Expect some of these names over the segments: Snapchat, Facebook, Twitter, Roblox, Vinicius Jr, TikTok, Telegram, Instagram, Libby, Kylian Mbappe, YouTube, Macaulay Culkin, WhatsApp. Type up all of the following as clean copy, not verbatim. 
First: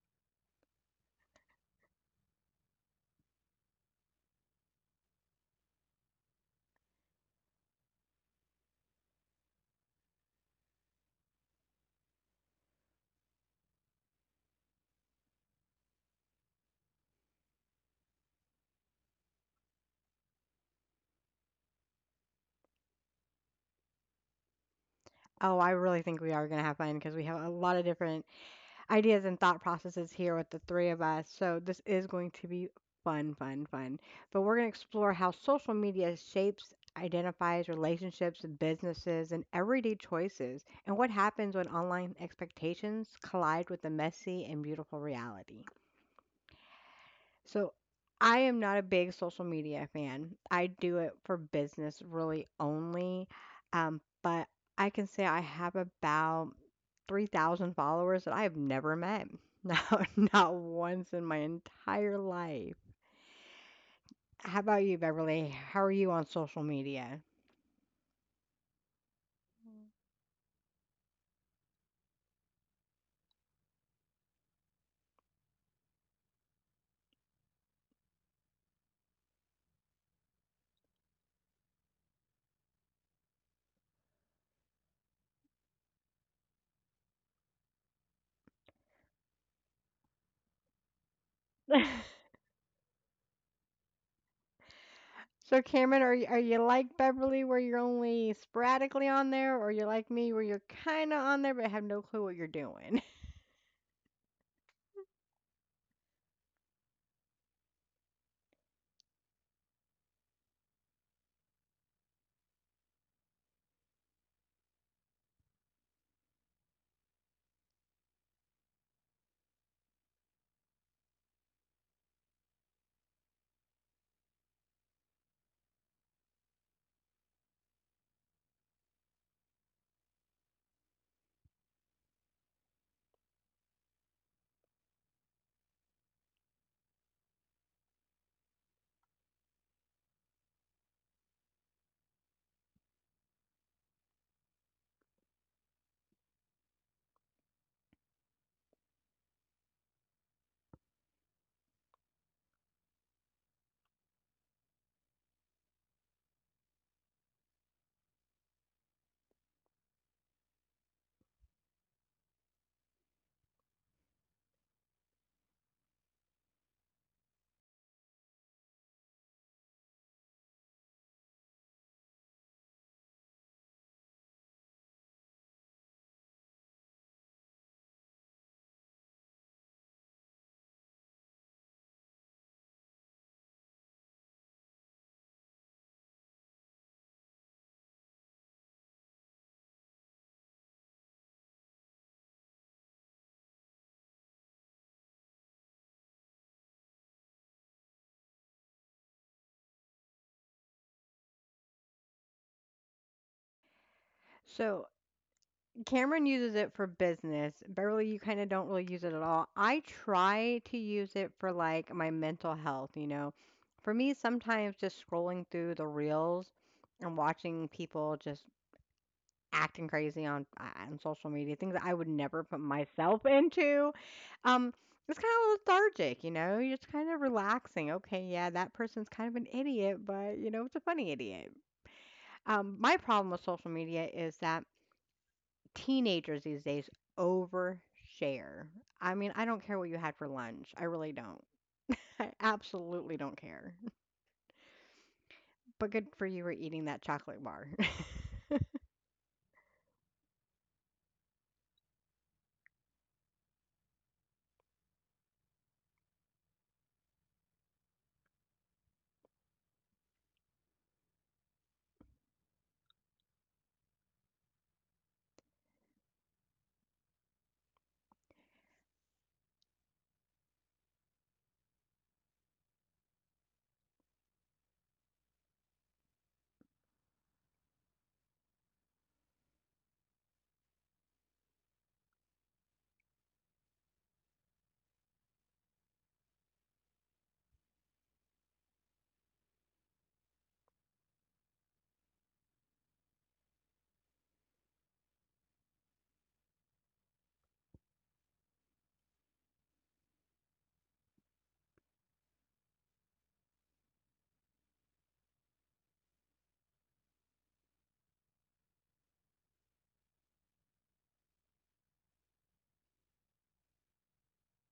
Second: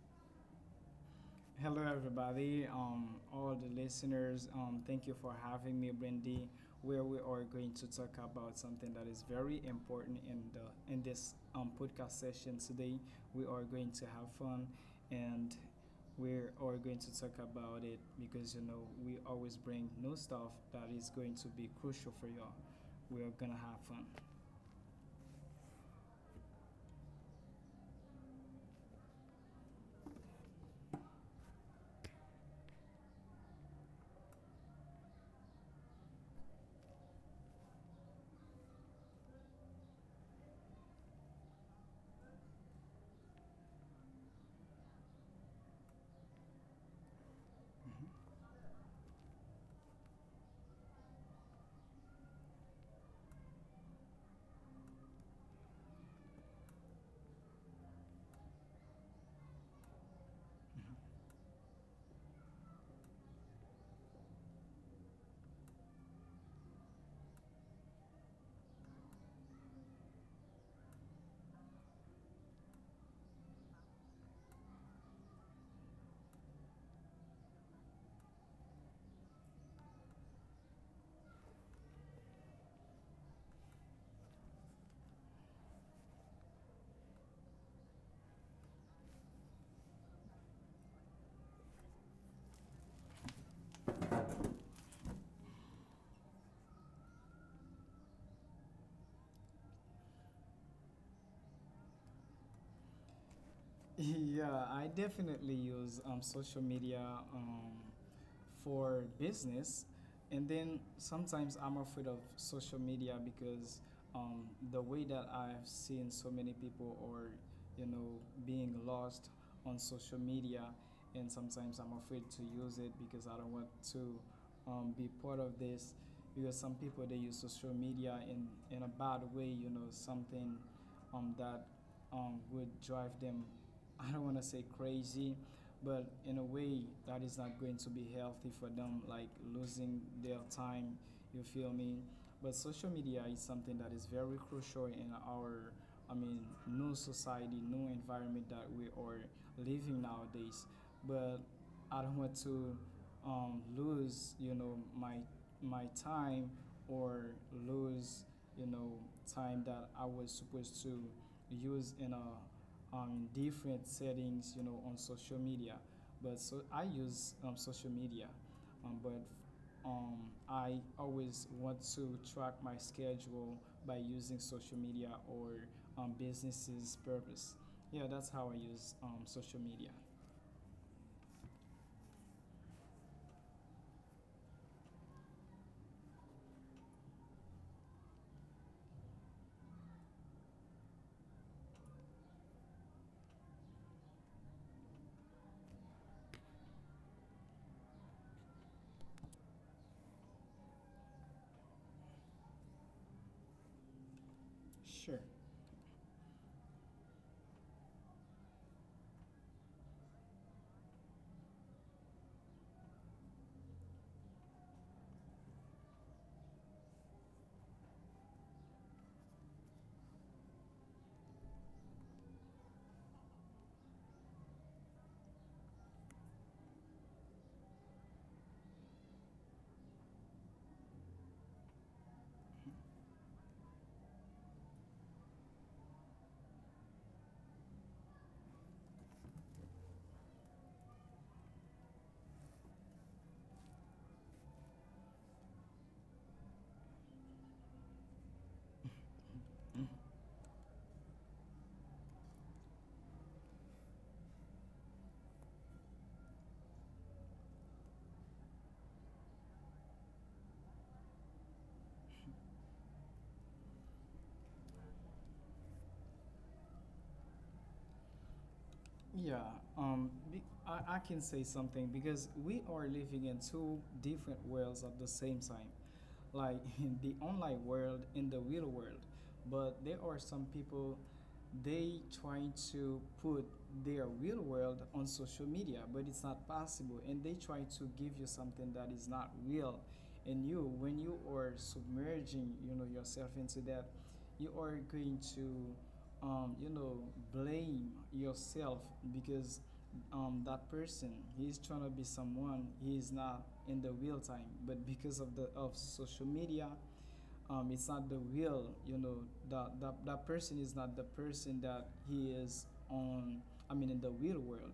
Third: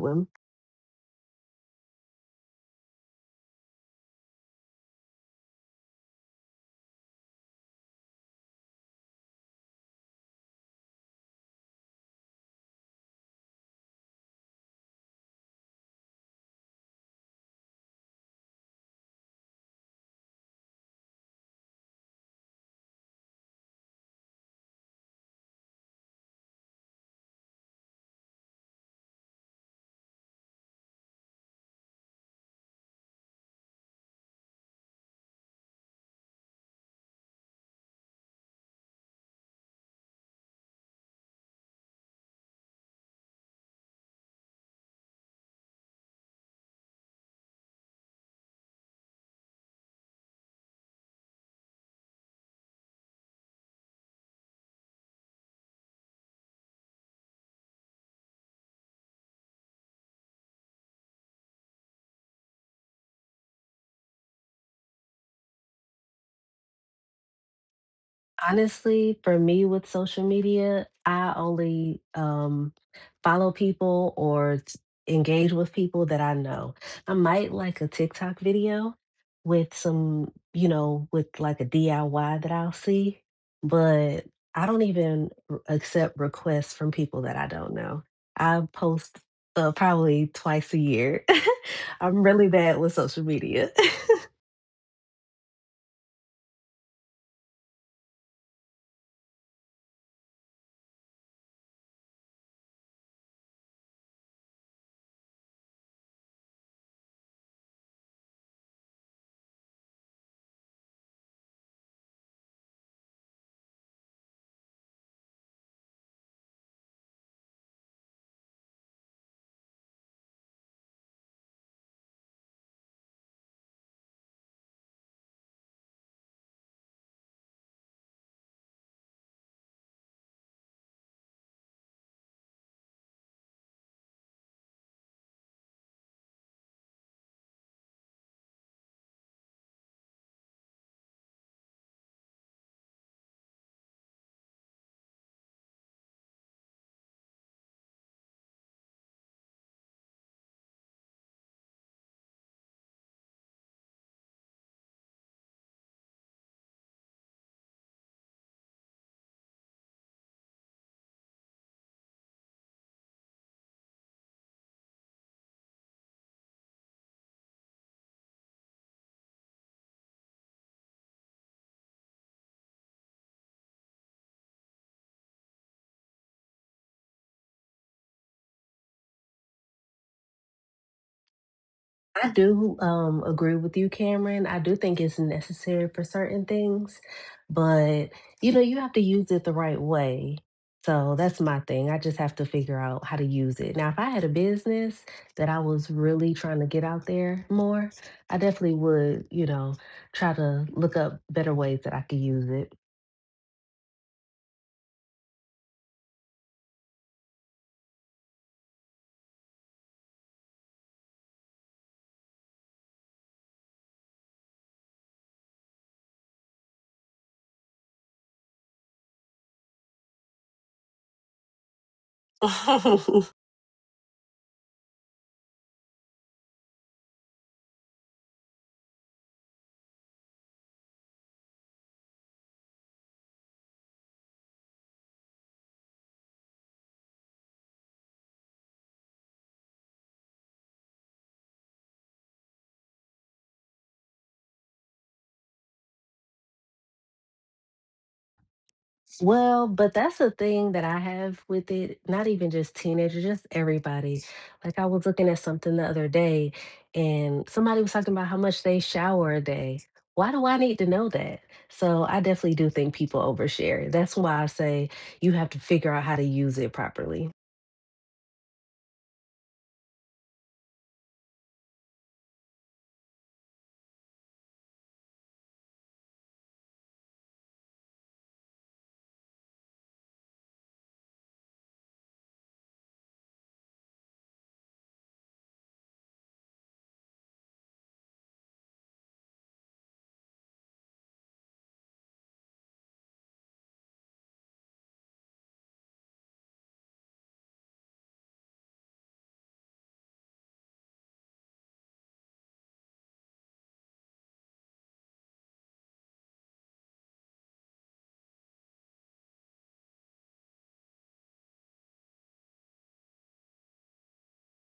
one. Hello, everybody, all the listeners. Thank you for having me, Brandy, where we are going to talk about something that is very important in the in this podcast session today. We are going to have fun, and we are going to talk about it because you know we always bring new stuff that is going to be crucial for you all. We are gonna have fun. Oh, I really think we are going to have fun because we have a lot of different ideas and thought processes here with the three of us. So this is going to be fun, fun, fun. But we're going to explore how social media shapes, identifies relationships, businesses, and everyday choices, and what happens when online expectations collide with the messy and beautiful reality. So Mhm. I am not a big social media fan. I do it for business really only. But I can say I have about 3,000 followers that I have never met. Not, not once in my entire life. How about you, Beverly? How are you on social media? Honestly, for me with social media, I only, follow people or t engage with people that I know. I might like a TikTok video with with like a DIY that I'll see, but I don't even r accept requests from people that I don't know. I post, probably twice a year. I'm really bad with social media. So Cameron, are you like Beverly where you're only sporadically on there, or you're like me where you're kind of on there but have no clue what you're doing? Yeah, I definitely use social media um, for business. And then sometimes I'm afraid of social media because um, the way that I've seen so many people are, you know, being lost on social media. And sometimes I'm afraid to use it because I don't want to be part of this. Because some people they use social media in a bad way, you know, something that would drive them, I don't want to say crazy, but in a way that is not going to be healthy for them, like losing their time. You feel me? But social media is something that is very crucial in our, I mean, new society, new environment that we are living nowadays. But I don't want to lose, you know, my time, or lose, you know, time that I was supposed to use in a, in different settings, you know, on social media. But so I use social media, but um, I always want to track my schedule by using social media or businesses purpose. Yeah, that's how I use social media. I do agree with you, Cameron. I do think it's necessary for certain things, but you know, you have to use it the right way. So that's my thing. I just have to figure out how to use it. Now, if I had a business that I was really trying to get out there more, I definitely would, you know, try to look up better ways that I could use So Sure. Cameron uses it for business. Beverly, you kind of don't really use it at all. I try to use it for like my mental health. For me, sometimes just scrolling through the reels and watching people just acting crazy on social media, things that I would never put it. myself into. Um, it's kind of lethargic, you know. You're just kind of relaxing. Okay, yeah, that person's kind of an idiot, but you know, it's a funny idiot. My problem with social media is that teenagers these days overshare. I mean, I don't care what you had for lunch. I really don't. I absolutely don't care. But good for you for eating that chocolate bar. Well, but that's the thing that I have with it, not even just teenagers, just everybody. Like I was looking at something the other day and somebody was talking about how much they shower a day. Why do I need to know that? So I definitely do think people overshare. That's why I say you have to figure out how to use it properly. Yeah, um, be- I can say something because we are living in two different worlds at the same time, like in the online world and the real world. But there are some people, they try to put their real world on social media, but it's not possible. And they try to give you something that is not real. And you, when you are submerging, you know, yourself into that, you are going to, you know, blame yourself because that person, he's trying to be someone he is not in the real time, but because of the of social media, it's not the will, you know, that person is not the person that he is on, I mean, in the real world.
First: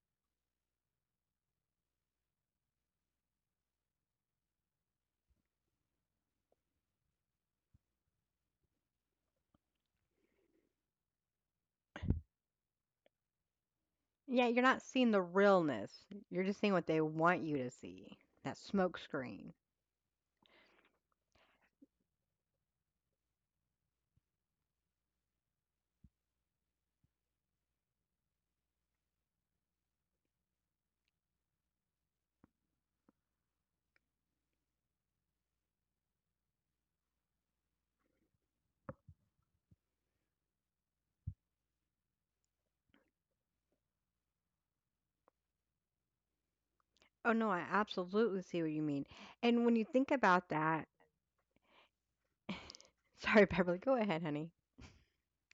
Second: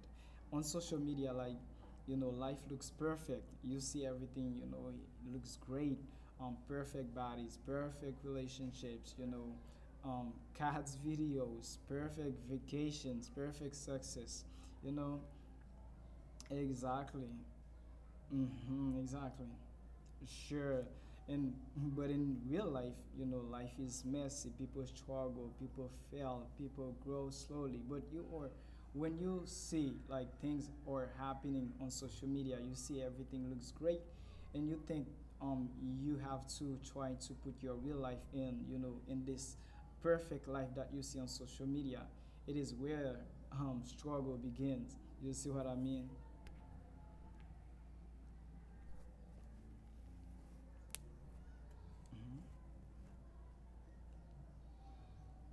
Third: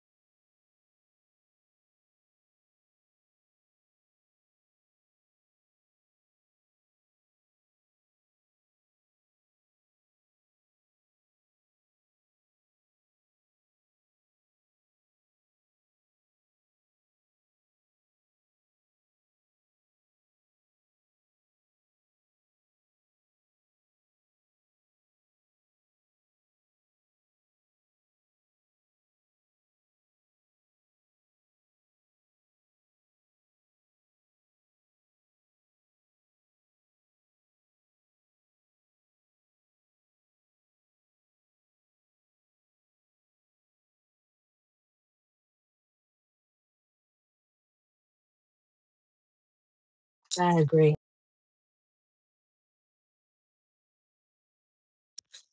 On social media, like, you know, life looks perfect, you see everything, you know, it looks great. Perfect bodies, perfect relationships, you know, cats videos, perfect vacations, perfect success, Yeah, you're not you seeing the know. realness. You're just seeing what they Exactly. want you to see. That smoke Hmm, exactly. screen. Sure. And but in real life, you know, life is messy. People struggle, people fail, people grow slowly. But you are, when you see like things are happening on social media, you see everything looks great, and you think, um you have to try to put your real life in, you know, in this perfect life that you see on social media. It is where struggle begins. You see what I mean? Oh no, I absolutely see what you mean. And when you think about I that, agree. Hmm. sorry, Beverly, go ahead, honey.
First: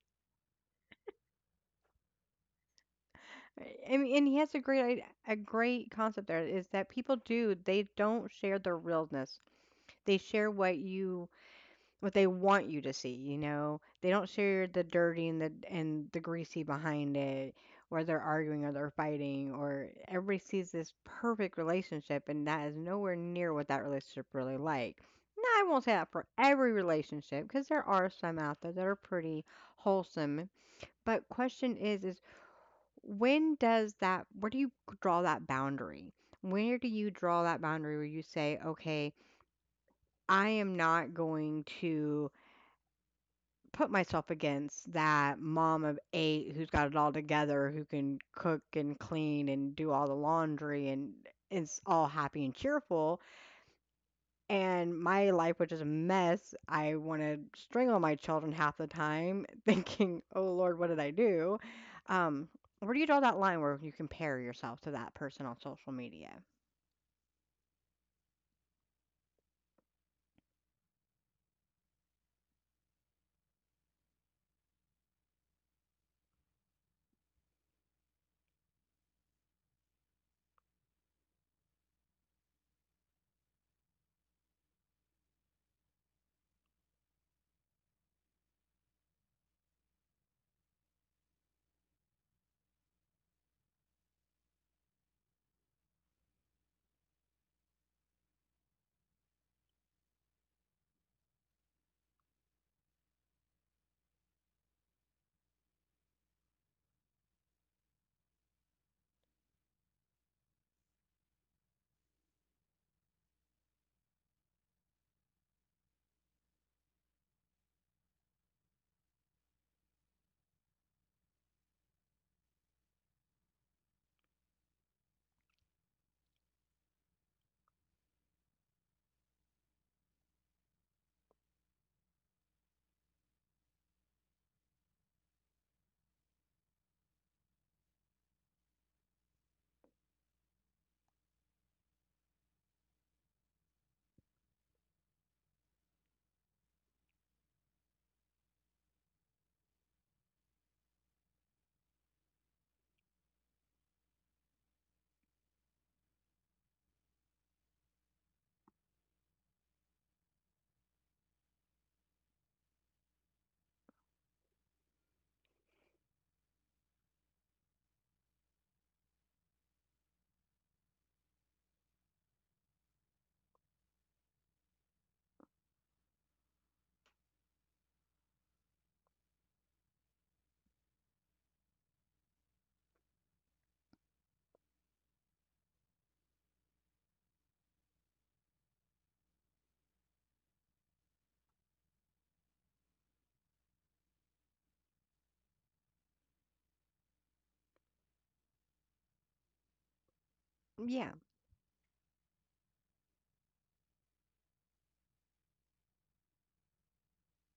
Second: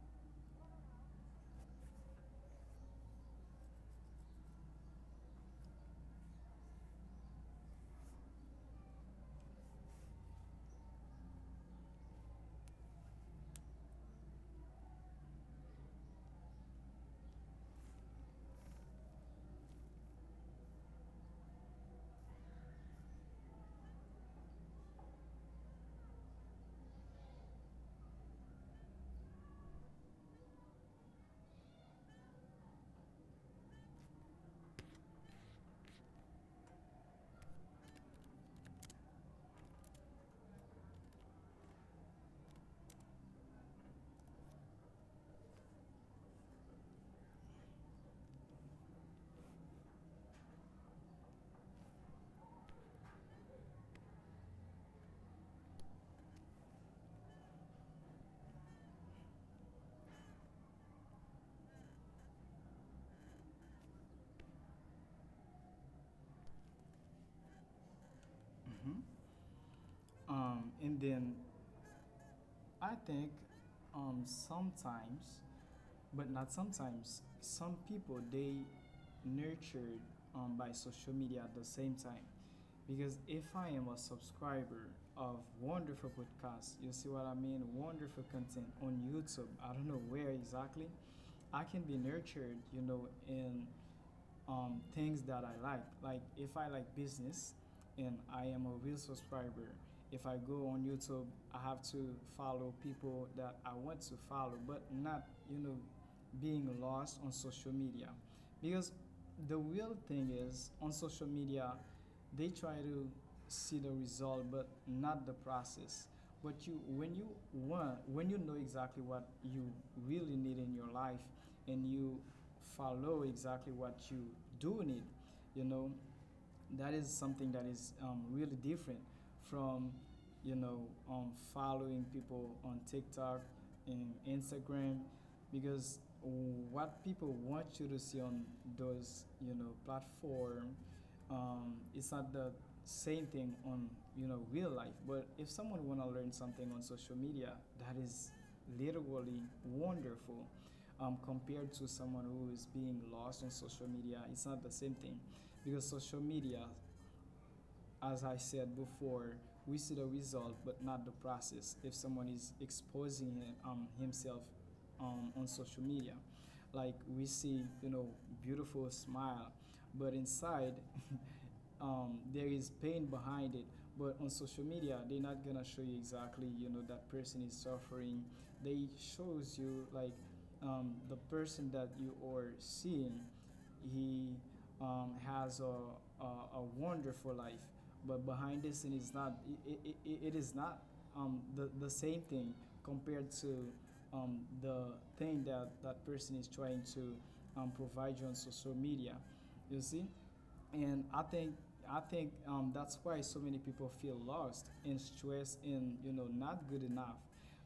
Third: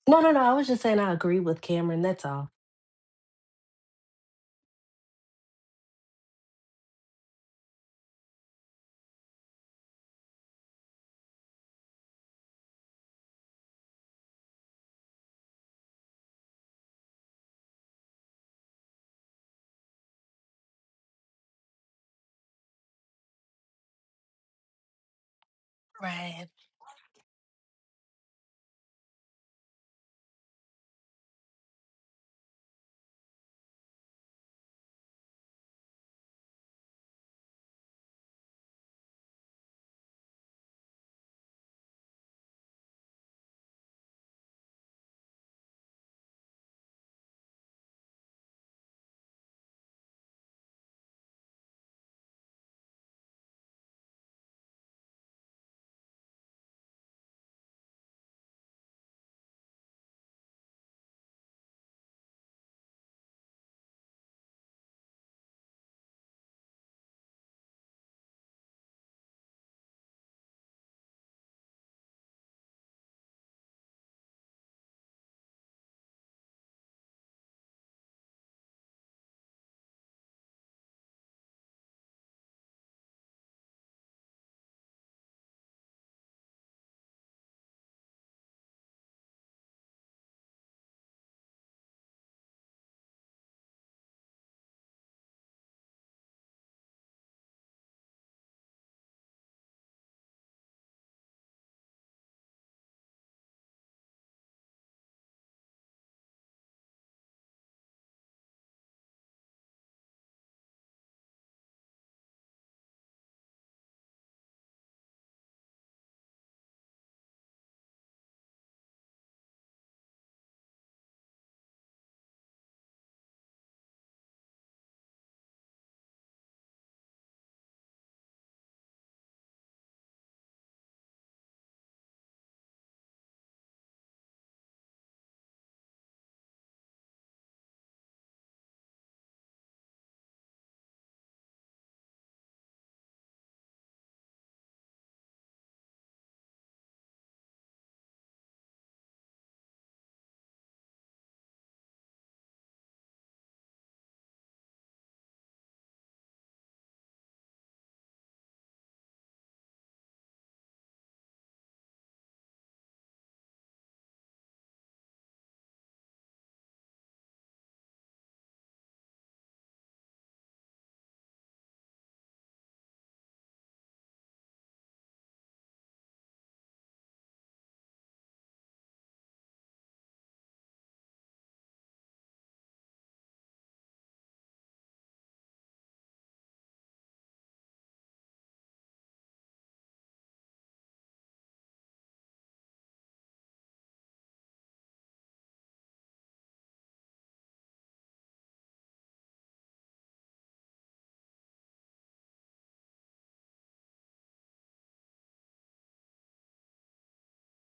No, no, no. I was just saying I agree with Cameron. That's all. I mean, and he has a great a great concept there is that people do they don't share their realness. They share what you what they want you to see, you know? They don't share the dirty and the greasy behind it, or they're arguing or they're fighting, or everybody sees this perfect relationship and that is nowhere near what that relationship really like. Now, I won't say that for Right. every relationship because there are some out there that are pretty wholesome, but question is when does that where do you draw that boundary? Where do you draw that boundary where you say, "Okay, I am not going to put myself against that mom of eight who's got it all together, who can cook and clean and do all the laundry and is all happy and cheerful. And my life, which is a mess, I want to strangle my children half the time, thinking, oh Lord, what did I do? Um, where do you draw that line where you compare yourself to that person on social media?" Hmm. And then I think, sometimes, but not sometimes, some people they nurtured by social media at the same time. Because if I am a subscriber of wonderful podcasts, you see what I mean, wonderful content on YouTube, I don't know where exactly, I can be nurtured, you know, in things that I like. Like if I like business and I am a real subscriber, if I go on YouTube, I have to follow people that I want to follow, but not, you know, being lost on social media. Because the real thing is, on social media, they try to see the result but not the process. But you, when you know exactly what you really need in your life, and you follow exactly what you do need, you know, that is something that is, really different from, you know, following people on TikTok and Instagram, because what people want you to see on those, you know, platform, it's not the same thing on, you know, real life. But if someone want to learn something on social media, that is literally wonderful compared to someone who is being lost on social media. It's not the same thing because social media, as I said before, we see the result but not the process. If someone is exposing himself, on social media, like we see, you know, beautiful smile, but inside, there is pain behind it. But on social media they're not gonna show you exactly, you know, that person is suffering. They shows you like, the person that you are seeing, he has a wonderful life, but behind this. And it's not, it is not, the same thing compared to, the thing that that person is trying to, provide you on social media. You see? And Yeah. I think, I think that's why so many people feel lost and stressed and, you know, not good enough.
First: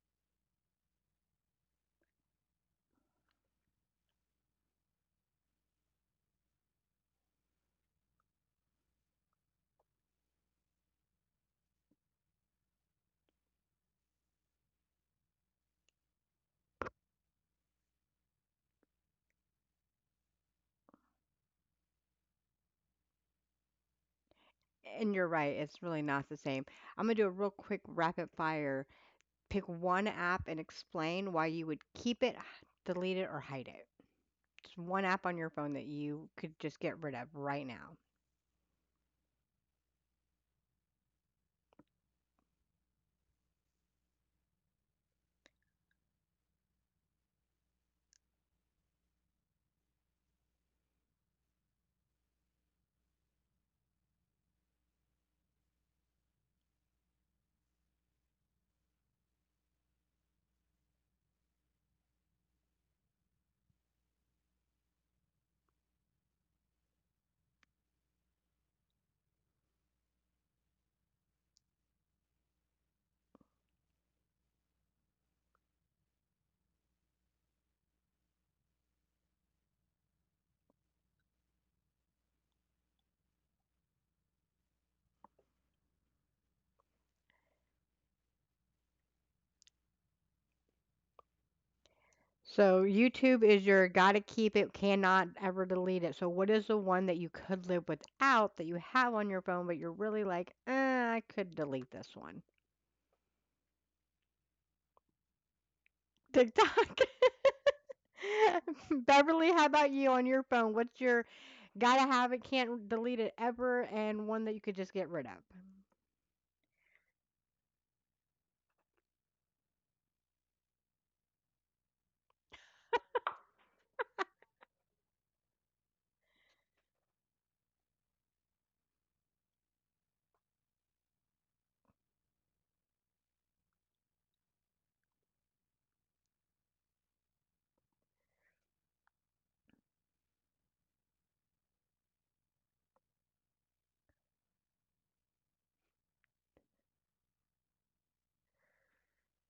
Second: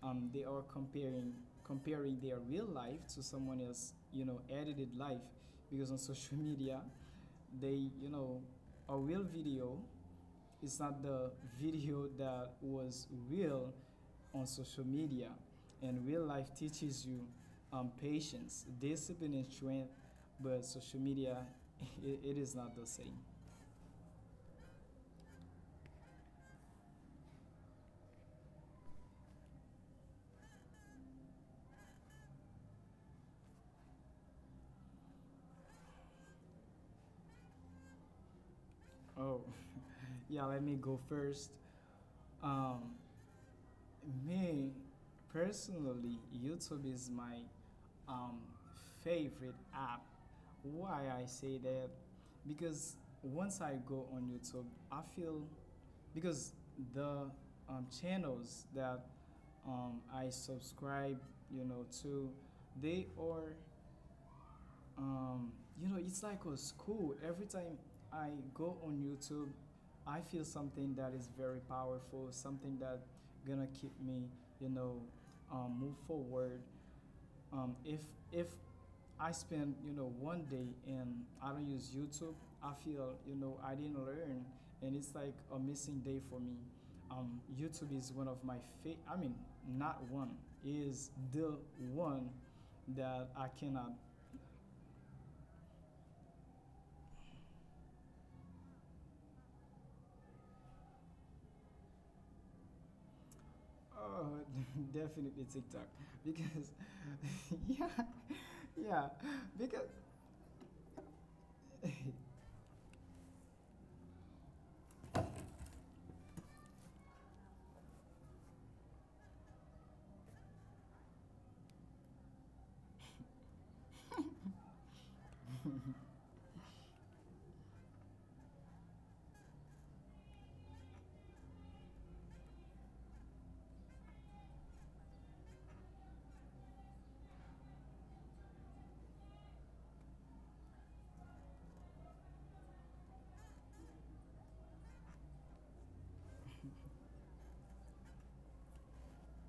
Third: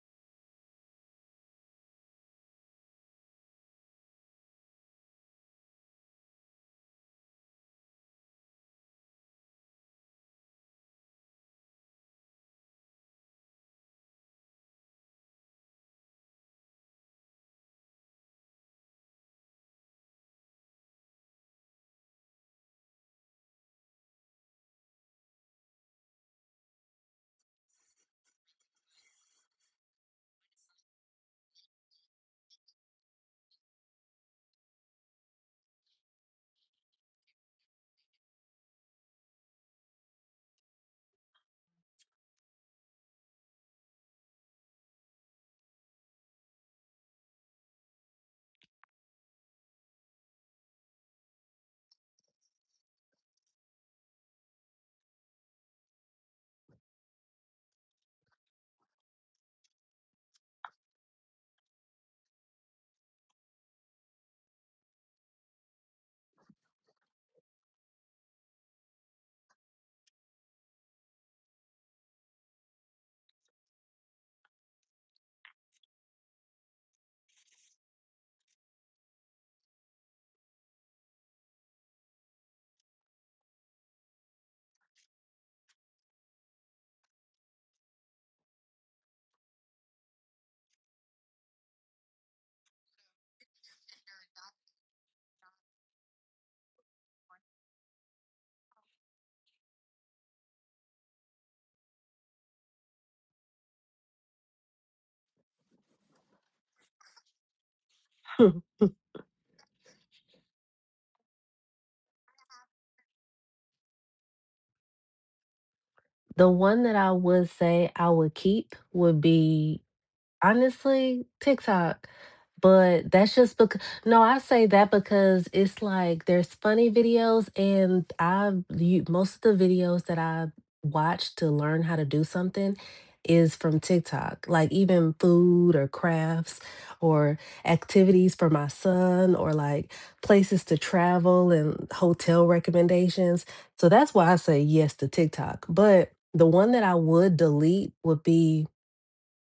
They are comparing their real life to someone else, you know, edited life, because on social media, they, you know, a real video is not the video that was real on social media. And real life teaches you, patience, discipline and strength, but social media, it is not the same. And you're right, it's really not the same. I'm going to do a real quick rapid fire. Pick 1 app and explain why you would keep it, h delete it, or hide it. Just 1 app on your phone that you could just get rid of right now. Oh. Yeah, let me go first. Um, me personally, YouTube is my, um, favorite app. Why I say that? Because once I go on YouTube, I feel, because the, channels that I subscribe, you know, to, they are, Um, you know, it's like a school. Every time I go on YouTube, I feel something that is very powerful, something that gonna keep me, you know, move forward. Um, if if I spend, you know, 1 day and I don't use YouTube, I feel, you know, I didn't learn, and it's like a missing day for me. YouTube is one of my favorite. I mean, not one, is the one So, that I YouTube is cannot. your gotta keep it, cannot ever delete it. So, what is the one that you could live without that you have on your phone, but you're really like, I could delete this one." Oh, definitely TikTok because, TikTok. yeah, yeah, Beverly, how because about you on your phone? What's your gotta have it, can't delete it ever, and one that you could just get rid of? The one that I would say I would keep would be honestly, TikTok. But that's just because, no, I say that because it's like there's funny videos, and most of the videos that I watch to learn how to do something is from TikTok, like even food or crafts or activities for my son or like places to travel and hotel recommendations. So that's why I say yes to TikTok. But the one that I would delete would be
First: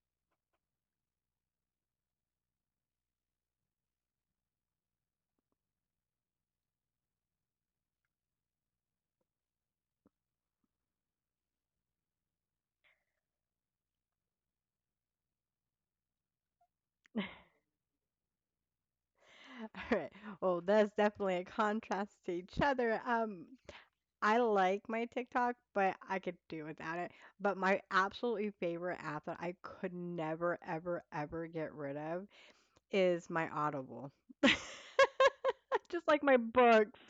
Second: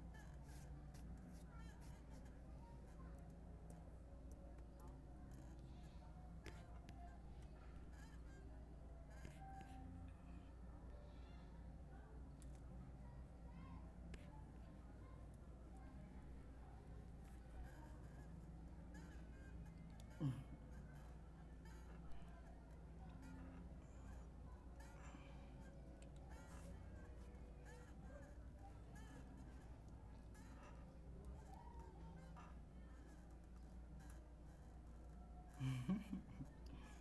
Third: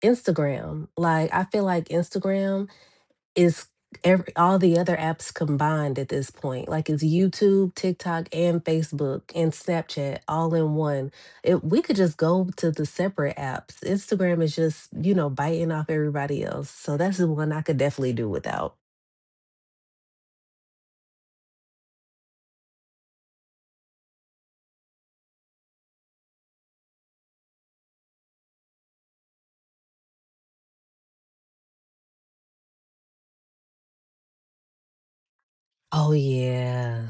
Instagram. Like I feel like Instagram is every all the other apps combined at this point. Like it's YouTube, TikTok, and Facebook and Snapchat all in one. If we could just go to the separate apps. Instagram is just, you know, biting off everybody else. So that's the one I could definitely do without. All right. Well, that's definitely a contrast to each other. I like my TikTok, but I could do without it. But my absolutely favorite app that I could never, ever, ever get rid of is my Audible. Just Oh like my books. yeah.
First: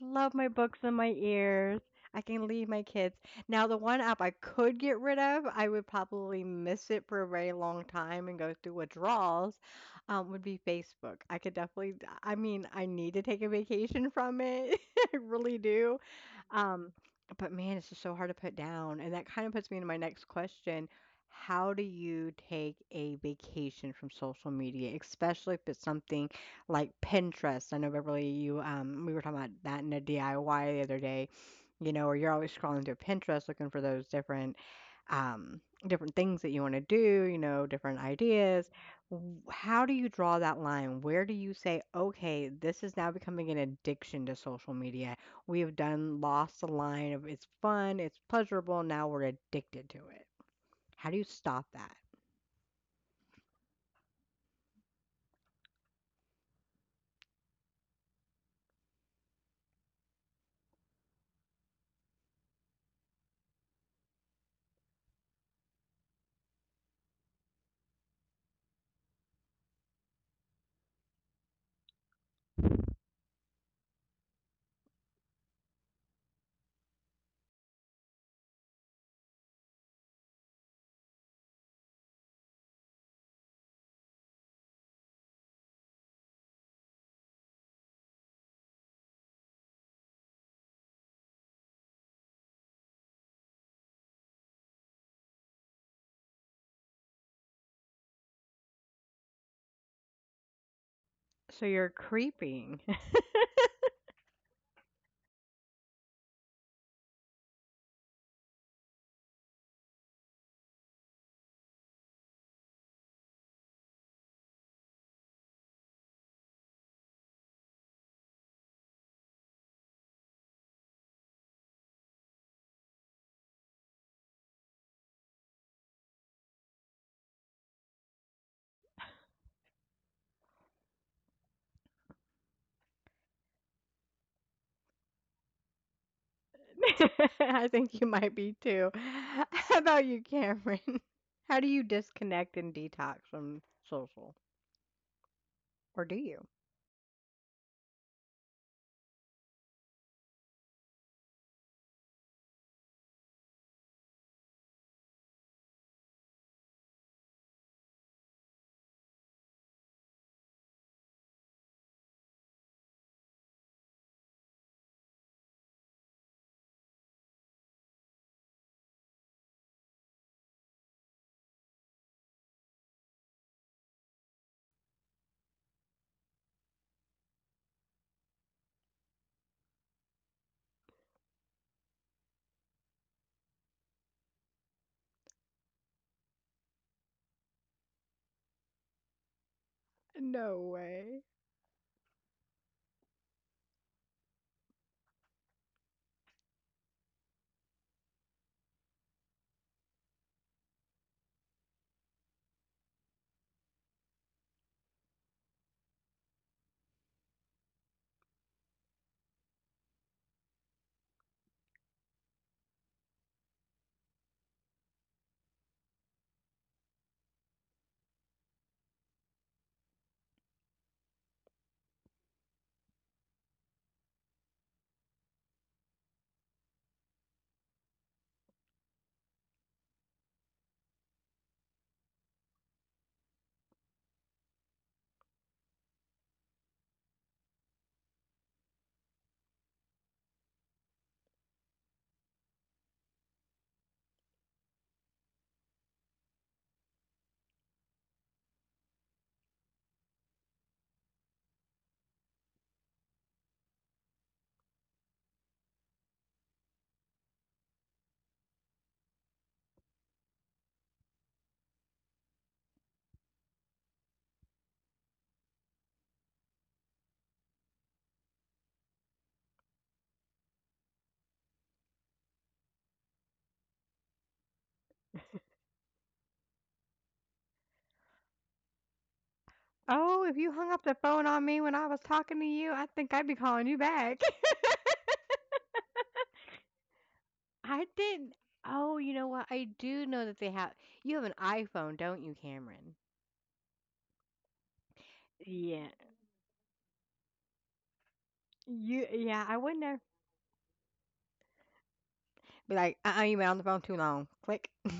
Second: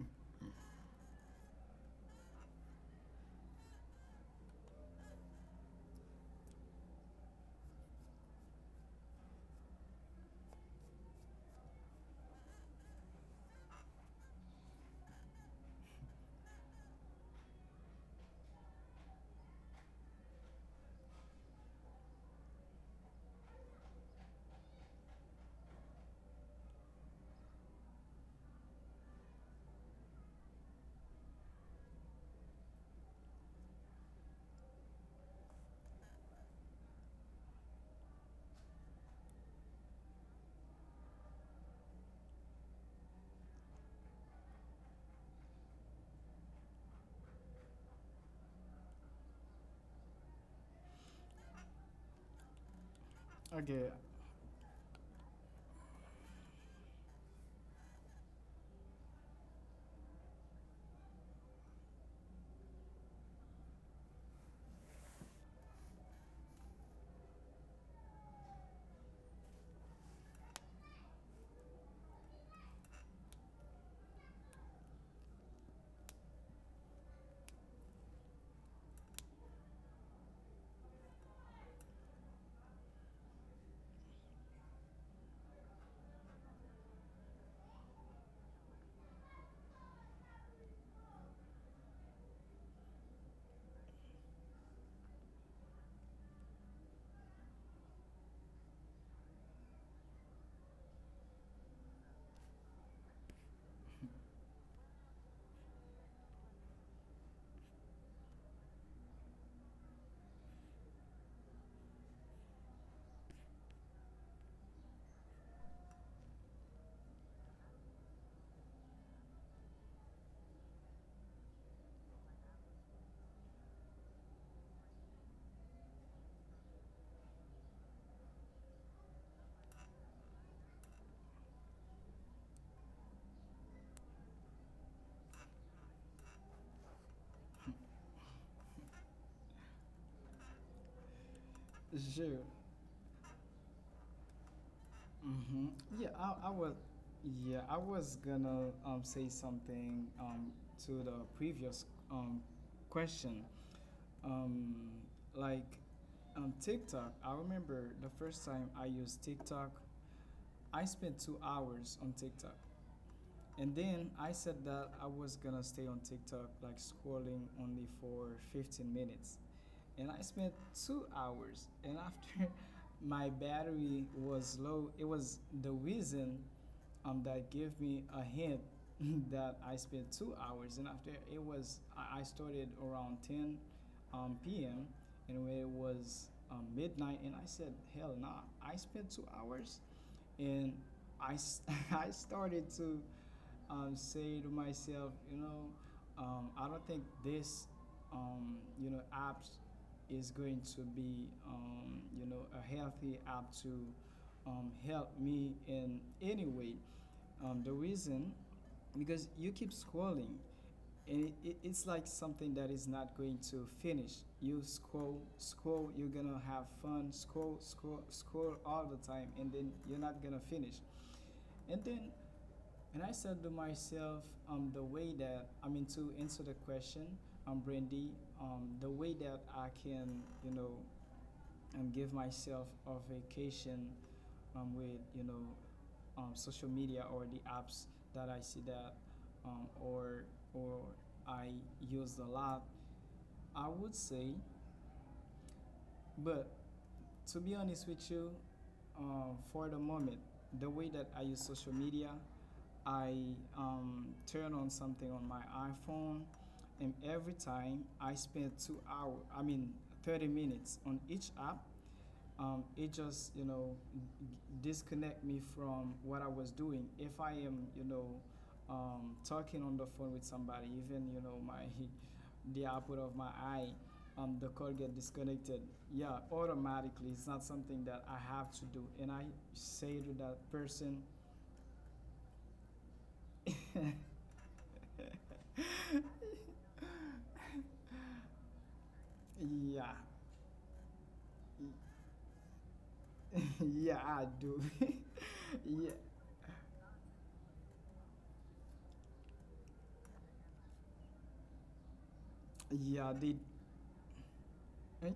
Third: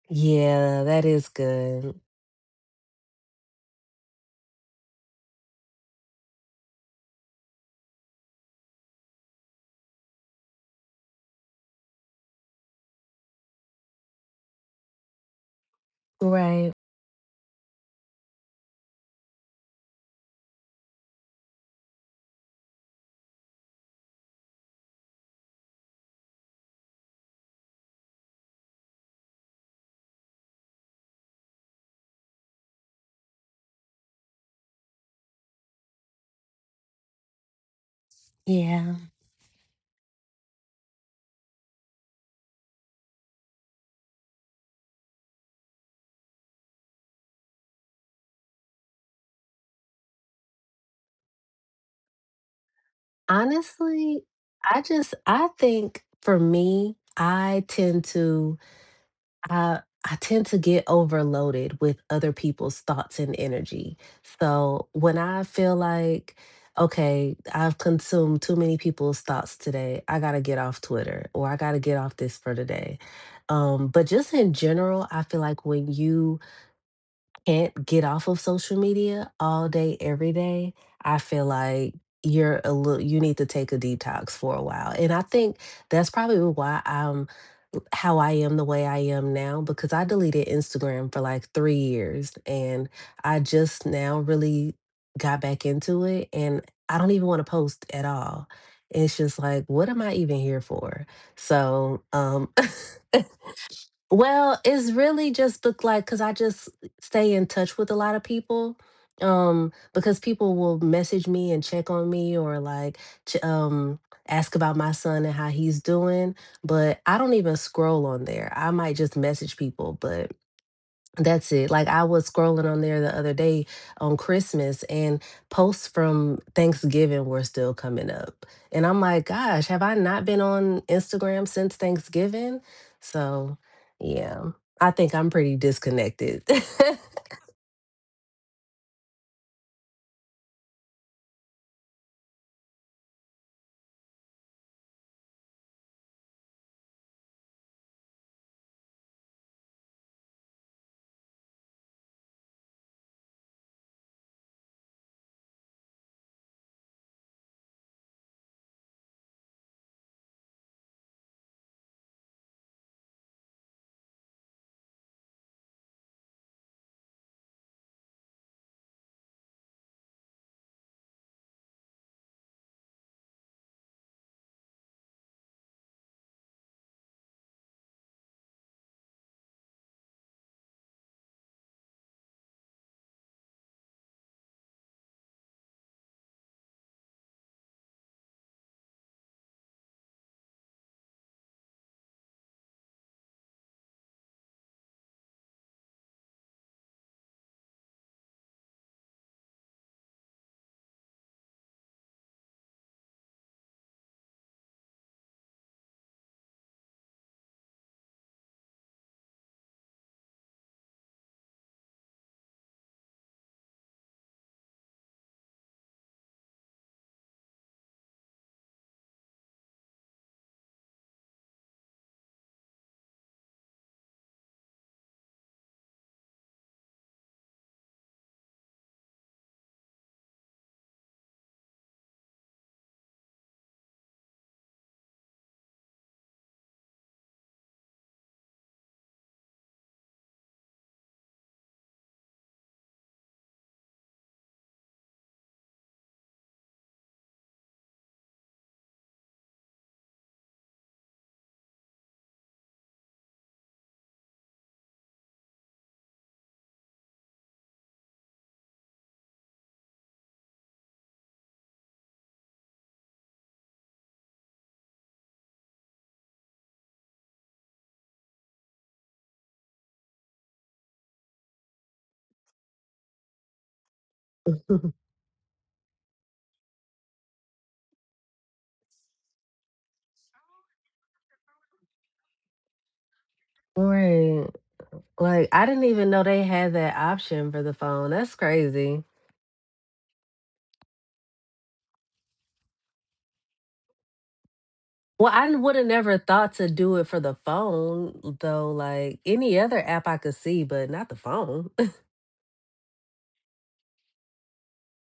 Love my books Yeah, in that my is ears. good. I can leave my kids. Now, the one app I could get rid of, I would probably miss it for a very long time and go through withdrawals, would be Facebook. I could definitely, I mean, I need to take a vacation from it. I really do. Right. Um, but man, it's just so hard to put down. And that kind of puts me into my next question. How do you take a vacation from social media, especially if it's something like Pinterest? I know Beverly, you we were talking about that in a DIY the other day, you know, or you're always scrolling through Pinterest looking for those different um, different things that you want to do, you know, different ideas. Yeah. How do you draw that line? Where do you say, okay, this is now becoming an addiction to social media? We have done lost the line of it's fun, it's pleasurable, now we're addicted to it. How do you stop that? okay, Honestly, I just I think for me, I I tend to get overloaded with other people's thoughts and energy. So, when I feel like okay, I've consumed too many people's thoughts today, I got to get off Twitter or I got to get off this for today. But just in general, I feel like when you can't get off of social media all day, every day, I feel like you're a little, you need to take a detox for a while. And I think that's probably why I'm how I am the way I am now because I deleted Instagram for like 3 years and I just now really got back into it and I don't even want to post at all. It's just like, what am I even here for? So you're So, creeping. well, it's really just looked like because I just stay in touch with a lot of people. Because people will message me and check on me or ch- um ask about my son and how he's doing, but I don't even scroll on there. I might just message people, but that's it. Like I was scrolling on there the other day on Christmas and posts from Thanksgiving were still coming up. And I'm like, gosh, have I not been on Instagram since Thanksgiving? So, yeah. I think I'm pretty disconnected. I think you might be too. How about you, Cameron? How do you sure. disconnect and detox from social? Hmm. Or Yeah, do you? I was yeah, I was gonna say something to the previous question. Um, like on TikTok, I remember the first time I used TikTok, I spent 2 hours on TikTok. And then I said that I was gonna stay on TikTok, like scrolling only for 15 minutes. And I spent 2 hours. And after my battery was low, it was the reason that gave me a hint that I spent 2 hours. And after it was, I started around 10 p.m. And when it was midnight, and I said, "Hell nah!" I spent 2 hours, No and way. I s- I started to say to myself, you know, I don't think this, you know, app is going to be, you know, a healthy app to help me in any way. The reason, because you keep scrolling, and it's like something that is not going to finish. You scroll, scroll, you're gonna have fun, scroll, scroll, scroll all the time, and then you're not gonna finish. And then, and I said to myself, the way that, I mean, to answer the question, Brandy, the way that I can, you know, give myself a vacation with, you know, social media or the apps that I see that, um, or, or I use a lot, I would say. But to be honest with you, for the moment, the way that I use social media, I turn on something on my iPhone, and every time I spend two hours, I mean, 30 minutes on each app. It just, you know, disconnect me from what I was doing. If I am, you know, talking on the phone with somebody, even, you know, my the output of my eye, the call get disconnected. Yeah, automatically. It's not something that I have to do. And I say to that Oh, if you hung up person, the phone on me when I was talking to you, I think I'd be calling you back. Right. Like I didn't even know they had that option for the I phone. That's didn't. Oh, crazy. you know what? I Yeah. do know that they have. You have an iPhone, don't you, Cameron? Yeah, I do. Well, I would Yeah. have Yeah, never thought to do it for the phone, though. you. Like Yeah, any I other wouldn't have. app I could see, but not the phone. Be Yeah, like, they, uh-uh, you've been on the phone too long. Click. eh,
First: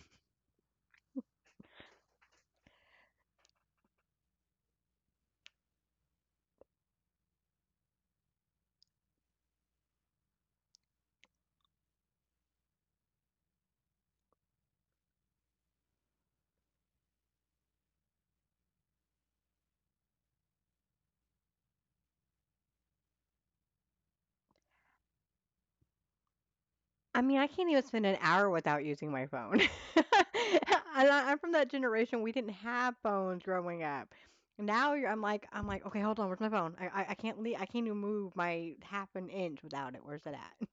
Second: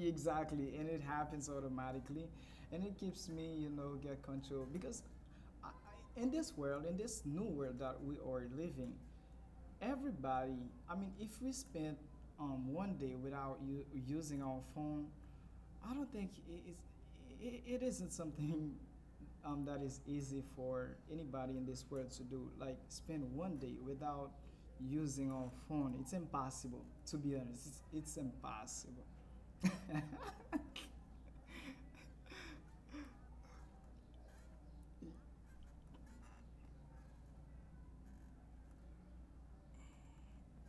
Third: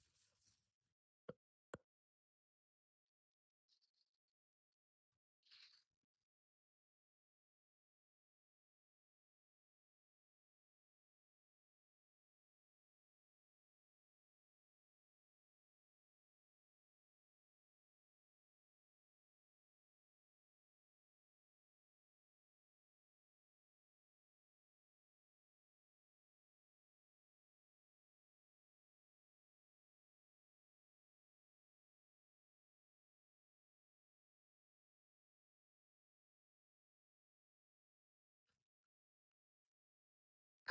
exactly. And it happens automatically, and it keeps me, you know, get control, because in this world, in this new world that we are living, everybody, I mean, if we spend 1 day without using our phone, I don't think it it isn't something that is easy for anybody in this world to do. Like spend 1 day without using our phone. It's impossible. I To mean, be I can't honest, even spend an it's hour without impossible. using my phone. And I'm from that generation, we didn't have phones growing up. Now you're I'm like "Okay, hold on, where's my phone? I can't leave. I can't even move my half an inch without it. Where's it at?"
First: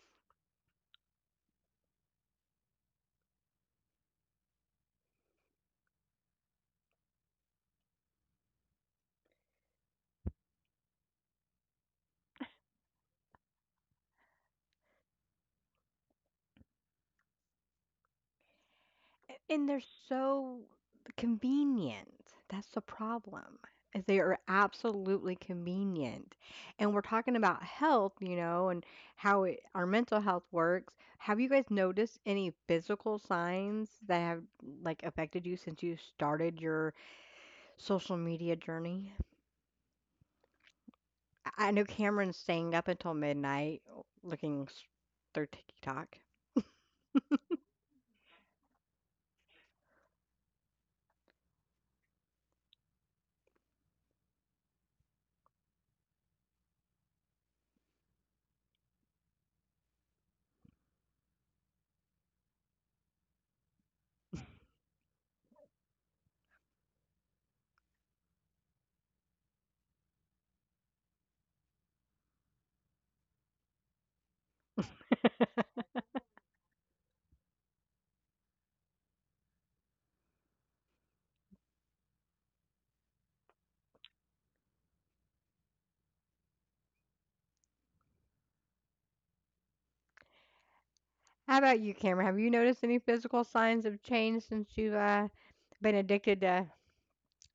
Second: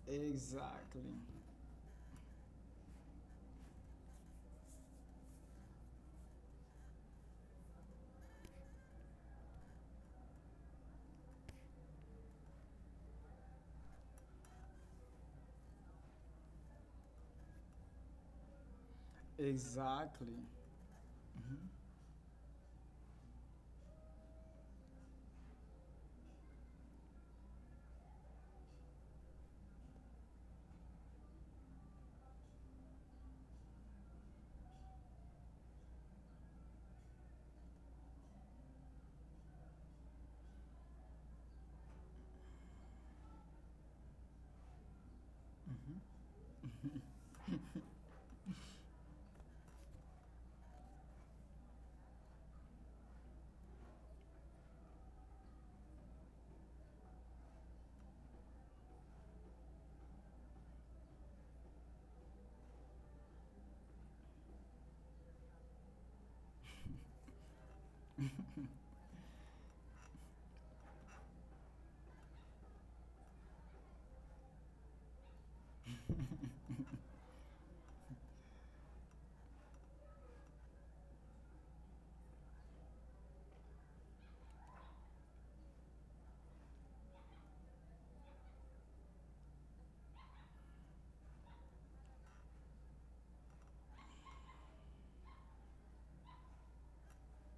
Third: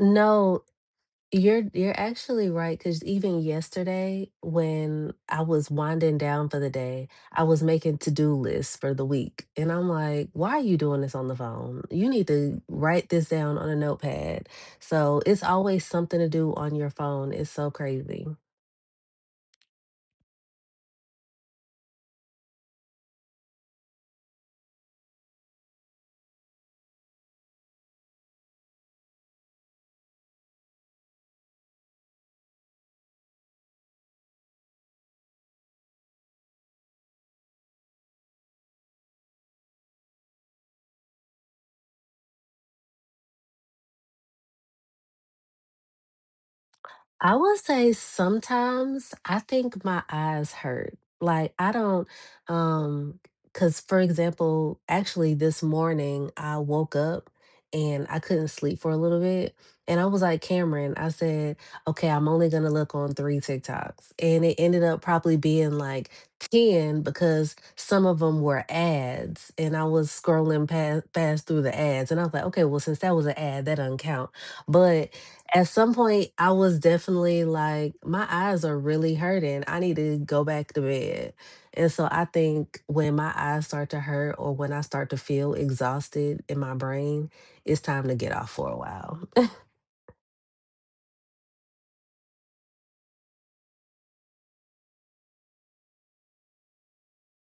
No, Exactly. you're actually right, because even yesterday, when I was winding down for the day, I was making to-do lists for the week. And I'm like, why are you doing this on the phone? You need to write this down on a notepad. So it's always something to do on your phone. It's so crazy. And they're Exactly. so convenient. That's the problem, is they are absolutely convenient, and we're talking about health, you know, and how it our mental health works. Have you guys noticed any physical signs that have, like, affected you since you started your social media journey? I know Cameron's staying up until midnight looking s through TikTok. I will say sometimes I think my eyes hurt. Like I don't um cuz for example, actually this morning I woke up and I couldn't sleep for a little bit and I was like Cameron, I said, "Okay, I'm only going to look on 3 TikToks." And it ended up probably being like 10 because some of them were ads and I was scrolling past through the ads and I was like, "Okay, well since that was an ad, that doesn't count." But at some point I was definitely like, my eyes are really hurting. I need to go back to bed. And so I think when my eyes start to hurt or when I start to feel exhausted in my brain, it's time to get off for a while. How about you, Cameron? Have you noticed any physical signs of change since you've been addicted to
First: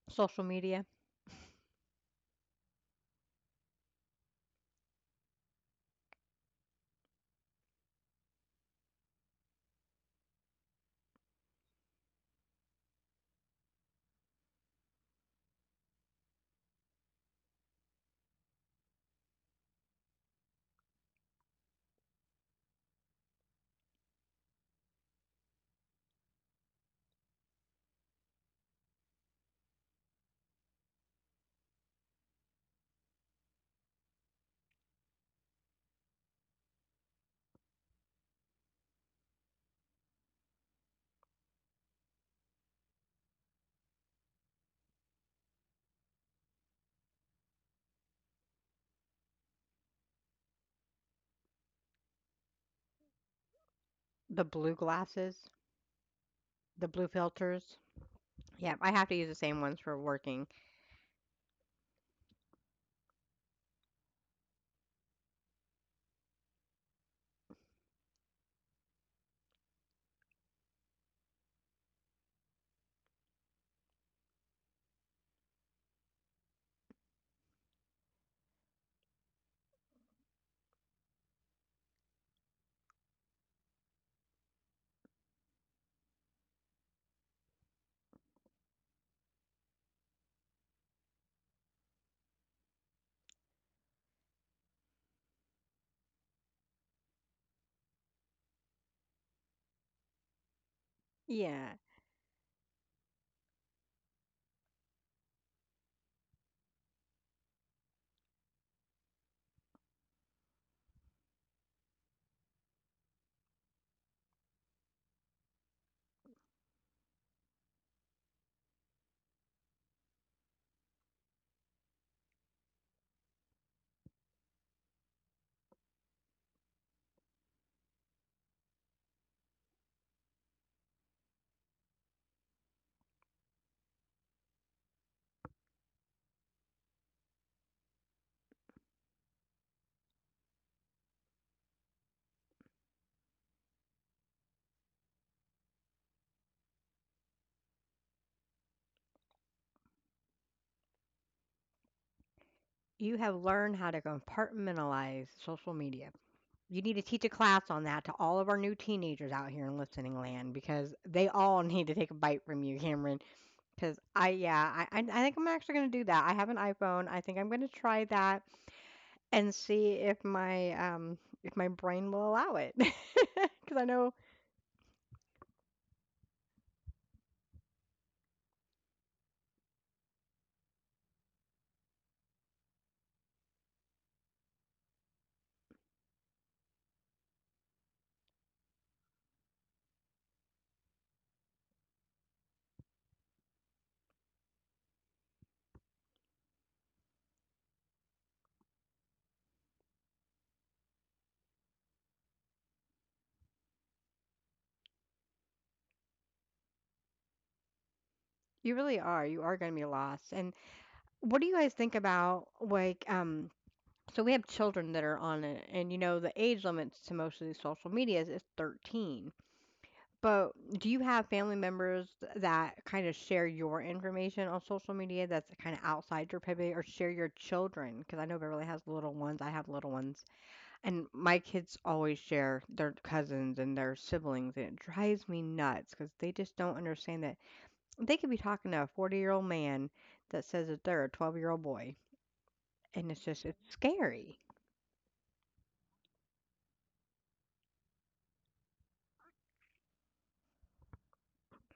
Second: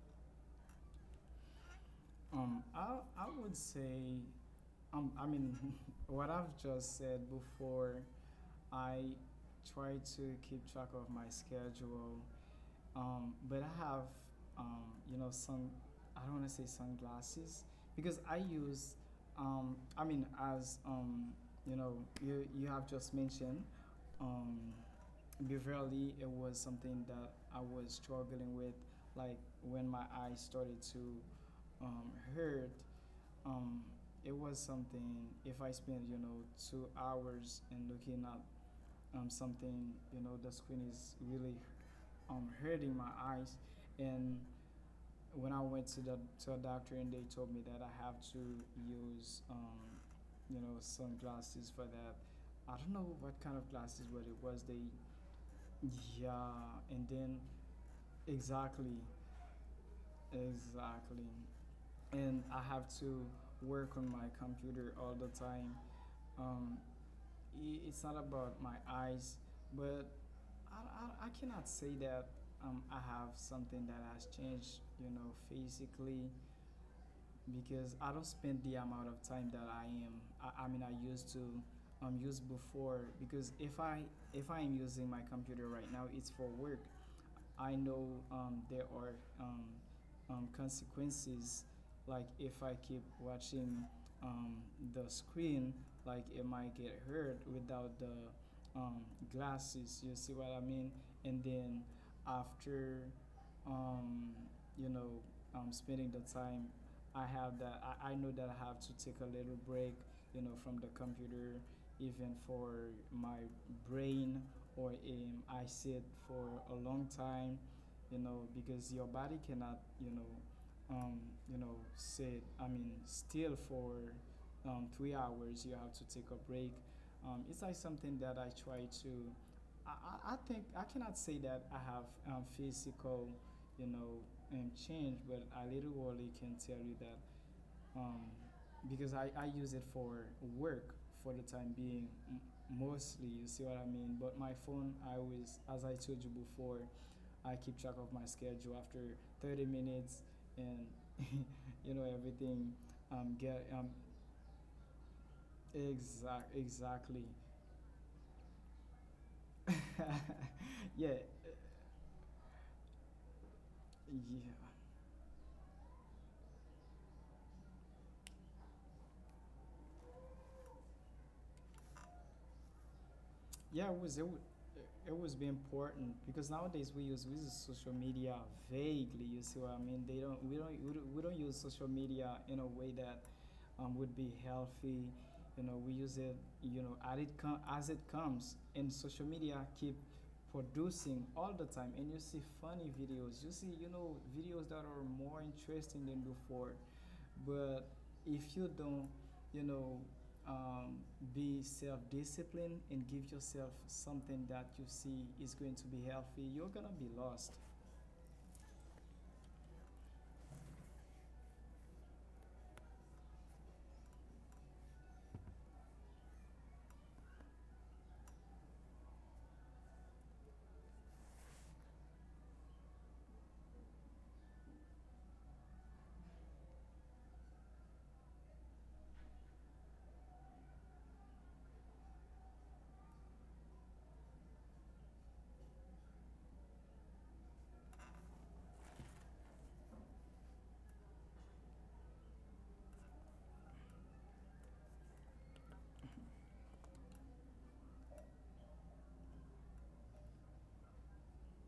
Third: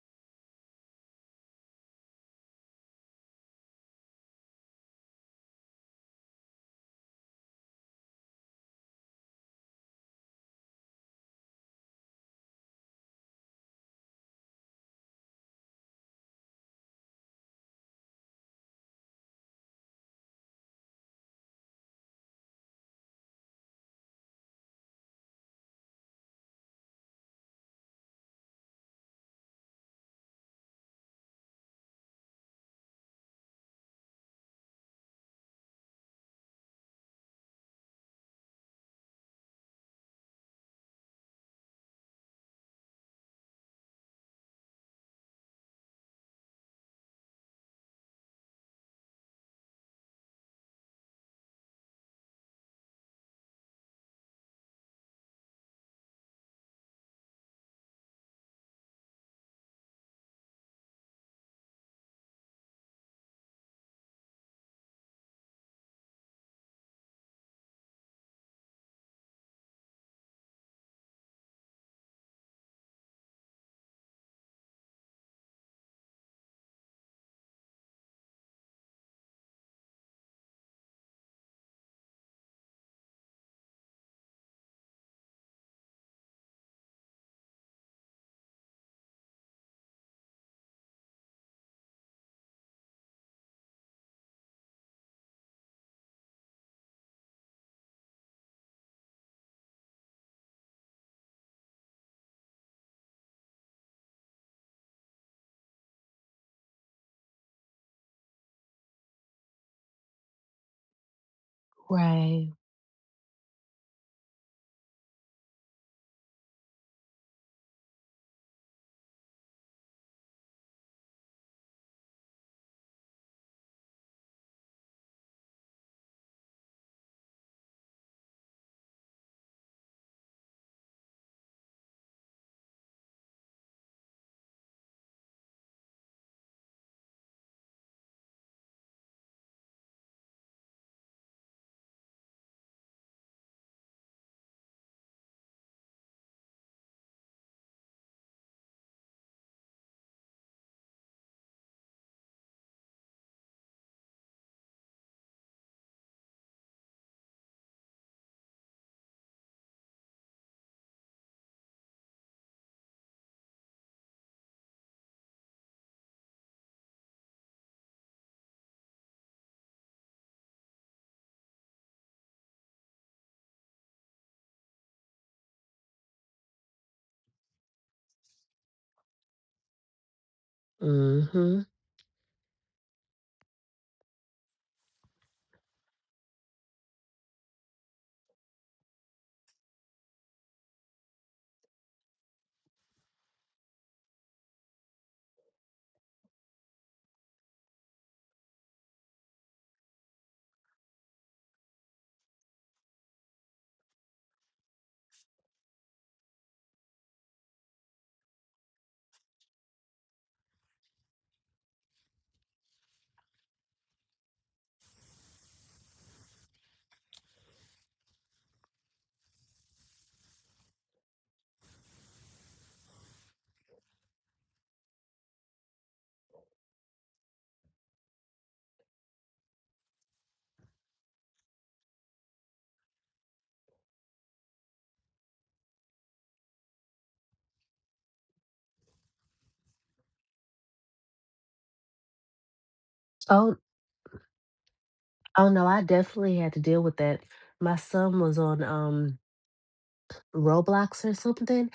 social media? I would say I mean what I've just said before. I try to keep track of my schedule. But I have, um, you know, sun. I don't want to say sunglasses because I use. I mean, as you know, you have just mentioned. Um, Beverly, it was something that I was struggling with. Like when my eyes started to hurt, um, it was something. If I spend, you know, 2 hours and looking at something, you know, the screen is really hurting my eyes, and when I went to the to a doctor and they told me that I have to use you know sunglasses for that. I don't know what kind of glasses, but it The was blue they. glasses, Yeah, the and blue then filters. Yeah, I exactly. have to use the same ones for working. Exactly, and I have to work on my computer all the time. Um, it's not about my eyes, but I cannot say that I have something that has changed, you know, physically because I don't spend the amount of time that I am. I mean, I used to use before because if I am using my computer right now, it's for work. I know there are um, consequences. Like if I keep watching um, the screen, like it might get hurt without the um, glasses. You see what I mean? And Yeah, then after, um, you know, spending the time, I have that. I know that I have to take a little break, from the computer, even Right. for my brain or I said for a long time, you know, because your body cannot, um, sit. I mean, still for 3 hours. You have to take a break. It's like something that I try to. I think I cannot say that I have physical, you know, change, but I literally can tell you that um, because I use it for work for the time being mostly. You see what I mean? But my phone, I always, as I told you before, I keep track of my schedule after 30 minutes and you know everything. you have Get learned how to compartmentalize social media. exact You need to exactly teach a class on that to all of our new teenagers out here in listening land because Yeah. they all need to take a bite from you, Cameron. Because I, Yeah, yeah, I, I I think I'm actually going to do that. I have an iPhone. I think I'm going to try that, and see if my brain will allow it because Yeah, I know it was be important because nowadays we use social media vaguely. You see what I mean? They don't we don't we don't- we don't use hmm social media in a way that would be healthy. You know, we use it as it comes, and social media keep producing all the time. And you see funny videos. You see you know videos that are more interesting than before. But if you don't, you know, um, be self-disciplined and give yourself something that you see is going to be healthy, you're gonna be lost. you really are, you are going to be lost. And what do you guys think about like so we have children that are on it, and you know the age limits to most of these social medias is 13, but do you have family members that kind of share your information on social media that's kind of outside your purview, or share your children? Because I know Beverly has little ones, I have little ones. And my kids always share their cousins and their siblings, and it drives me nuts because they just don't understand that they could be talking to a 40-year-old man that says that they're a 12-year-old boy, and it's just Oh, it's scary. oh no, I definitely had to deal with that. My son was on Roblox or something,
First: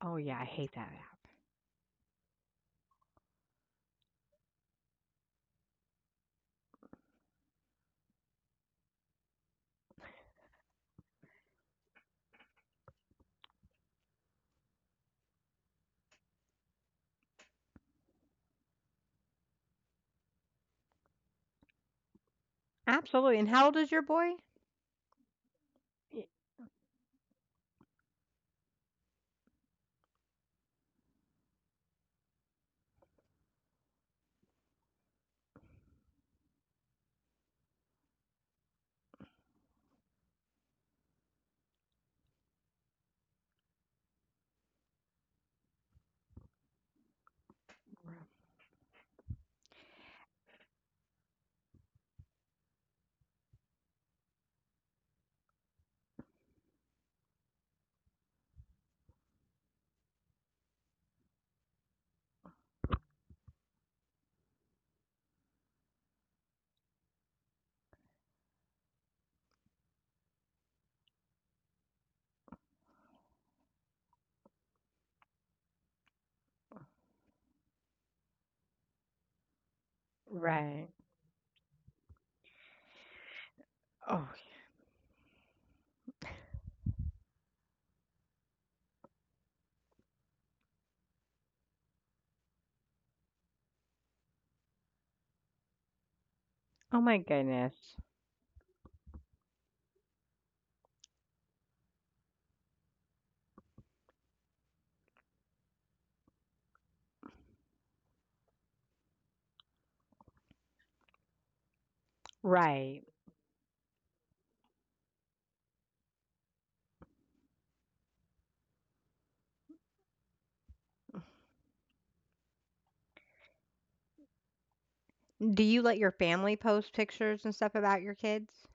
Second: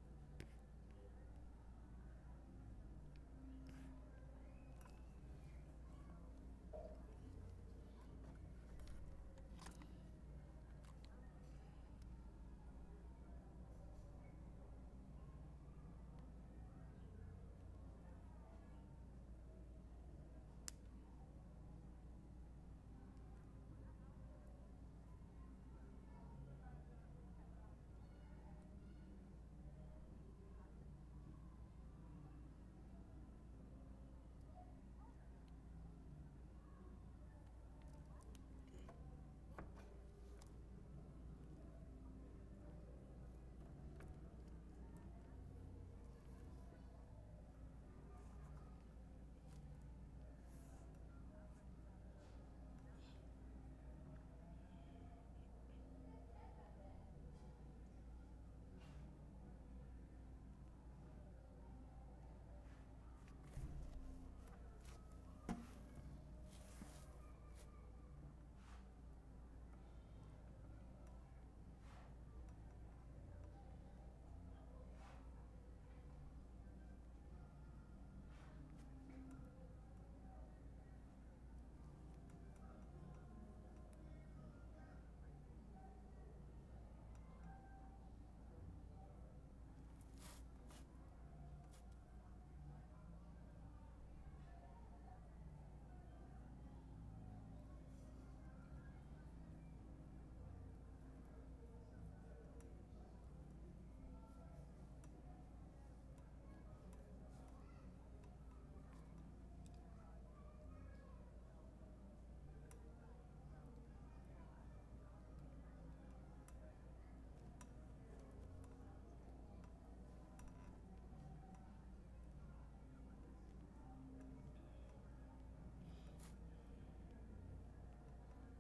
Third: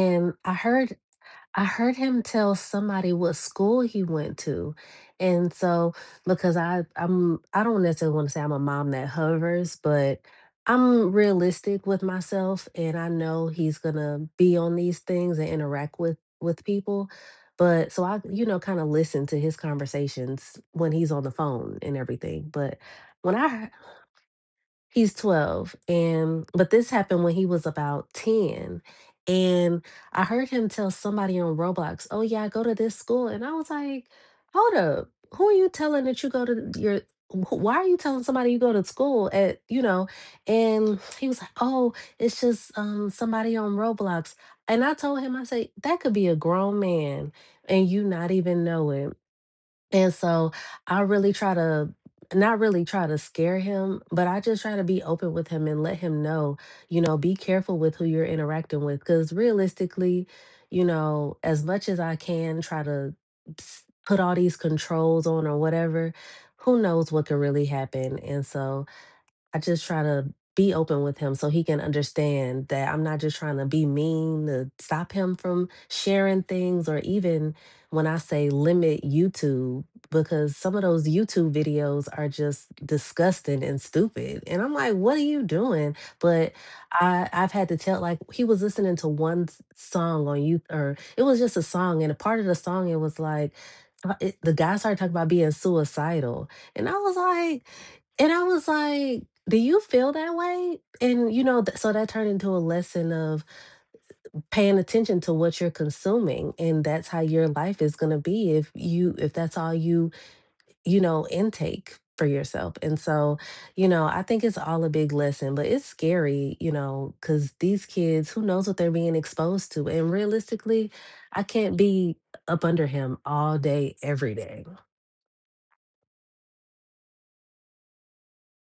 Oh yeah, I hate that app. I heard him tell somebody what school he went to. And so because I don't necessarily want to say I'm a mom that hovers, but I'm realistic with myself and I know he's going to be on these things and interact with people. But so I you know kind of listen to his conversations when he's on the phone and everything. But when Absolutely. And how I old is your boy? He's 12 and but this happened when he was about 10. And I heard him tell somebody on Roblox, "Oh yeah, I go to this school." And I was like, "Hold up. Who are you telling that you go to your why are you telling somebody you go to school at, you know?" And he was like, "Oh, it's just somebody on Roblox." And I told him I said, "That could be a grown man and you not even know it." And so I really try to not really try to scare him, but I just try to be open with him and let him know, you know, be careful with who you're interacting with. Cause realistically, you know, as much as I can try to put all these controls on or whatever, who knows what could really happen. And so I just try to be open with him so he can understand that I'm not just trying to be mean to stop him from sharing things or even when I say limit YouTube because some of Right. those YouTube videos are just disgusting and Oh, stupid. And I'm like, what are you doing? But I I've had to tell like he was listening to one song on you or it was just a song and a part of the song it was like the guy started talking about being suicidal. And I oh was my like goodness. and I was like, do you feel that way? And, you know, so that turned into a lesson of paying attention to what you're consuming. And that's how your life is going to be if you, if that's all you, you know, intake for yourself. And Right. so, you know, I think it's all a big lesson, but it's scary, you know, because these kids, who knows what they're being exposed to. And realistically, I can't be up under him all day, every day. Do you let your family post pictures and stuff about your kids?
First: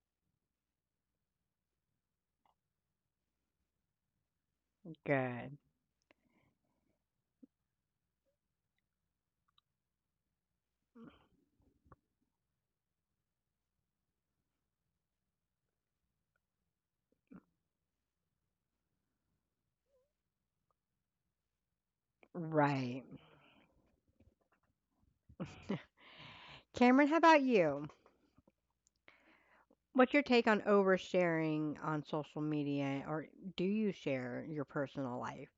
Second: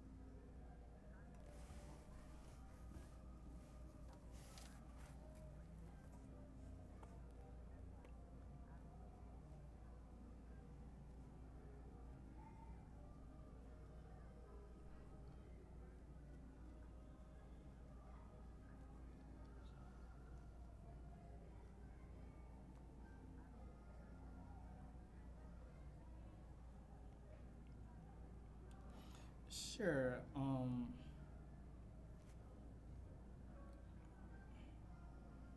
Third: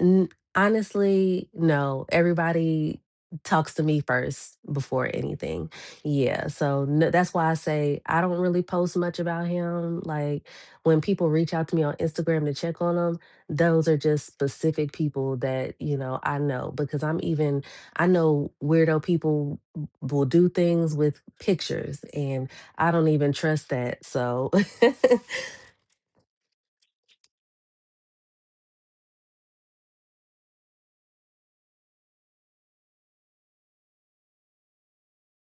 N- Honestly, no. Everybody talks to me first before Good. anything. Yeah, so no, that's why I say I don't really post much about him. Like when people reach out to me on Instagram to check on him, those are just specific people that, you know, I know because I know weirdo people will do things with pictures and I Right. don't even trust that. So Cameron, how about you? What's Sure. your take on oversharing on social media, or do you share your personal life?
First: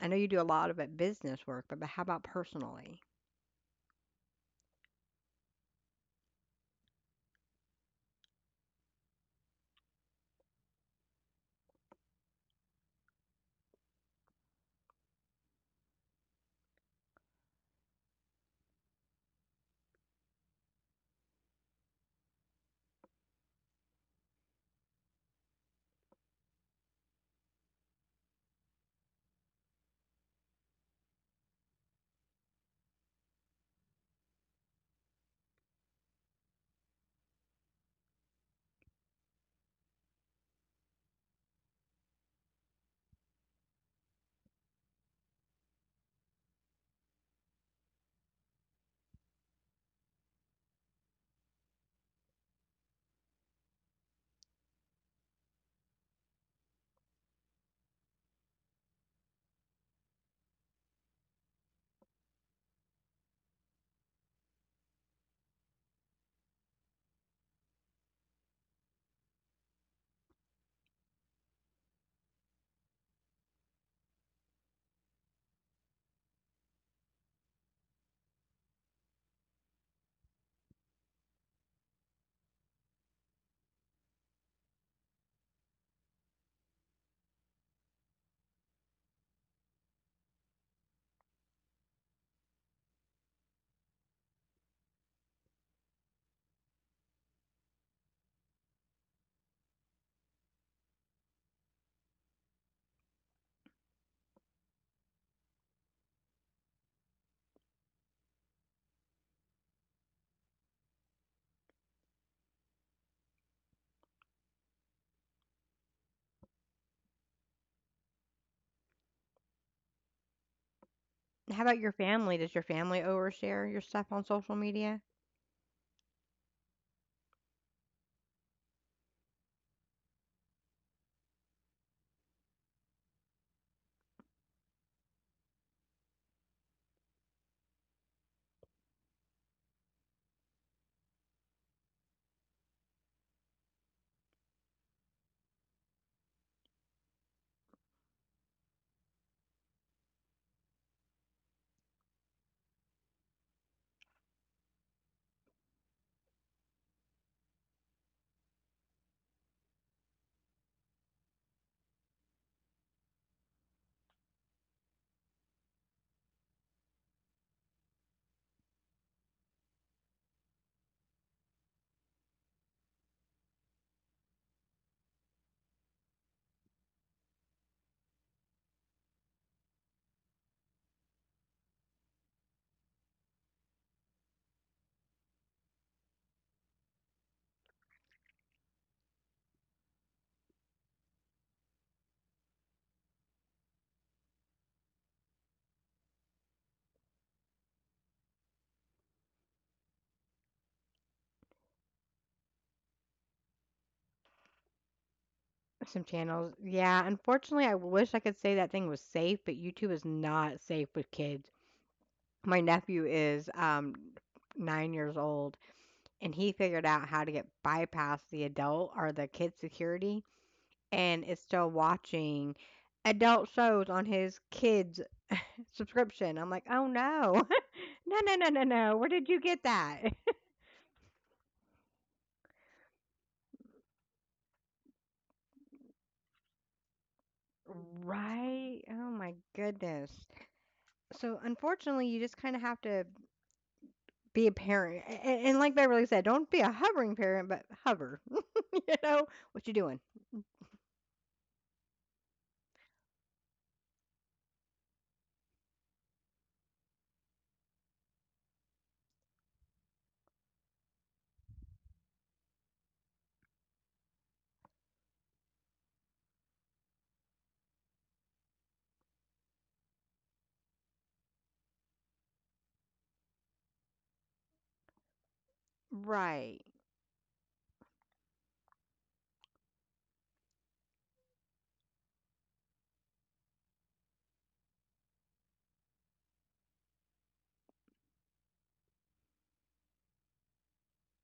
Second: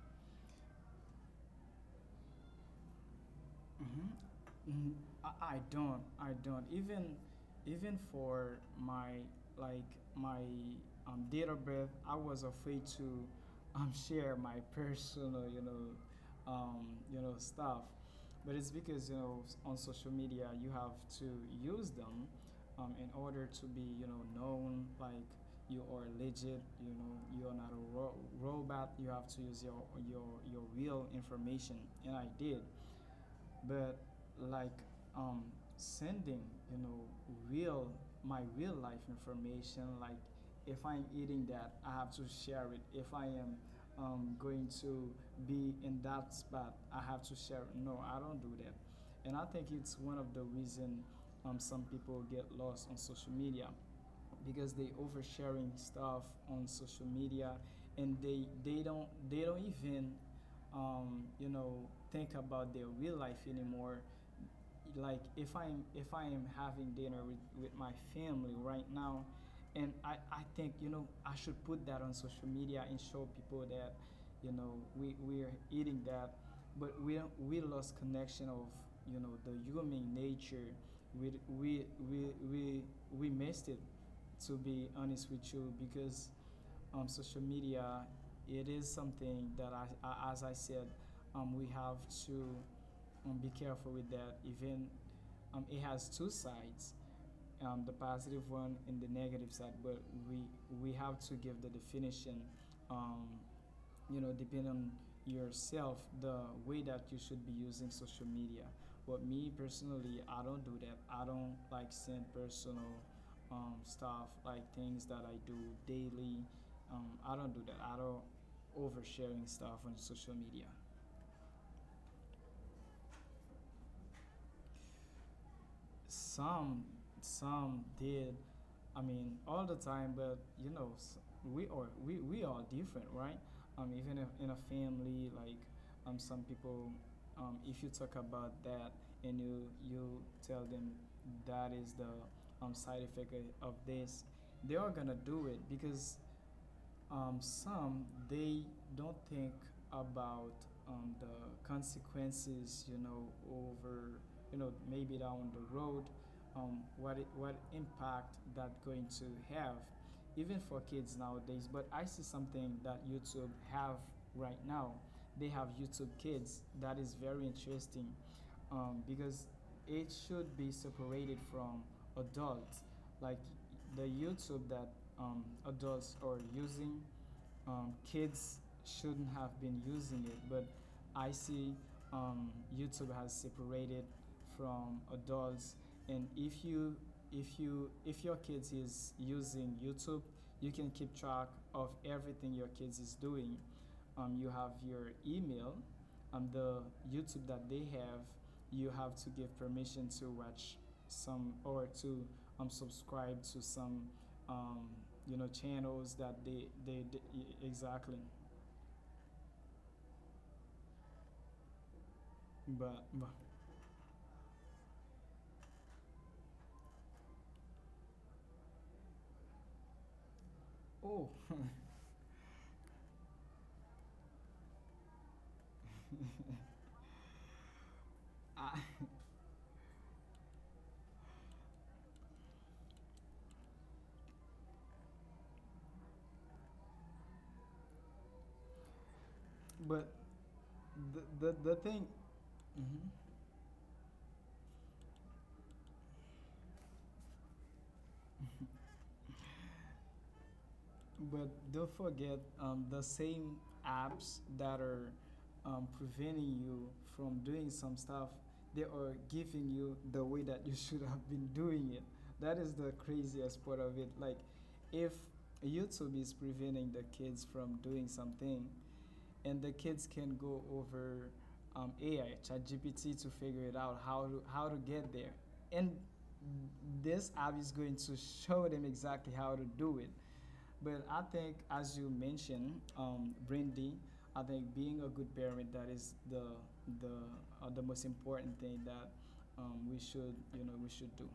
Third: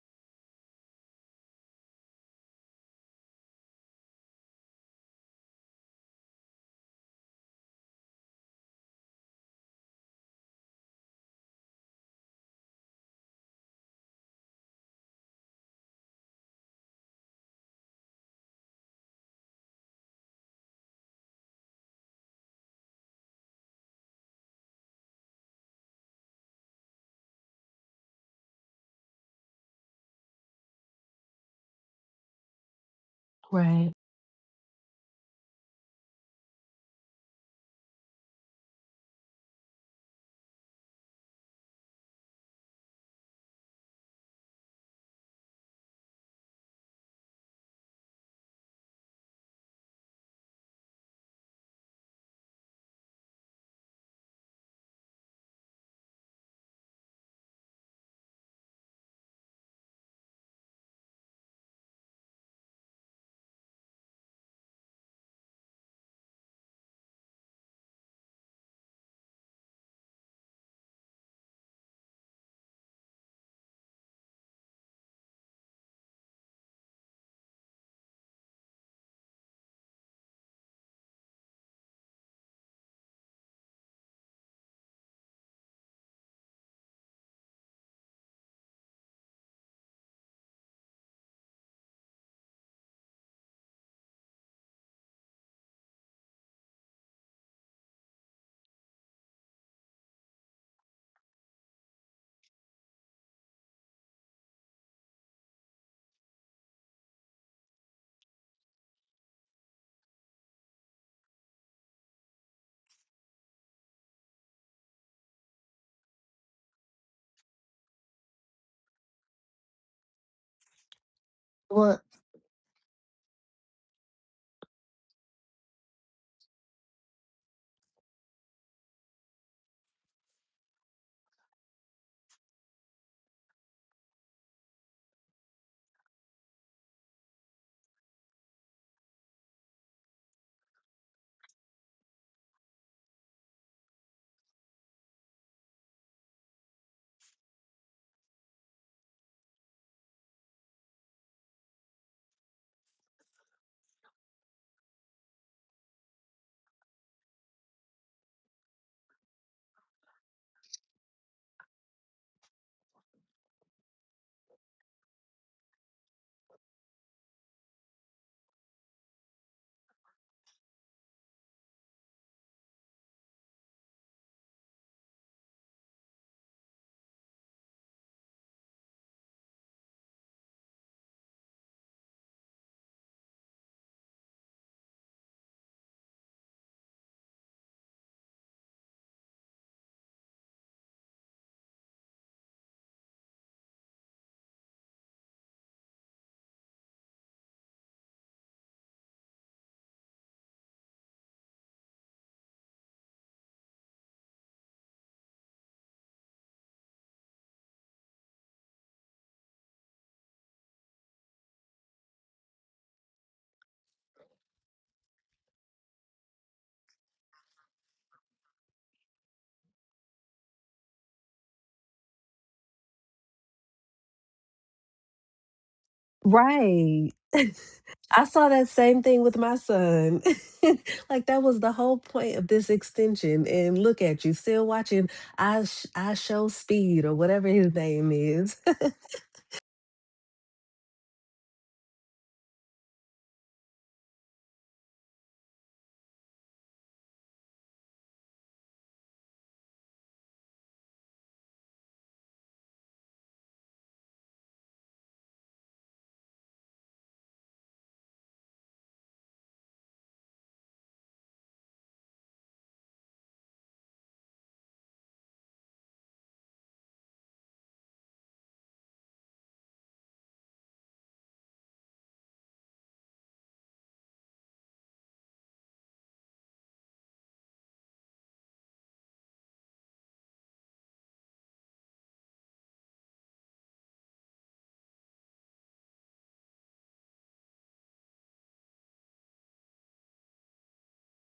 I know you do a lot of it business work, but how about personally? Mm-hmm. I don't. I don't. Even even for my like my date of birth, I was afraid to share my personal, um, stuff. But it's because you know, on social media you have to use them in order to be you know known like you are legit. You know you are not a robot. You have to use your your real information, and I did, right. but like um, sending you know real my real life information. Like if I'm eating, that I have to share it. If I am going to be in that spot, I have to share it. No, I don't do that, and I think it's one of the reason some people get lost on social media because they oversharing stuff on social media, and they don't even you know think about their real life anymore. Like if I'm if I am having dinner with my family right now, and I think you know I should put that on social media and show people that you know we're eating that. But we don't- we lost connection of you know the human nature. We we we we, we missed it, to be honest with you, because social media, it is something that I as I said, we have to be careful with that. Even it has two sides, the positive one and the negative side. But we we have to give the definition. Um, you know, depending on yourself, the way that you should be using social media. But me personally, I don't do that. I don't like send personal stuff, like things that I do daily. I don't do that. I don't oversharing stuff on social media. How about your Well, family? Does your family overshare your stuff on social media? Some some did. I mean, all the time, but you know, we are we are different, right? Even if in a family, like some people, if you talk about that and you tell them that is the side effect of this, they are gonna do it because some they don't think about the consequences, you know, over you know maybe down the road, what impact that going to have, even for kids nowadays. But I see something that YouTube have right now. They have YouTube Kids that is very interesting because it should be separated from adults, like the YouTube that adults are using, kids shouldn't have been using it. But I see um, YouTube has separated from adults. And if you if your kids is using YouTube, you can keep track of everything your kids is doing. You have your email, the YouTube that they have, you have to give permission to watch some or to subscribe to some um, you know Some channels that channels. they they, Yeah, they e- unfortunately, I wish exactly. I could say that thing was safe, but YouTube is not safe with kids. My nephew But is 9 years old, and he figured out how to get bypass the adult or the kid security and oh, is still watching adult shows on his kids' subscription. I'm like, "Oh, right. no. No, I no, saw no, no, that no. same Where thing did with you my get that?" son. Like that was the whole point of this extension. And look at you, still watching I Show Speed or whatever his name is. Right? Oh my goodness. but the So, the, the unfortunately, thing. you just kind of have to Mhm. be a parent. And like Beverly said, don't be a hovering parent, but hover. You know what you are doing. But don't forget the same apps that are preventing you from doing some stuff, they are giving you the way that you should have been doing it. That is the craziest part of it. Like, if YouTube is preventing the kids from doing something, and the kids can go over AI, ChatGPT, to figure it out how to get there. And Right. this app is going to show them exactly how to do it. But I think, as you mentioned, Brandy, I think being a good parent, that is the the most important thing that we should you know we should do.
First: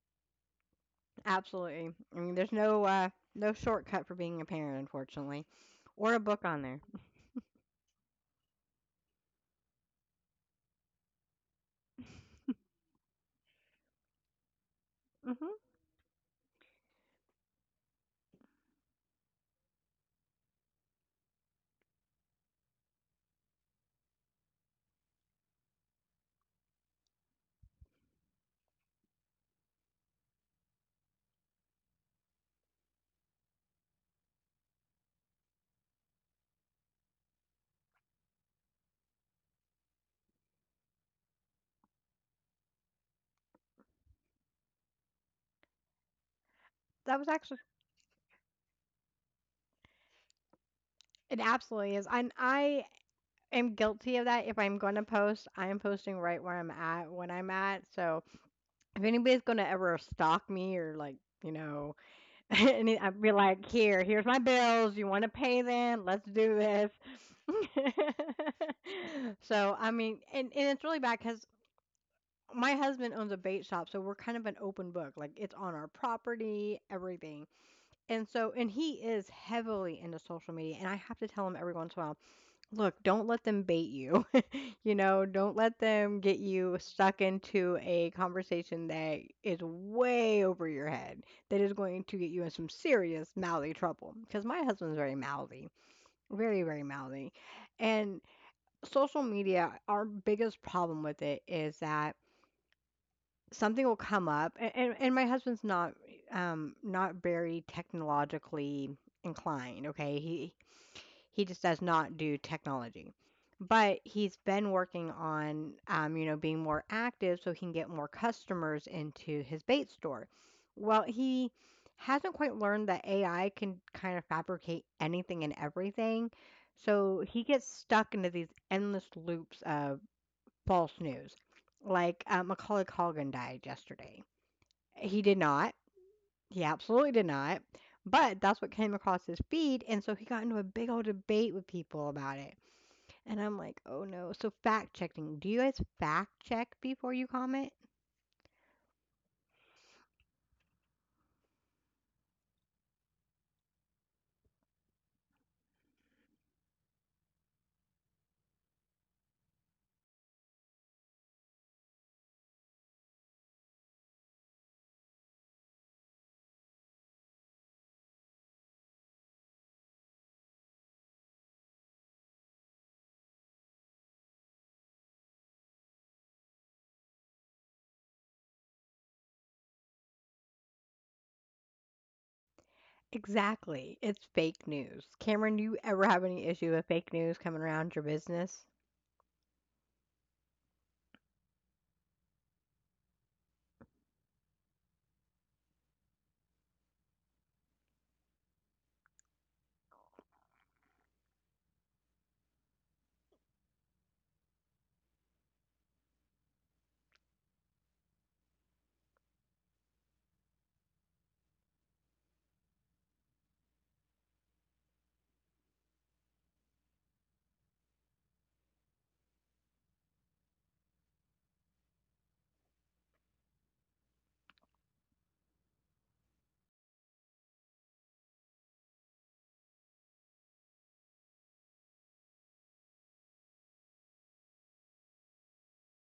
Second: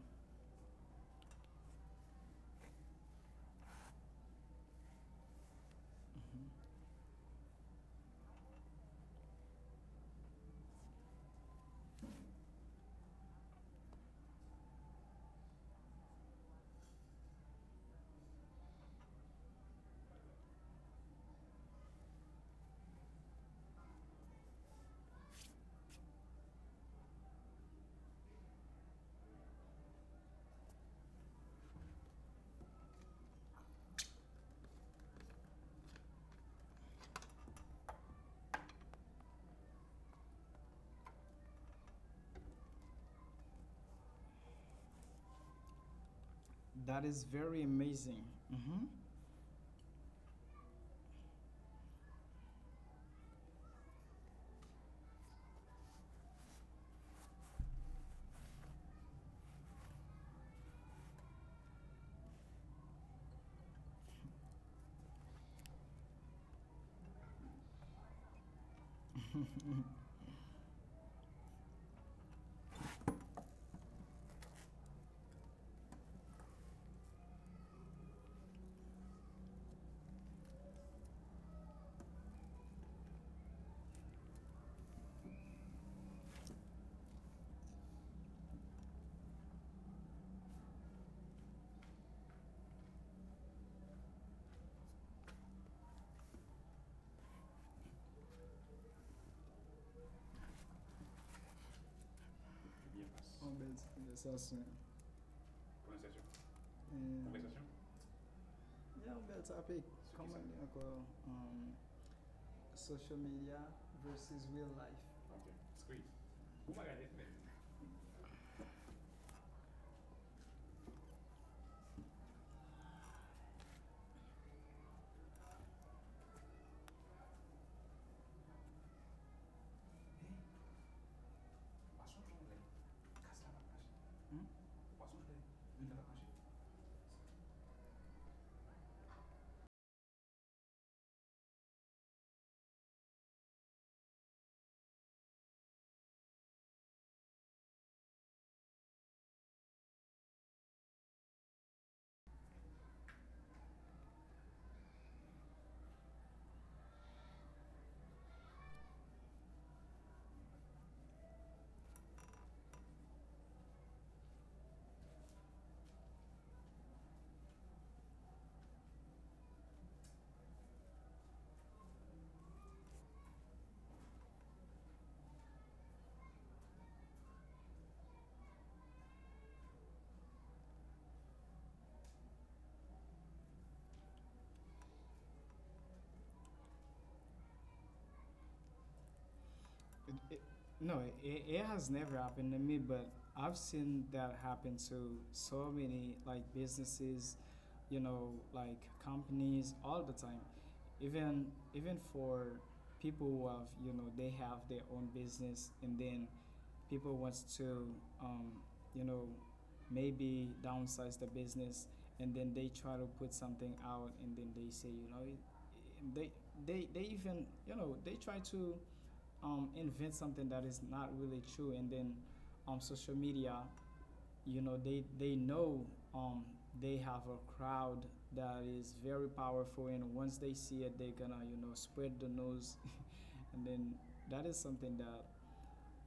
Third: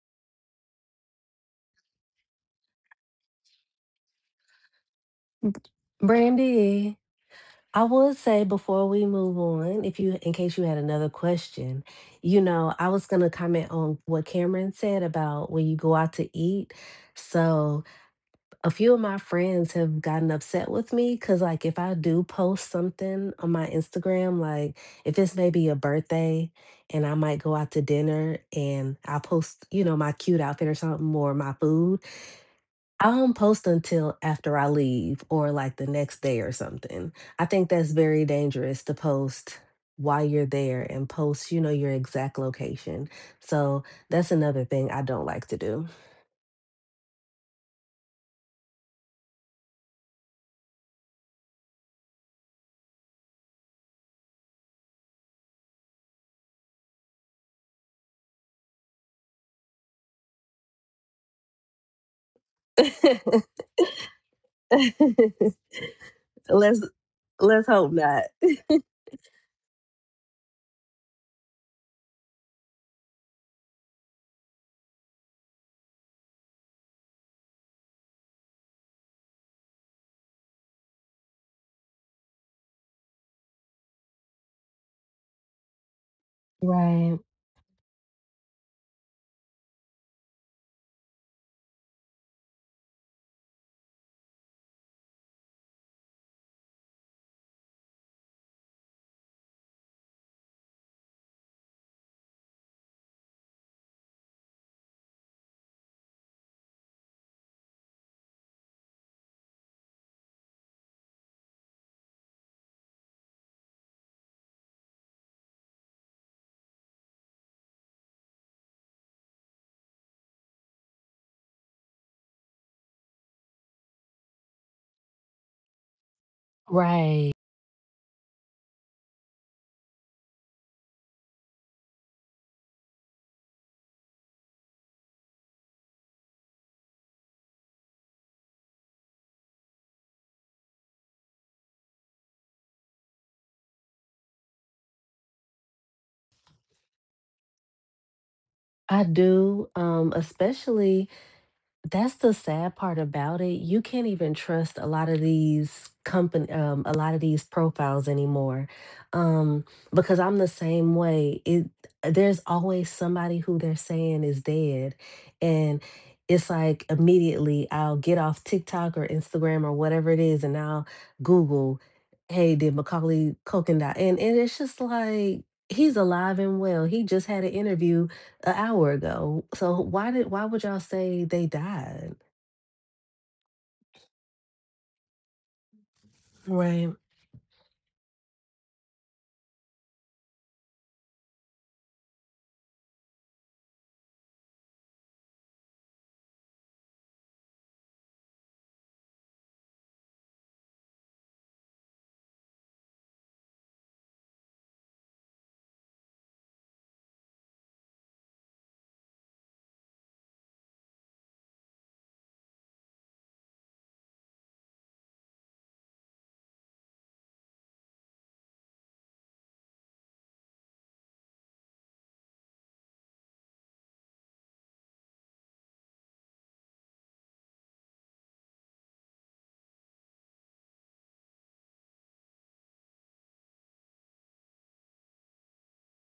Absolutely. I mean, there's no no shortcut for being a parent, unfortunately. Or a book Mhm. on there. Brandy, I would say before we move on, if you in case you had another question, you know, I was gonna comment on what Cameron said Mhm. about when you go out to eat. So a few of my friends have gotten upset with me because like if I do post something on my Instagram, like if it's maybe a birthday and I might go out to dinner and I post you know my cute outfit or something or my food, I don't post until after I leave or like the next day or something. I think that's very dangerous to post while you're there and post you know your exact location. So that's another thing I don't like to do. That That was is actually. very amazing. Mhm. It absolutely is. And I am guilty of that. If I'm going to post, I am posting right where I'm at when I'm at. So if anybody's going to ever stalk me or like, you know, and I'd be like, here, here's my bills. You want to pay them? Let's do Let's this. Hope not. So, I mean, and it's really bad because my husband owns a bait shop. So we're kind of an open book. Like it's on our property, everything. And so, and he is heavily into social media. And I have to tell him every once in a while, look, don't let them bait you. You know, don't let them get you Right, stuck into a conversation that is way over your head, that is going to get you in some serious mouthy trouble. Because my husband's very mouthy, very, very mouthy. And social media, our biggest problem with it is that C'est on something belle will come up, and, conversation. and, and my husband's not not Euh, very technologically Yeah, on belle inclined, topic. okay? Sur comment He on dit encore he just does not do technology. social media But he's versus been real working life. on, being more active so he can get more customers into his bait store. Well, he hasn't quite learned that AI can kind of fabricate anything and everything. So right. he gets stuck into these endless loops of false news. Like Macaulay Culkin died yesterday. Hmm? He did not. He absolutely did not. But that's what came across his feed. And so he got into a big old debate with people about it. And I'm like, "Oh, no." So fact checking. Do you guys fact check before you comment? I do, especially that's the sad part about it. You can't even trust a lot of these profiles anymore. Um, because I'm the same way. It There's always somebody who they're saying is dead. And it's like immediately I'll get off TikTok or Instagram or whatever it is and I'll Google, hey, did Macaulay Culkin die? And it's just like he's alive and well. He just had an interview an hour ago. So why would y'all say they died? Exactly. It's fake news. Cameron, do you ever have any issue with Right. fake news coming around your business? It, no, it has never happened to me, but I've seen that happen to so many like businesses, you know, like companies all the time. Even even for people who have, you know, they have their own business, and then people wants to, um, you know, maybe downsize the business, and then they try to put something out, and then they say, you know, they they even you know they try to invent something that is not really true, and then social media, you know, they know um, they have a crowd that is very powerful, and once they see it, they're gonna you know spread the news, and then that is something that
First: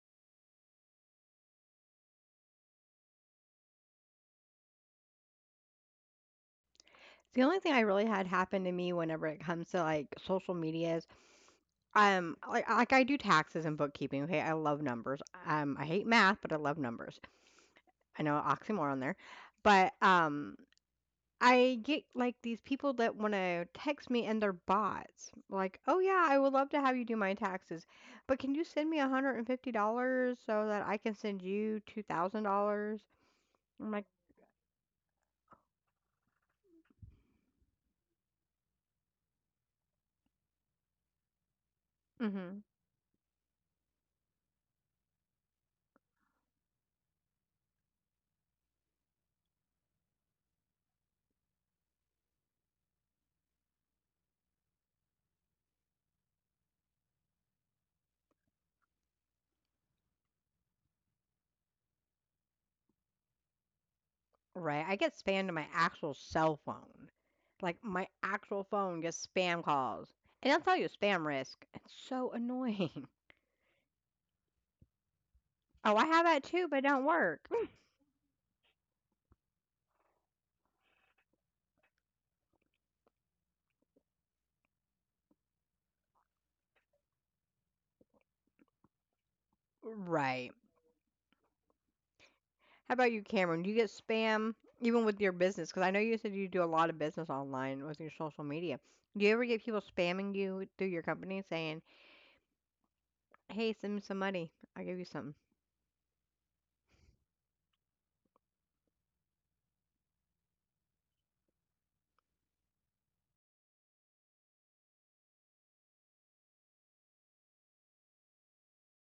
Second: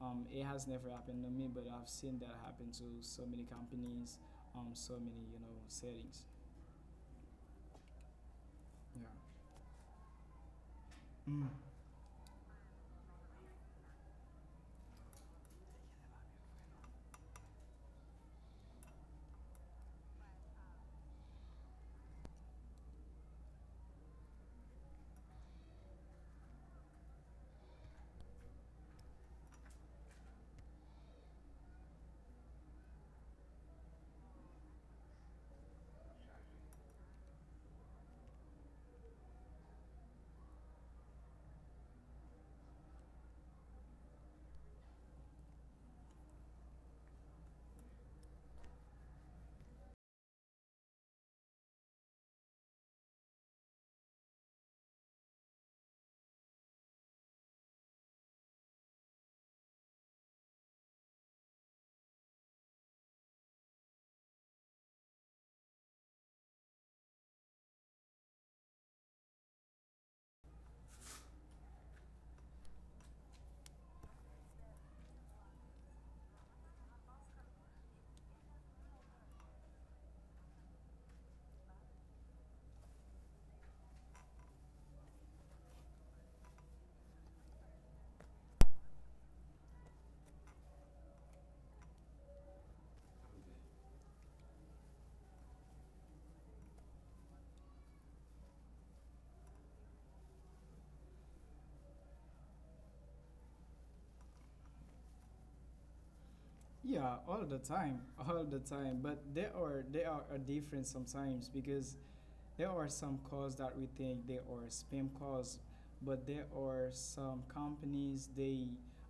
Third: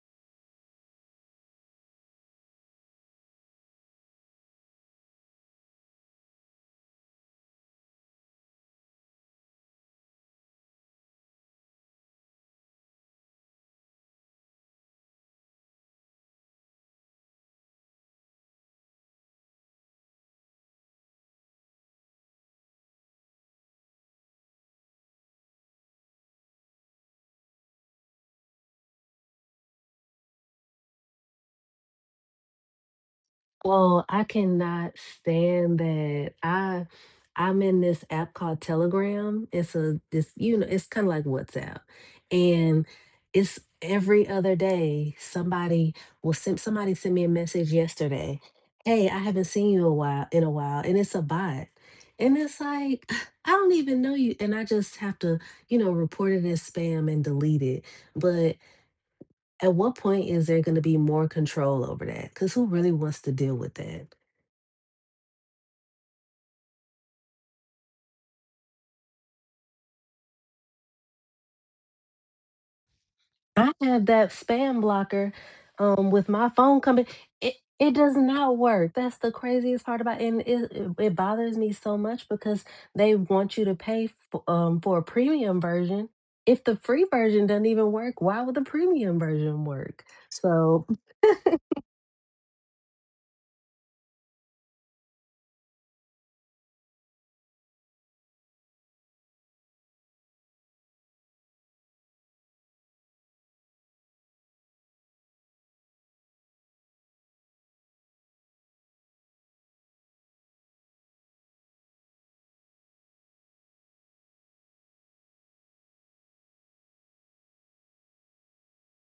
it has never happened to me, but I've seen that happen to so many companies, so many you know settings. The only thing I really had happen to me Yeah. whenever it comes to like social media is like I do taxes and bookkeeping. Okay, I love numbers. I hate math, but I love numbers. I know, oxymoron there. But I get like these people that want to text me and they're bots. Like, oh yeah, I would love to have you do my taxes, but can you send me $150 so that I can send you $2,000? I'm Well, like, I cannot stand that. I'm in this app called Telegram. It's a this you know, It's kind of like WhatsApp. mm-hmm. And it's every other day somebody will send somebody sent me a message yesterday. Hey, I haven't seen you a while in a while and it's a bot. And it's like I don't even know you and I just have to, report it as spam and delete it. But. At what point is there gonna be more control over that? Because who really wants to deal with that? Right. I get spammed on my actual cell phone. Like my actual phone gets spam calls. And I'll tell you, spam risk, it's so annoying. I had that spam blocker, Oh, I have with that my too, but phone it don't company. work. It it does not work. That's the craziest part about it. And it bothers me so much because they want you to pay for, for a premium version. If the free version doesn't even work, why would the premium version work? Right. So. How about you, Cameron? Do you get spam even with your business? Because I know you said you do a lot of business online with your social media. Do you ever get people spamming you through your company saying, "Hey, send me some money. I'll give you something." Yeah, all the time, all the time. But there are a difference sometimes because there are some calls that we think they are spam calls, but there are some companies they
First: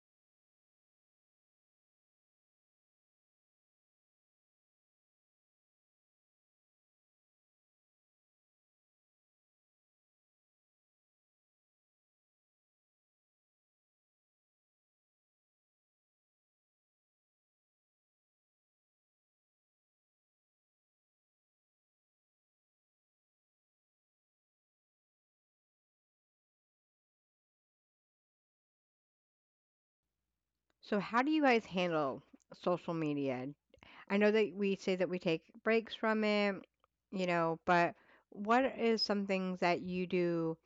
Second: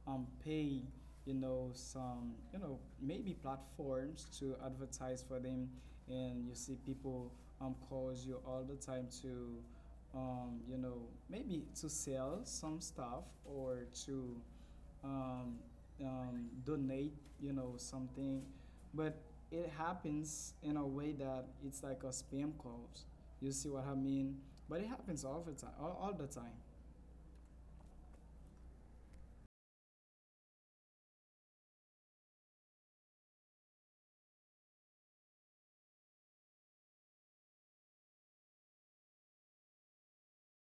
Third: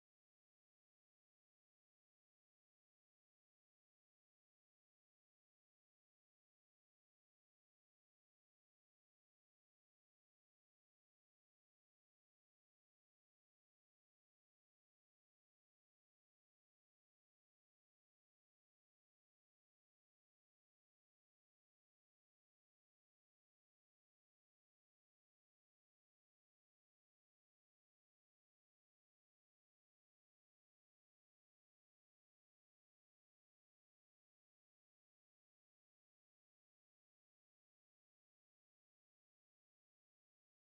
pay you know some you know maybe platforms to advertise for them, and you see people calls you all the time to you know maybe to sell some stuff or to um, donate, you know, something, but it happens in a way that it's like a spam calls. You see what I mean? But it happens all the time, all the time. So how do you guys handle social media? I know that we say that we take breaks from it, you know, but what is some things that you do,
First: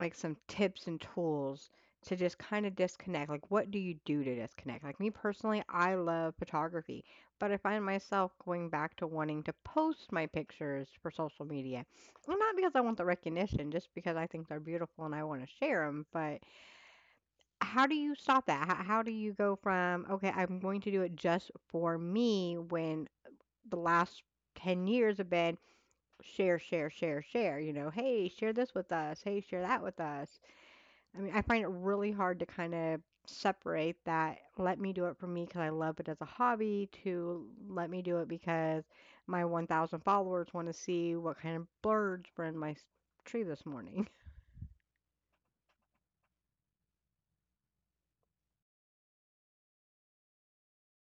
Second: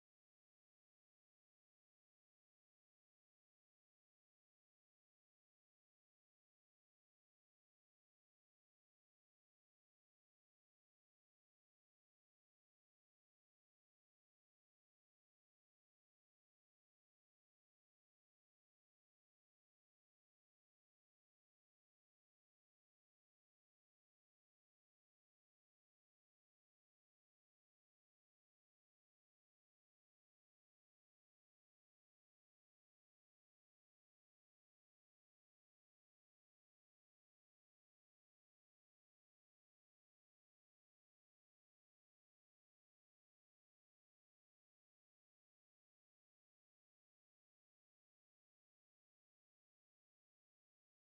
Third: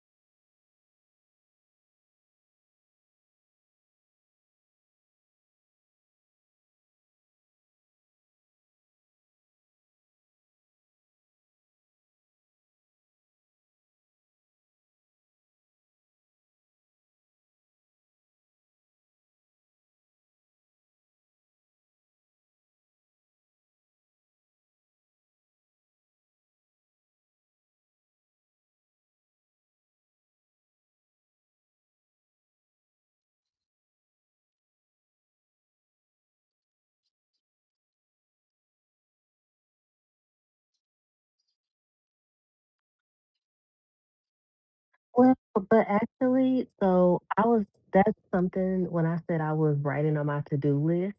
like some tips and tools to just kind of disconnect? Like, what do you do to disconnect? Like, me personally, I love photography, but I find myself going back to wanting to post my pictures for social media. Well, not because I want the recognition, just because I think they're beautiful and I want to share them. But how do you stop that? How do you go from, okay, I'm going to do it just for me, when the last 10 years have been share, share, share, share? You know, hey, share this with us. Hey, share that with us. I mean, I find it really hard to kind of separate that, let me do it for me because I love it as a hobby, to let me do it because my 1,000 followers want to see what kind of birds were in my tree this morning. Well, but actually, so I was that's something, when I said I was writing on my to-do list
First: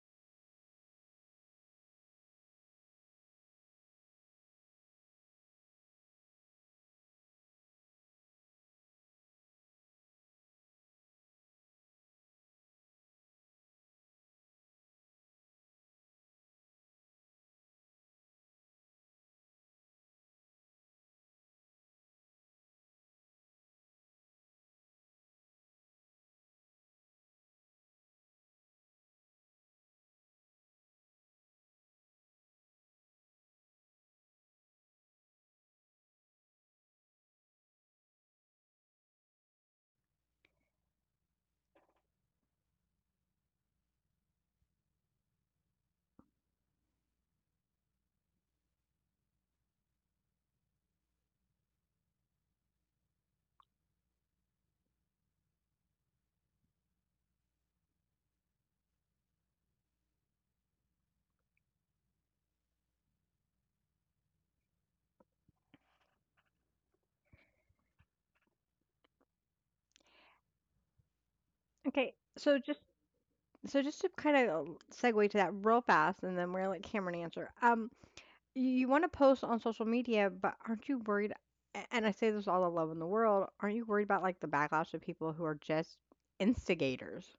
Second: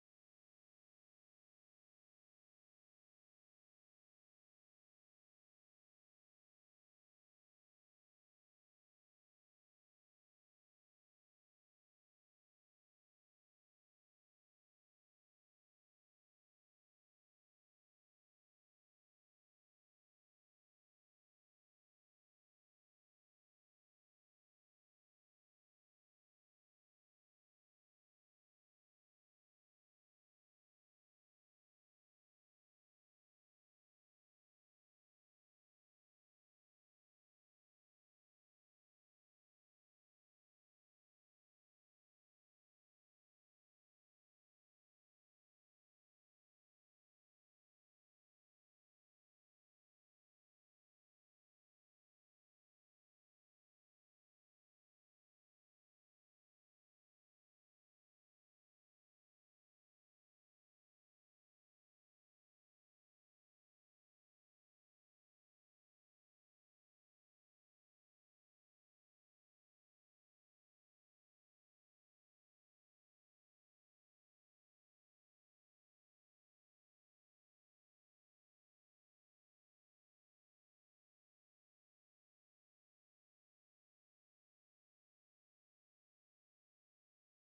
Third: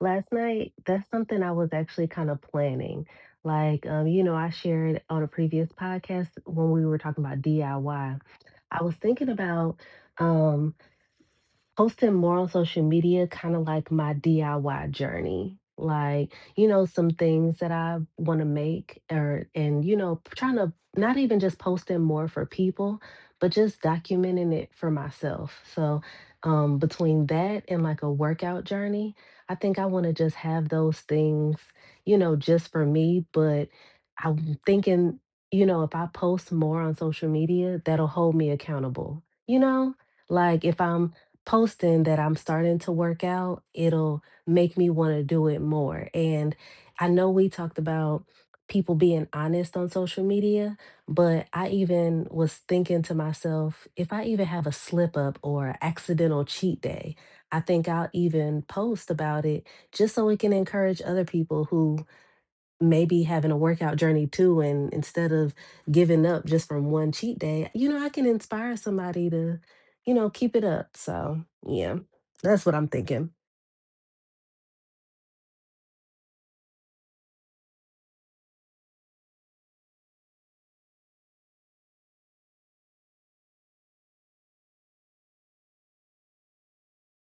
last night, that's something I was actually kind of planning. Like, I shared on a previous podcast when we were talking about DIY. I Y. I was thinking about um posting more on social media, kind of like my DIY journey. Like, some things that I want to make, or, and, you know, trying to not even just posting more for people, but just documenting it for myself. So, between that and like a workout journey, I think I want to just have those things, just for me. But I'm thinking, if I post more on social media, that'll hold me accountable, you know? Like if I'm posting that I'm starting to work out, it'll make me want to do it more. And I know we talked about people being honest on social media, but I even was thinking to myself, if I even have a slip up or a accidental cheat day, I think I'll even post about it just so it can encourage other people who maybe having a workout journey too and instead of giving up just from one cheat day, I can inspire somebody to, keep it up. So yeah, Okay, so that's what just I'm thinking. to kind of segue to that real fast, and then we're gonna let Cameron answer. You, you want to post on social media, but aren't you worried? And I say this with all the love in the world. Aren't you worried about like the backlash of people who are just instigators?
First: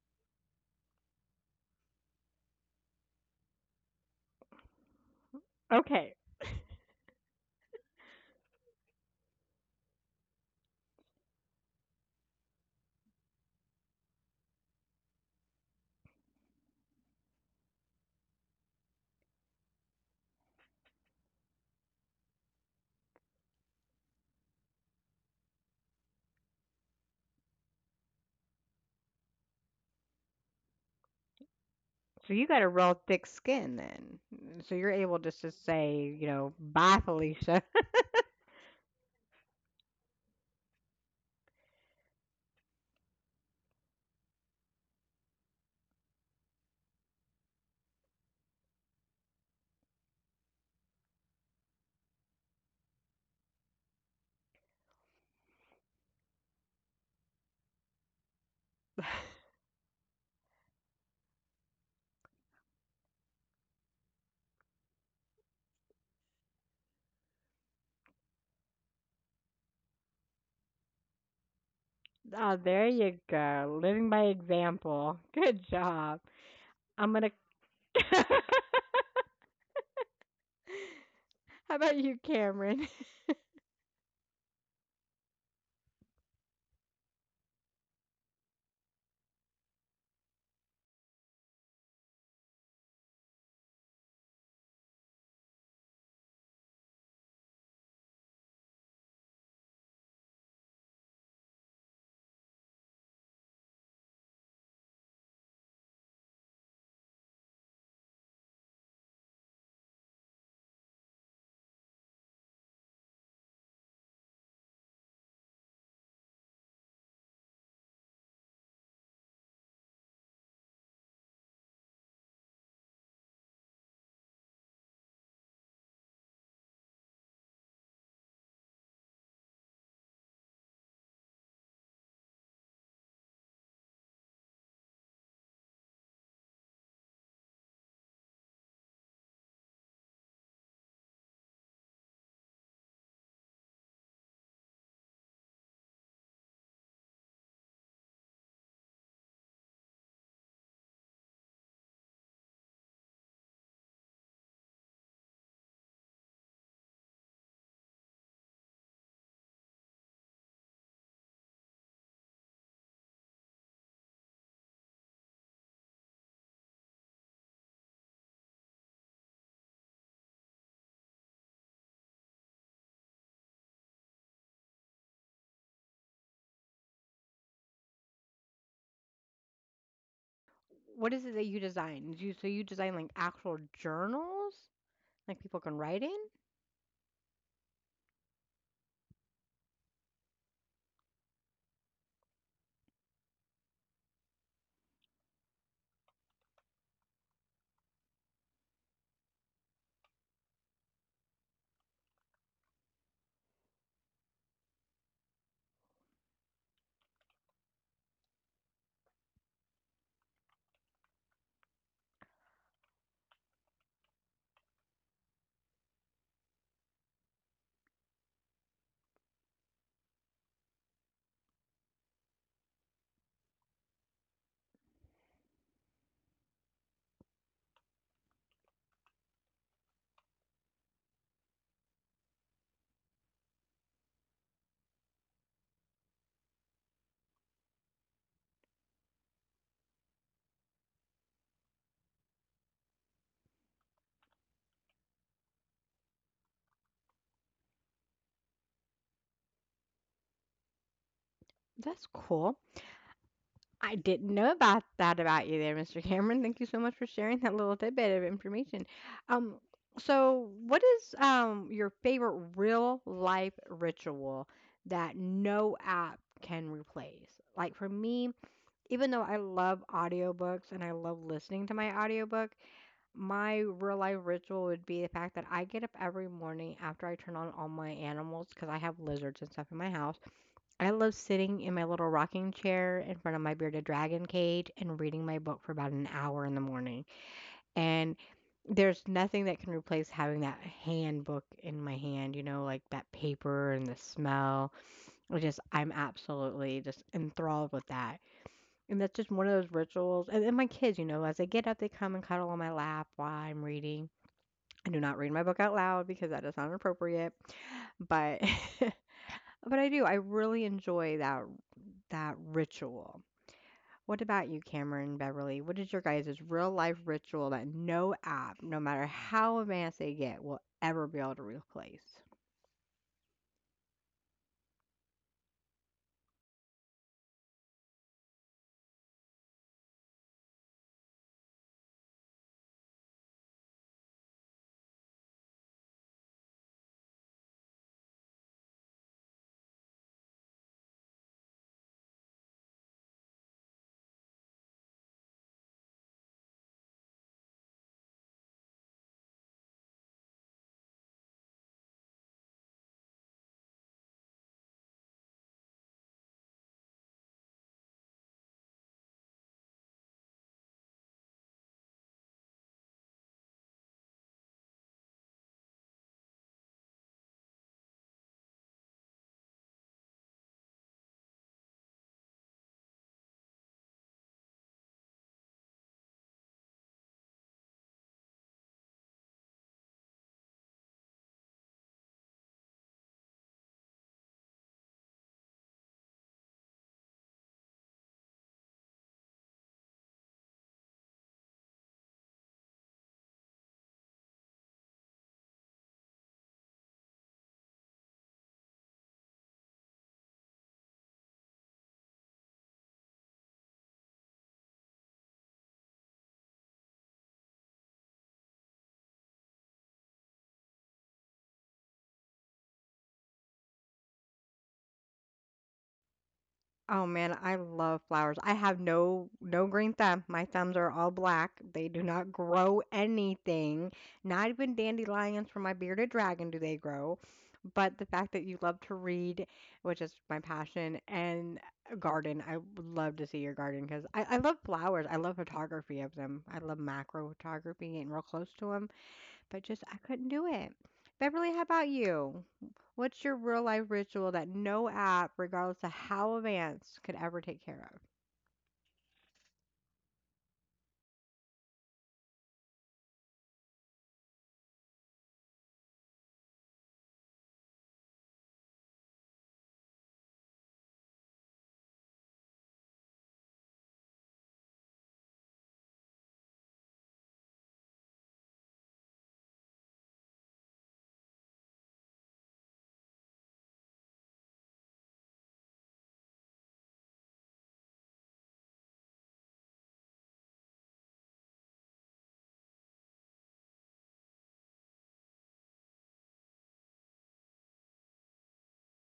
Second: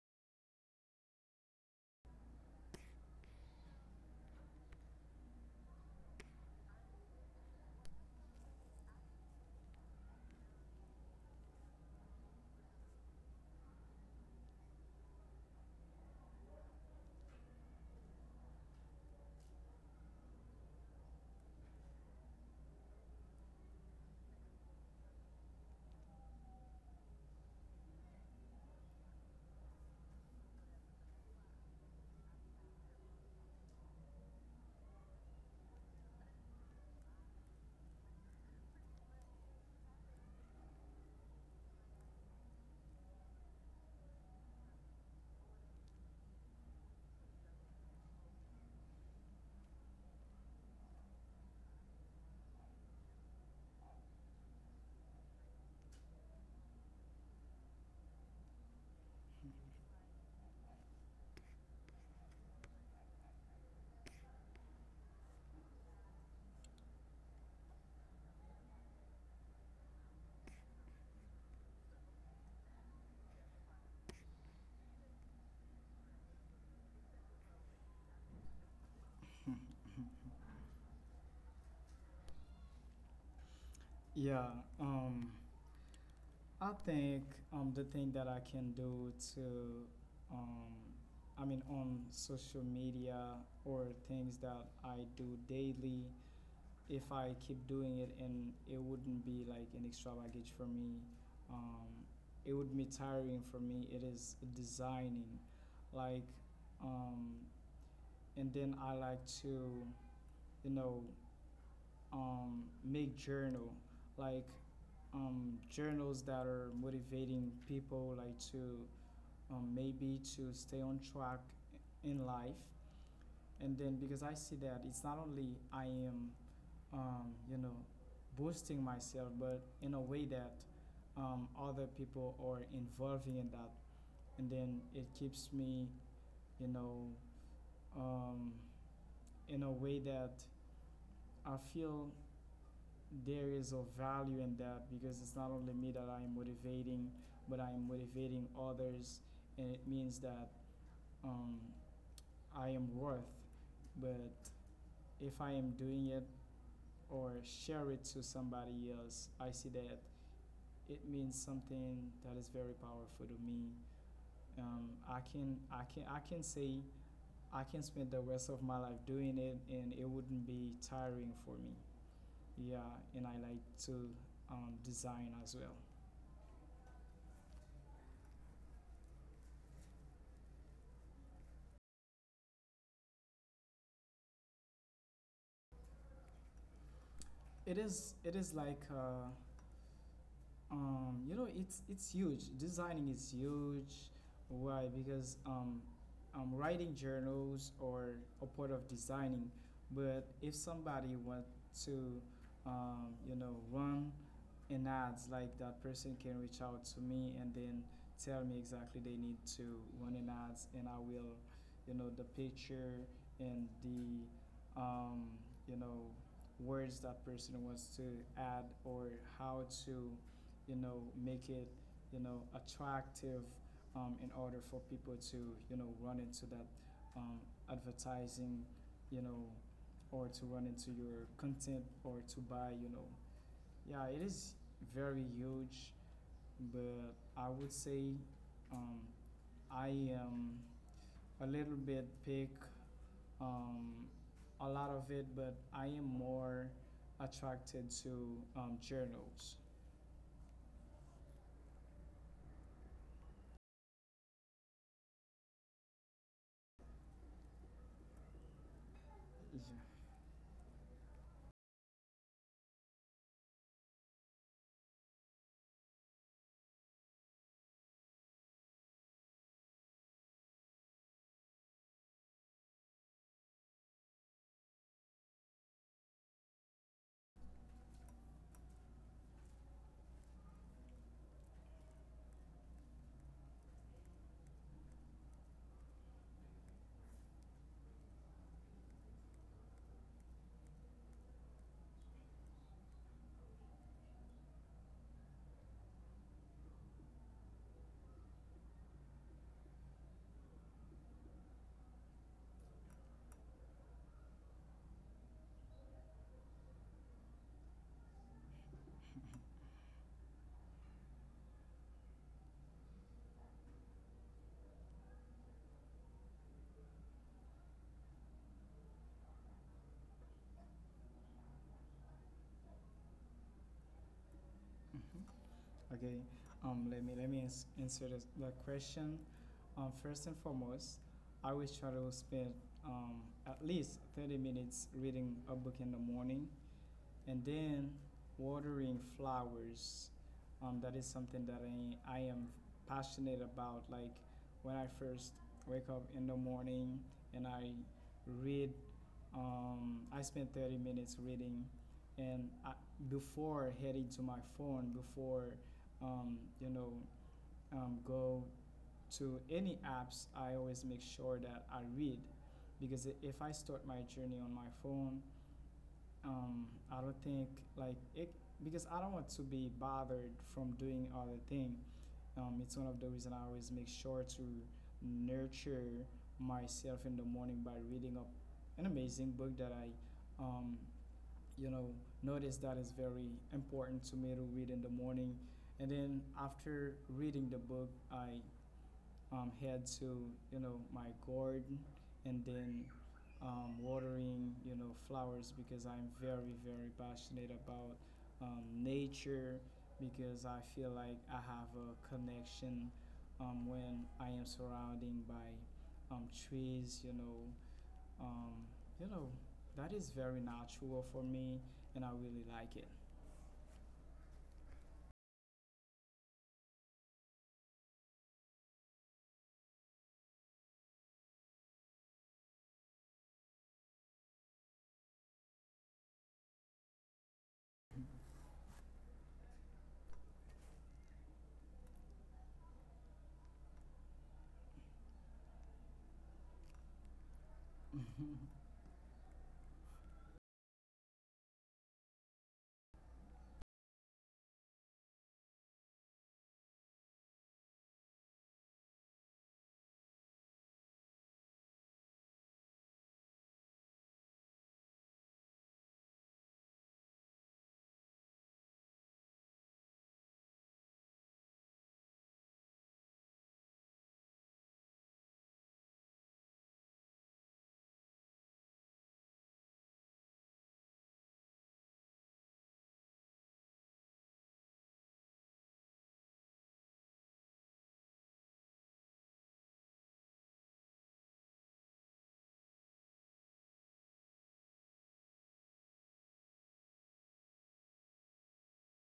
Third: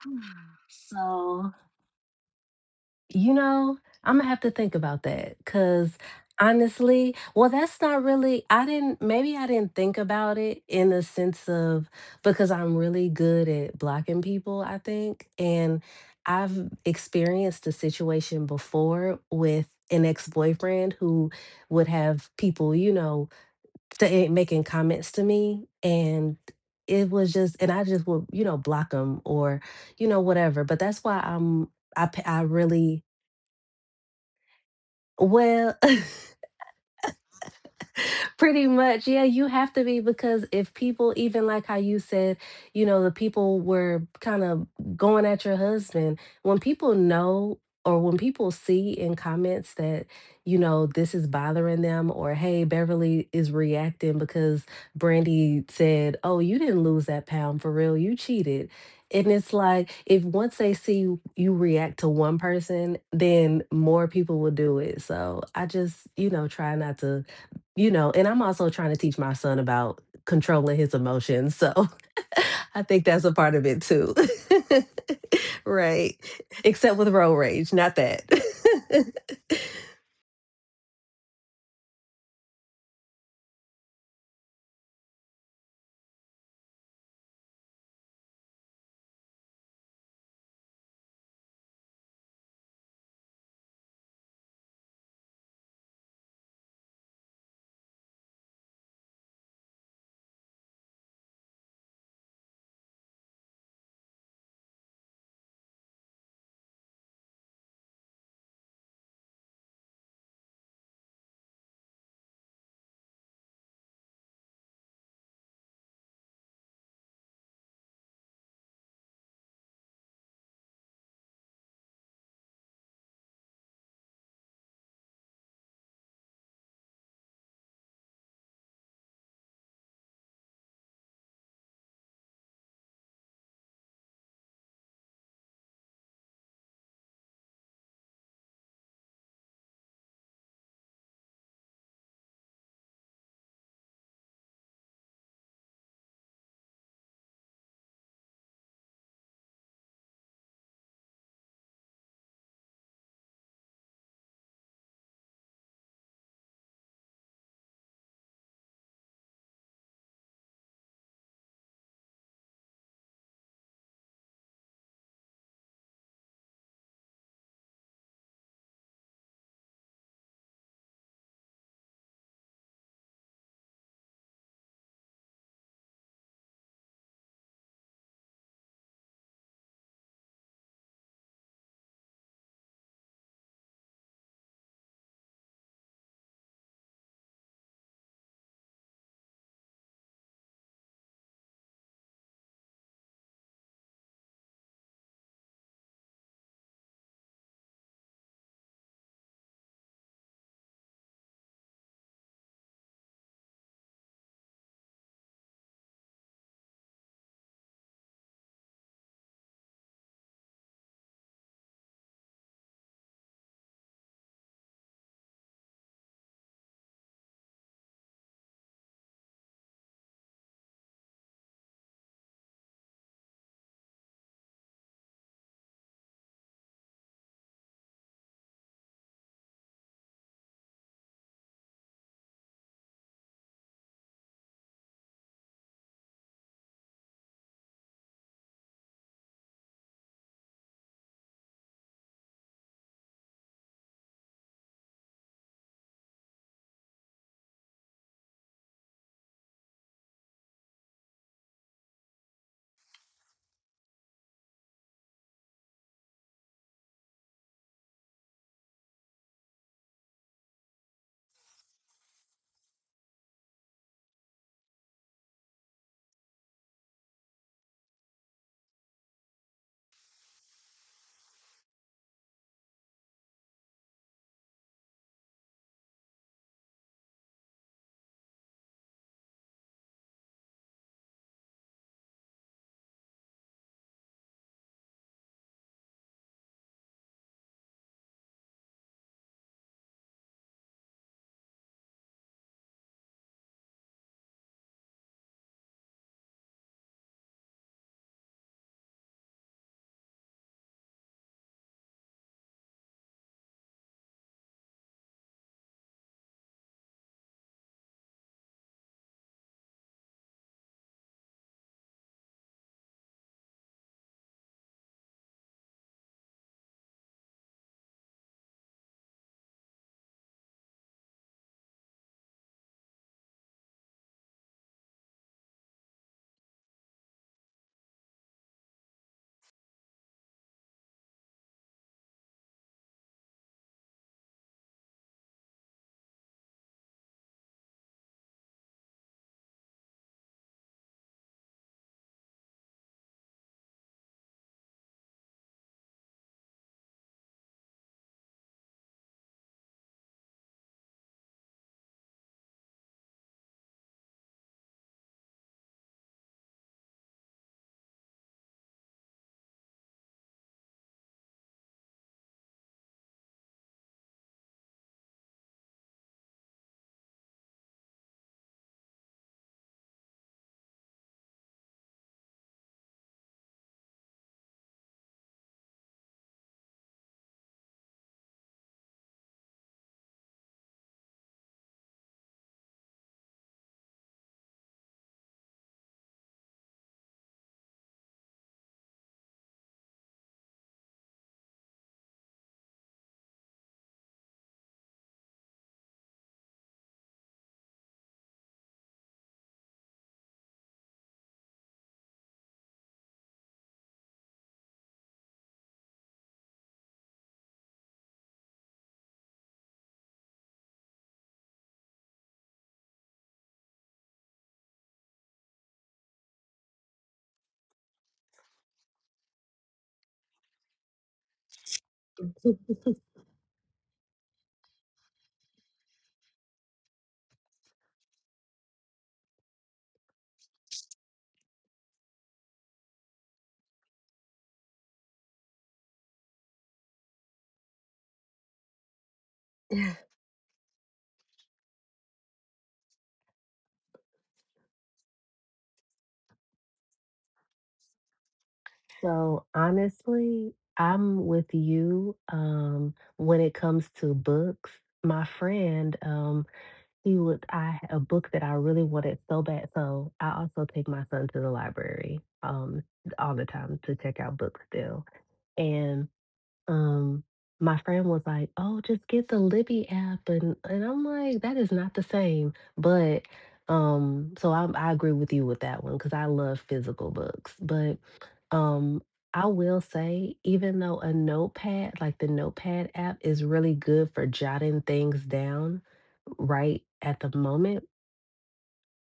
So. You know, I'm gonna have to think about that because Okay. honestly, well, that's not really, I didn't, maybe I didn't think about it in the sense of, because I'm really good at blocking people, I think. And I've experienced a situation before with an ex boyfriend who would have people, making comments to me. And it was just, and I just would, block them or, whatever. But that's why I'm, I, So p- you I got a real really. thick skin then. Mm. So you're able to just Well, say, you know, bye, Felicia. Pretty much, yeah, you have to be because if people, even like how you said, the people were kind of going at your husband, when people see in comments that, this is bothering them or hey, Beverly is reacting because Brandy said, oh, you didn't lose that pound for real, you cheated. And it's like if once they see you react to one person, then more people will do it. So I just, try not to, and I'm also trying to teach my son about controlling his emotions. So Oh, I there think you that's a part of go. it Living too. by example. Good Right. job. Except with I'm gonna. road rage, not that. How about you, Cameron? Yeah. Um, I think the thing that I can do to, um, I mean, on social media or things that I do daily, if I keep doing it and it wouldn't be like an extra baggage for me, um, it would be tiring for me. It is designing, like, um, and then I like to, you know, make journal, like journals that are motivating people, like to maybe to stay on track in life. And then because I see that it's not only I am you know boosting myself, but in a way that other people are involving in that, and then it keeps me, you know, um, in a way that I feel there is a value in that because it's not only me that I'm motivating, but I'm motivating others, and it means that um, I am worth. But if I am doing it or share it to somebody else, I see that it means something that is very powerful to me. I can say I can spend the rest of my life doing it, and it wouldn't be tiring for me. Yeah, and I like to design as well. What is it that you design? You, so you design like actual journals, like people can write in. It is like it's huge. Designing is huge. Why? Because I'm writing journals, or a part of designing. But if somebody wants to run in ads, like that person can reach out to me and then tell me exactly they need to run in ads, and I will, the picture, and the um, you know words that person wants to add, or how to make it attractive, in order for people to run into that um, advertising, you know or to run into your content or to buy. Yeah, it is very huge, but I would say um, I am a little bit pick, um, a lot of it, but I am more attracted to journals. That's cool. I didn't know about that about you there, Mr. Cameron. Thank you so much for sharing that little tidbit of information. Um, Yeah. so what is your favorite real life ritual that no app can replace? Like for me, even though I love audiobooks and I love listening to my audiobook, my real life ritual would be the fact that I get up every morning after I turn on all my animals because I have lizards and stuff in my house. I love sitting in my little rocking chair in front of my bearded dragon cage and reading my book for about an hour in the morning. And there's nothing that can replace having that handbook in my hand, you know, like that paper and the smell. I just, I'm absolutely just enthralled with that. And that's just one of those rituals. And my kids, you know, as they get up, they come and cuddle on my lap while I'm reading. I do not read my book out loud because that is not appropriate, but but I do. I really enjoy that that ritual. What about you, Cameron, Beverly? What is your guys' real life ritual that no app, no matter how advanced they get, will ever be able to replace? Mhm. Okay. Let me answer the question. First and foremost, I always try to spend um, at least 30 minutes reading a book in the morning, and then watering flowers. That is something that I am passionate about. Like when I first wake up in the morning and I read, I spend 30 minutes reading. And I, before heading to my phone, before um, you know go to any apps, I always make sure that I read, because if I start my journey on my phone, um, I don't think like it, because I don't want to be bothered from doing other thing. It's one of the reason I always make sure to nurture myself in the morning by reading up an amazing book that I, um, you know, notice that is very important to me to read in the morning. And then after reading the book, I head to my garden, and then watering, flowers, because I'm very very passionate about nature, because I feel like I have a connection when I am surrounding by um, trees. Um, you know that is very natural for me, and I really like it. Oh man, I love flowers. I have no green thumb. My thumbs are all black. They do not grow anything. Not even dandelions from my bearded dragon do they grow. But the fact that you love to read, which is my passion, and garden, I would love to see your garden because I love flowers. I love photography of them. I love macro photography, getting real close to 'em, but just I couldn't do it. Beverly, how about you? What's your real life ritual that no app, regardless of how advanced, could ever take care So honestly, I'm with you when it comes to books. My friend, he would I a book that I really wanted so bad. So I also take my son to the library all the time to check out books still. And. um, my friend was like, "Oh, just get the Libby app," and I'm like, "That is not the same." But so I agree with you with that one because I love physical books. But um, I will say, even though a notepad, like the notepad app, is really good for jotting things down right at the moment,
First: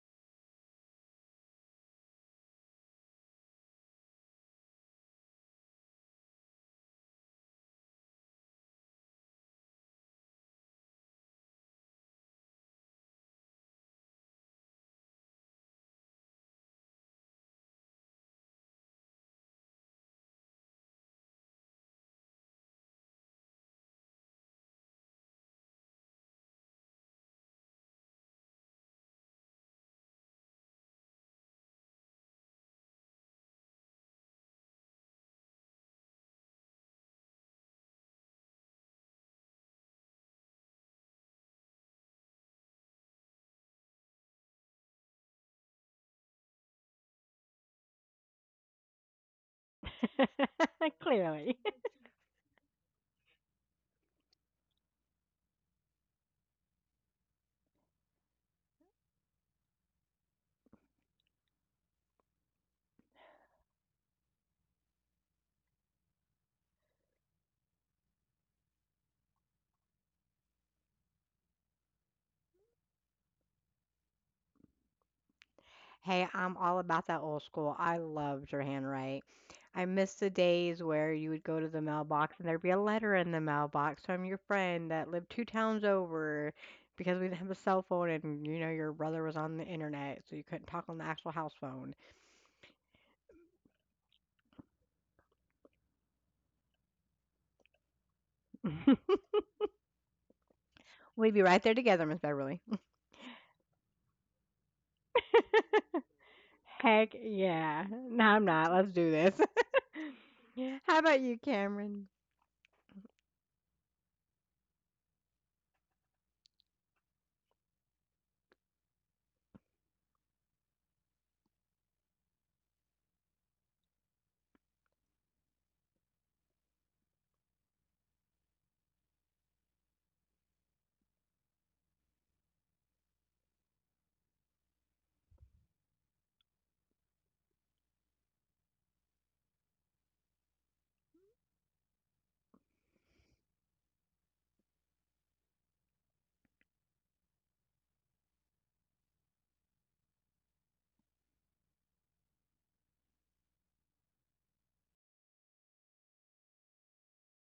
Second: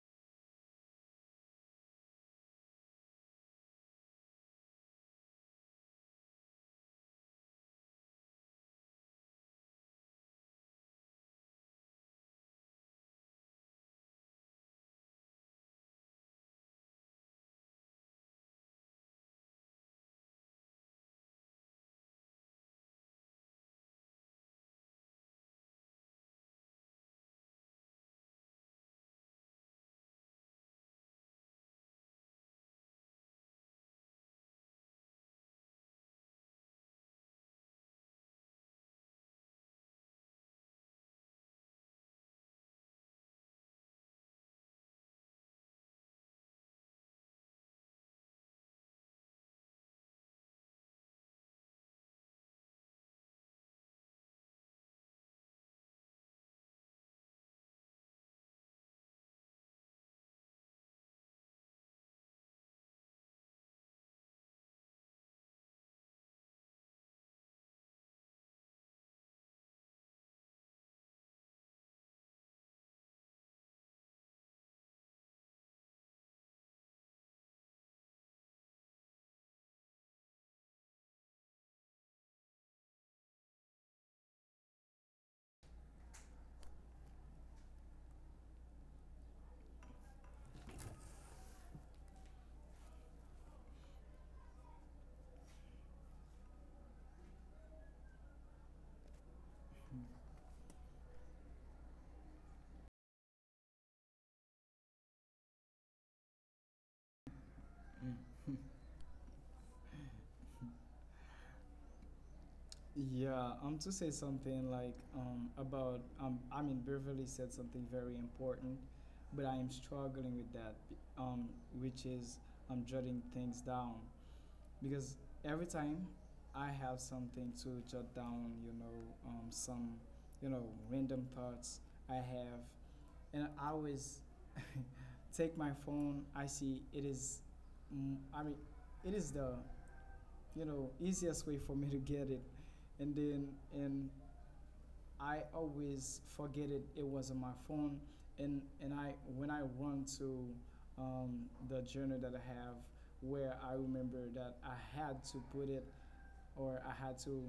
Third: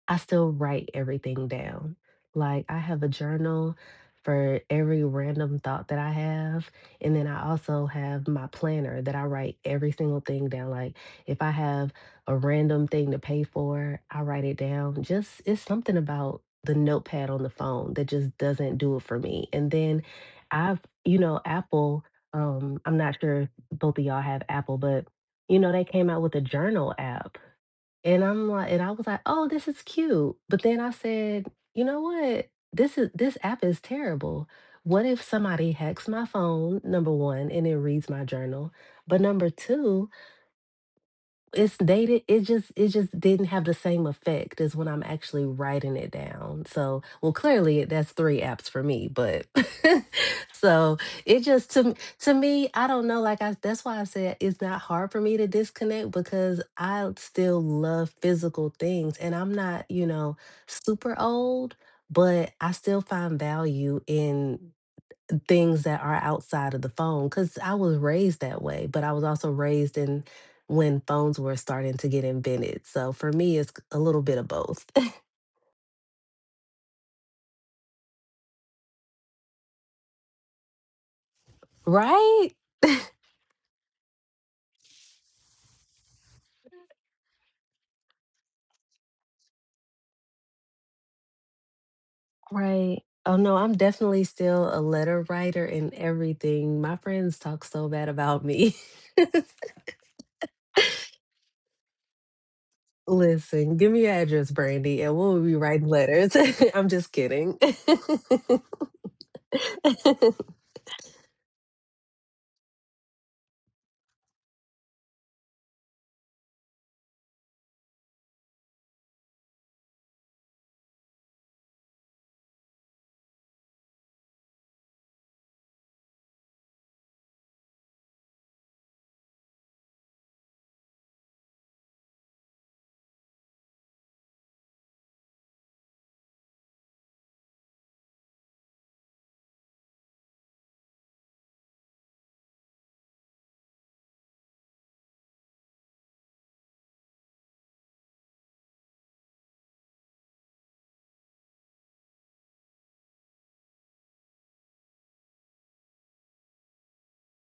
I still write everything down. Like I have a journal for every random thought that I have. And then I also have my planner that I write every single thing down. Like if I have a random thing to pay for, I write it down. Just it's something about the notepad on the phone that just doesn't do it for me. And then you know, Apple, I'm not sure if both of y'all have Apple, but they came out with a journal app and I was like, "Oh, this is cute." But then I said, "You know what? This app is terrible. What if somebody hacks my phone, number 1, and it reads my journal? But number 2, it's dated, it just didn't have the same effect as when I'm actually writing it down. So, well, clearly that's three apps for me. But. of? So it Clearly. just to m- to me, I don't know. Like, I that's why I said it's not hard for me to disconnect because I still love physical things and I'm not, super old, but I still find value in things that are outside of the phone because I was raised that way, but I was also raised in when phones were starting to get invented. So for me, it's a little bit of both. Hey, I'm all about that old school. I loved your handwrite. I miss the days where you would go to the mailbox and Right? there'd be a letter in the mailbox from your friend that lived two towns over because we didn't have a cell phone, and you know, your brother was on the internet, so you couldn't talk on the actual house phone. Right. Oh no, I'm definitely still a letter writer and everything. My friends talk so bad about me. We'd be right there together, Miss Beverly. Listen, give me your address, Brandy, and we'll be writing letters. I'm just Heck kidding. yeah. No, I'm not. Let's do this. How about you, Cameron? Yeah, to say something like, I mean, Beverly said something very important, but I am struggling with that, which is I'm jotting things down. Because every time I have something to jot down, some, you know, random thoughts I have, and I always take my phone. I see it is, I mean, it is the, easiest way for me to get it, and then and I always forget it. It was on my phone, and I when I run to the journal that I have, where I remember that I had to put it, or I had to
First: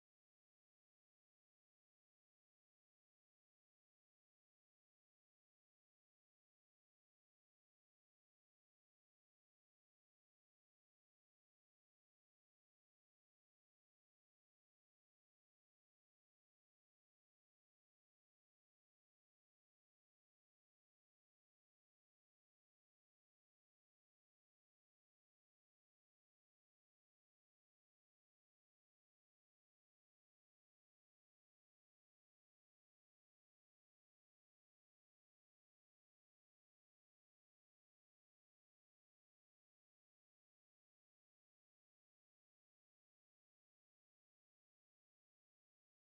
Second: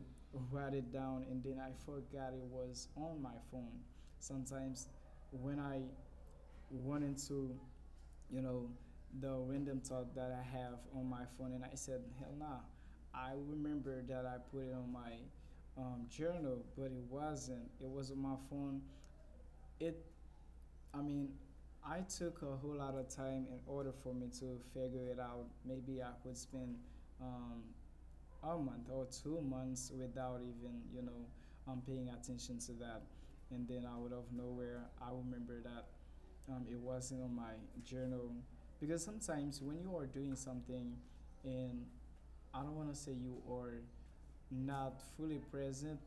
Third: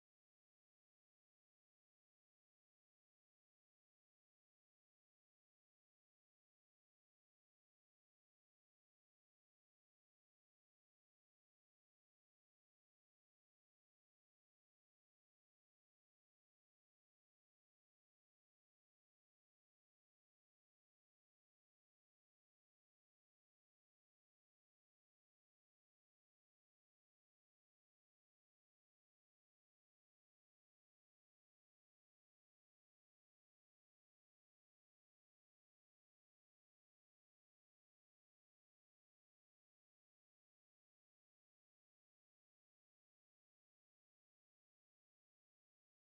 write it down, and then I forgot it was on my phone. Sometimes when I run into, you know the random thought that I have on my phone, and I said, hell nah, I remember that I put it on my journal, but it wasn't. It was on my phone. It I mean, I took a whole lot of time in order for me to figure it out. Maybe I would spend um, a month or 2 months without even, paying attention to that. And then out of nowhere I remember that, it wasn't on my journal. Because sometimes when you are doing something, and I don't want to say you are not fully present,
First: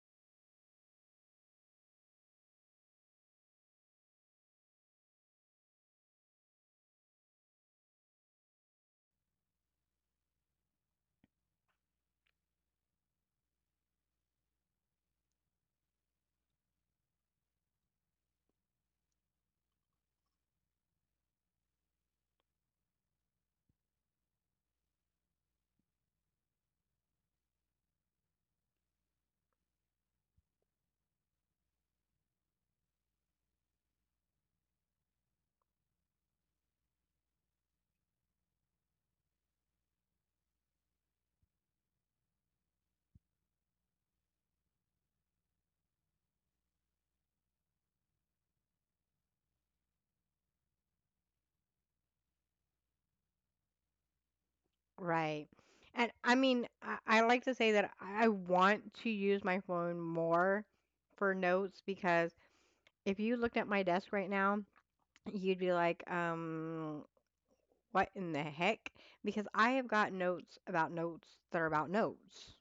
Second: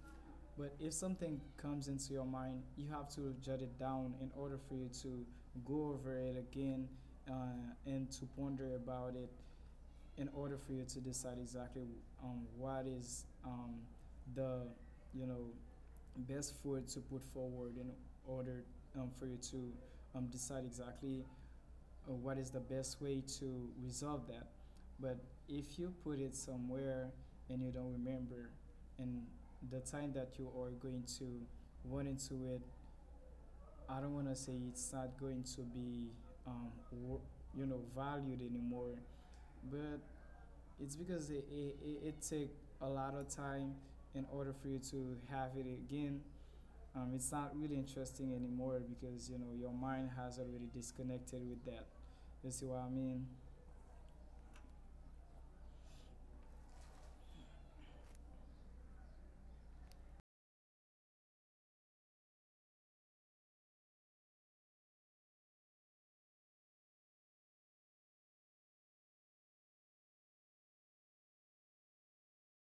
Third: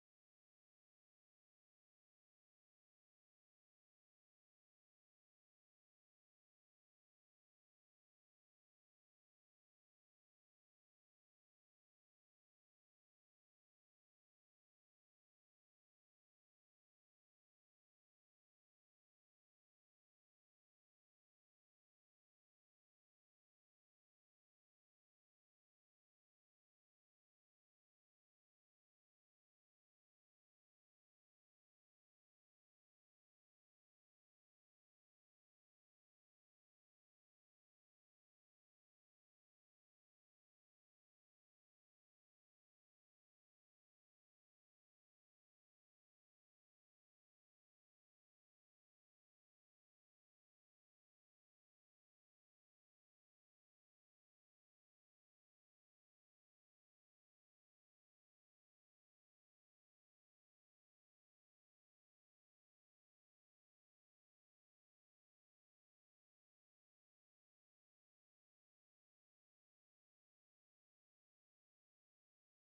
but if something comes into your mind, you have to jot it down in order for you to go over it again, and to ponder about it, in order for you to decide exactly what is the you know best foot to put forward, in order for you to decide exactly, or what is the best way to resolve that. But if you put it somewhere and you don't remember, and the time that you are going to run into it, I don't want to say it's not going to be, um, wor- valued anymore. But it's because it takes a lot of time in order for you to have it again. It's not really interesting anymore, because you know your mind has already disconnected with that. You see what I mean? Right. And I mean, I like to say that I want to use my phone more for notes because if you looked at my desk right now, you'd be like, what in the heck? Because I have got notes about notes that are about notes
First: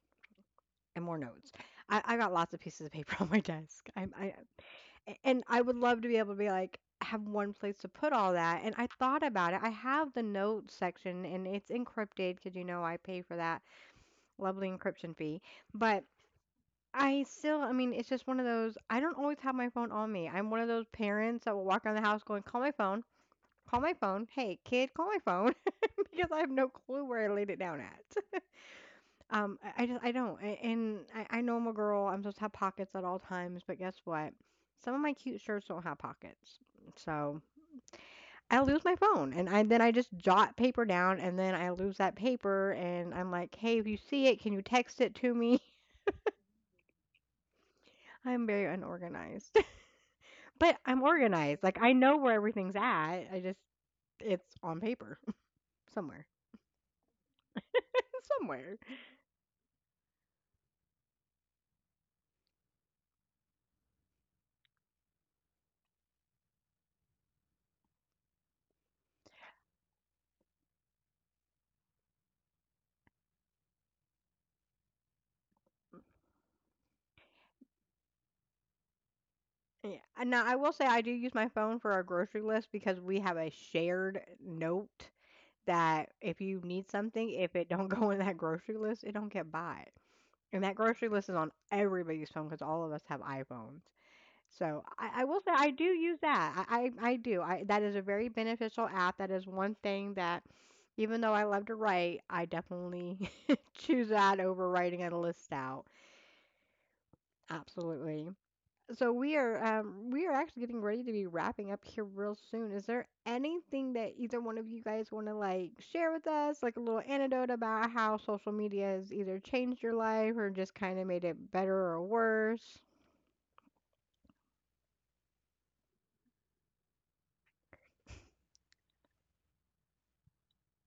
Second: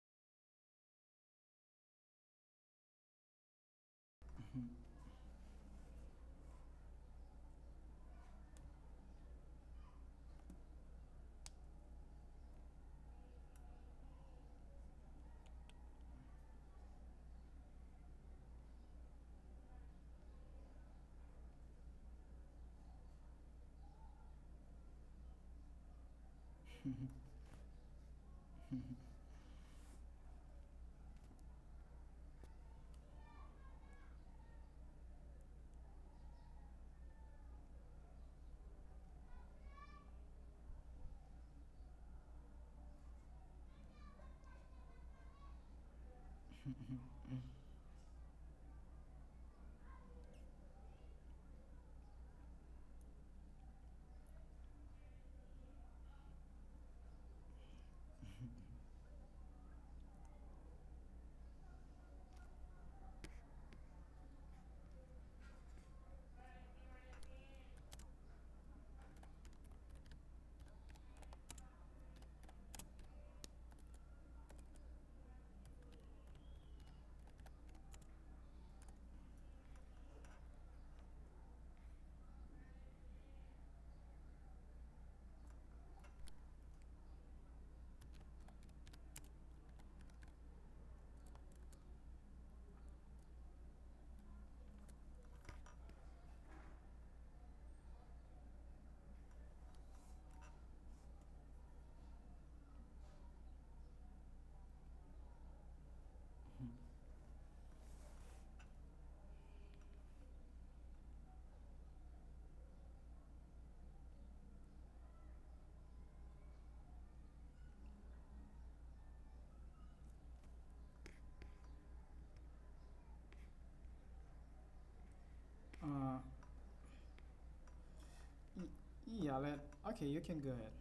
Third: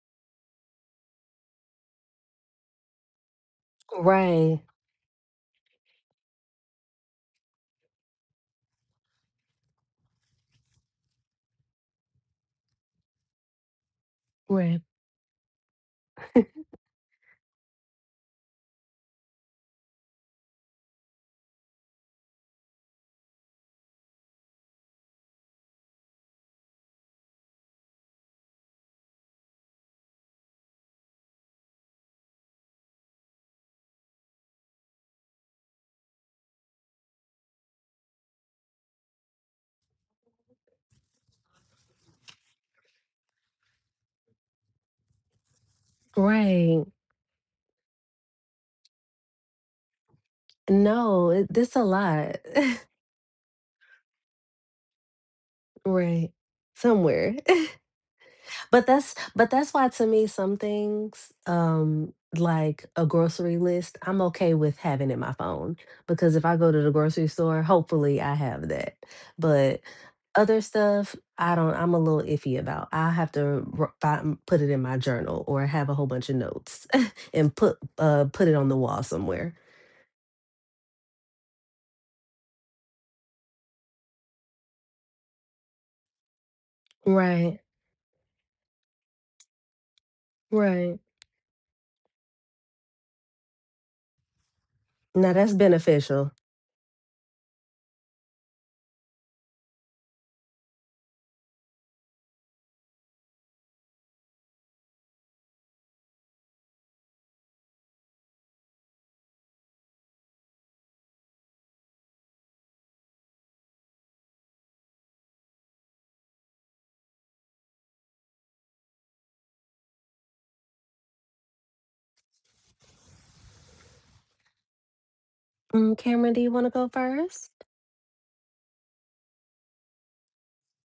and more notes. I got lots of pieces of paper on my desk. I, Right. A and I would love to be able to be like, have one place to put all that, and I thought about it. I have the notes section and it's encrypted because you know, I pay for that lovely Right. encryption fee, but I still, I mean, it's just one of those, I don't always have my phone on me. I'm one of those parents that will walk around the house going, "Call my phone. Call my phone. Hey, kid, call my phone," because I have no clue where I laid it down at. I just I don't, a and I know I'm a girl, I'm supposed to have pockets at all times, but guess what? Some of my cute shirts don't have pockets, so I lose my phone, and I then I just jot paper down and then I lose that paper and I'm like, "Hey, if you see it, can you text it to me?" Right. I'm very unorganized, but I'm No, organized. this Like a I know where lot. everything's at. I just, it's on paper somewhere. Right. Somewhere. Somewhere. But that's why to me some things, like a grocery list, I'm okay with having in my phone because if I go to the grocery store, hopefully I have that. But other stuff, I don't I'm a little iffy about. I have to put it in my journal or have a whole bunch of notes and put it on the wall somewhere. Yeah. And now I will say I do use my phone for our grocery list because we have a shared note that if you need something, if Right. it don't go in that grocery list, it don't get by. And that Right. grocery list is on everybody's phone because all of us have iPhones. So I Now will say that's I do use beneficial. that. I do. I, that is a very beneficial app. That is one thing that even though I love to write, I definitely choose that over writing a list out. Hmm. Absolutely. So we are, we are actually getting ready to be wrapping up here real soon. Is there anything that either one of you guys want to like share with us, like a little anecdote about how social media has either changed your life or just kind of made it better or worse? Uh, Cameron, do you want to go first? y- yeah, okay, you can go ahead.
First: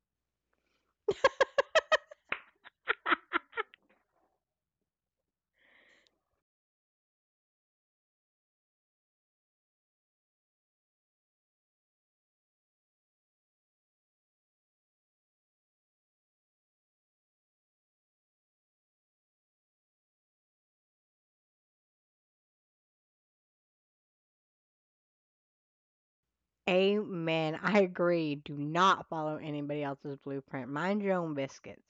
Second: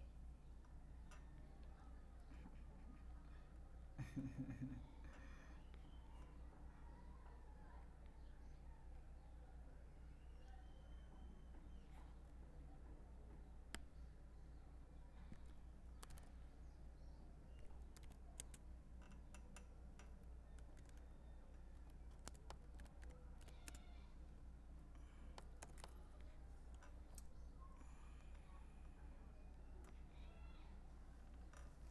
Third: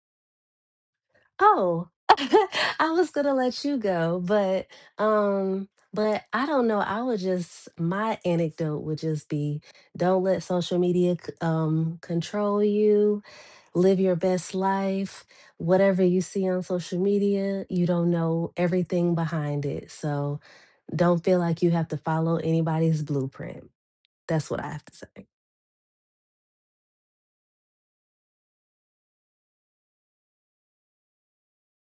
Oh, I was gonna let you go, but but I don't know. I would just My anecdote would just be, don't let social media control you. Live your best life. Whatever you see on social media, you don't know everything behind it. So don't feel like you have to follow anybody's blueprint. That's what I have to say. Amen. I agree. Do not follow anybody else's blueprint. Mind your own biscuits.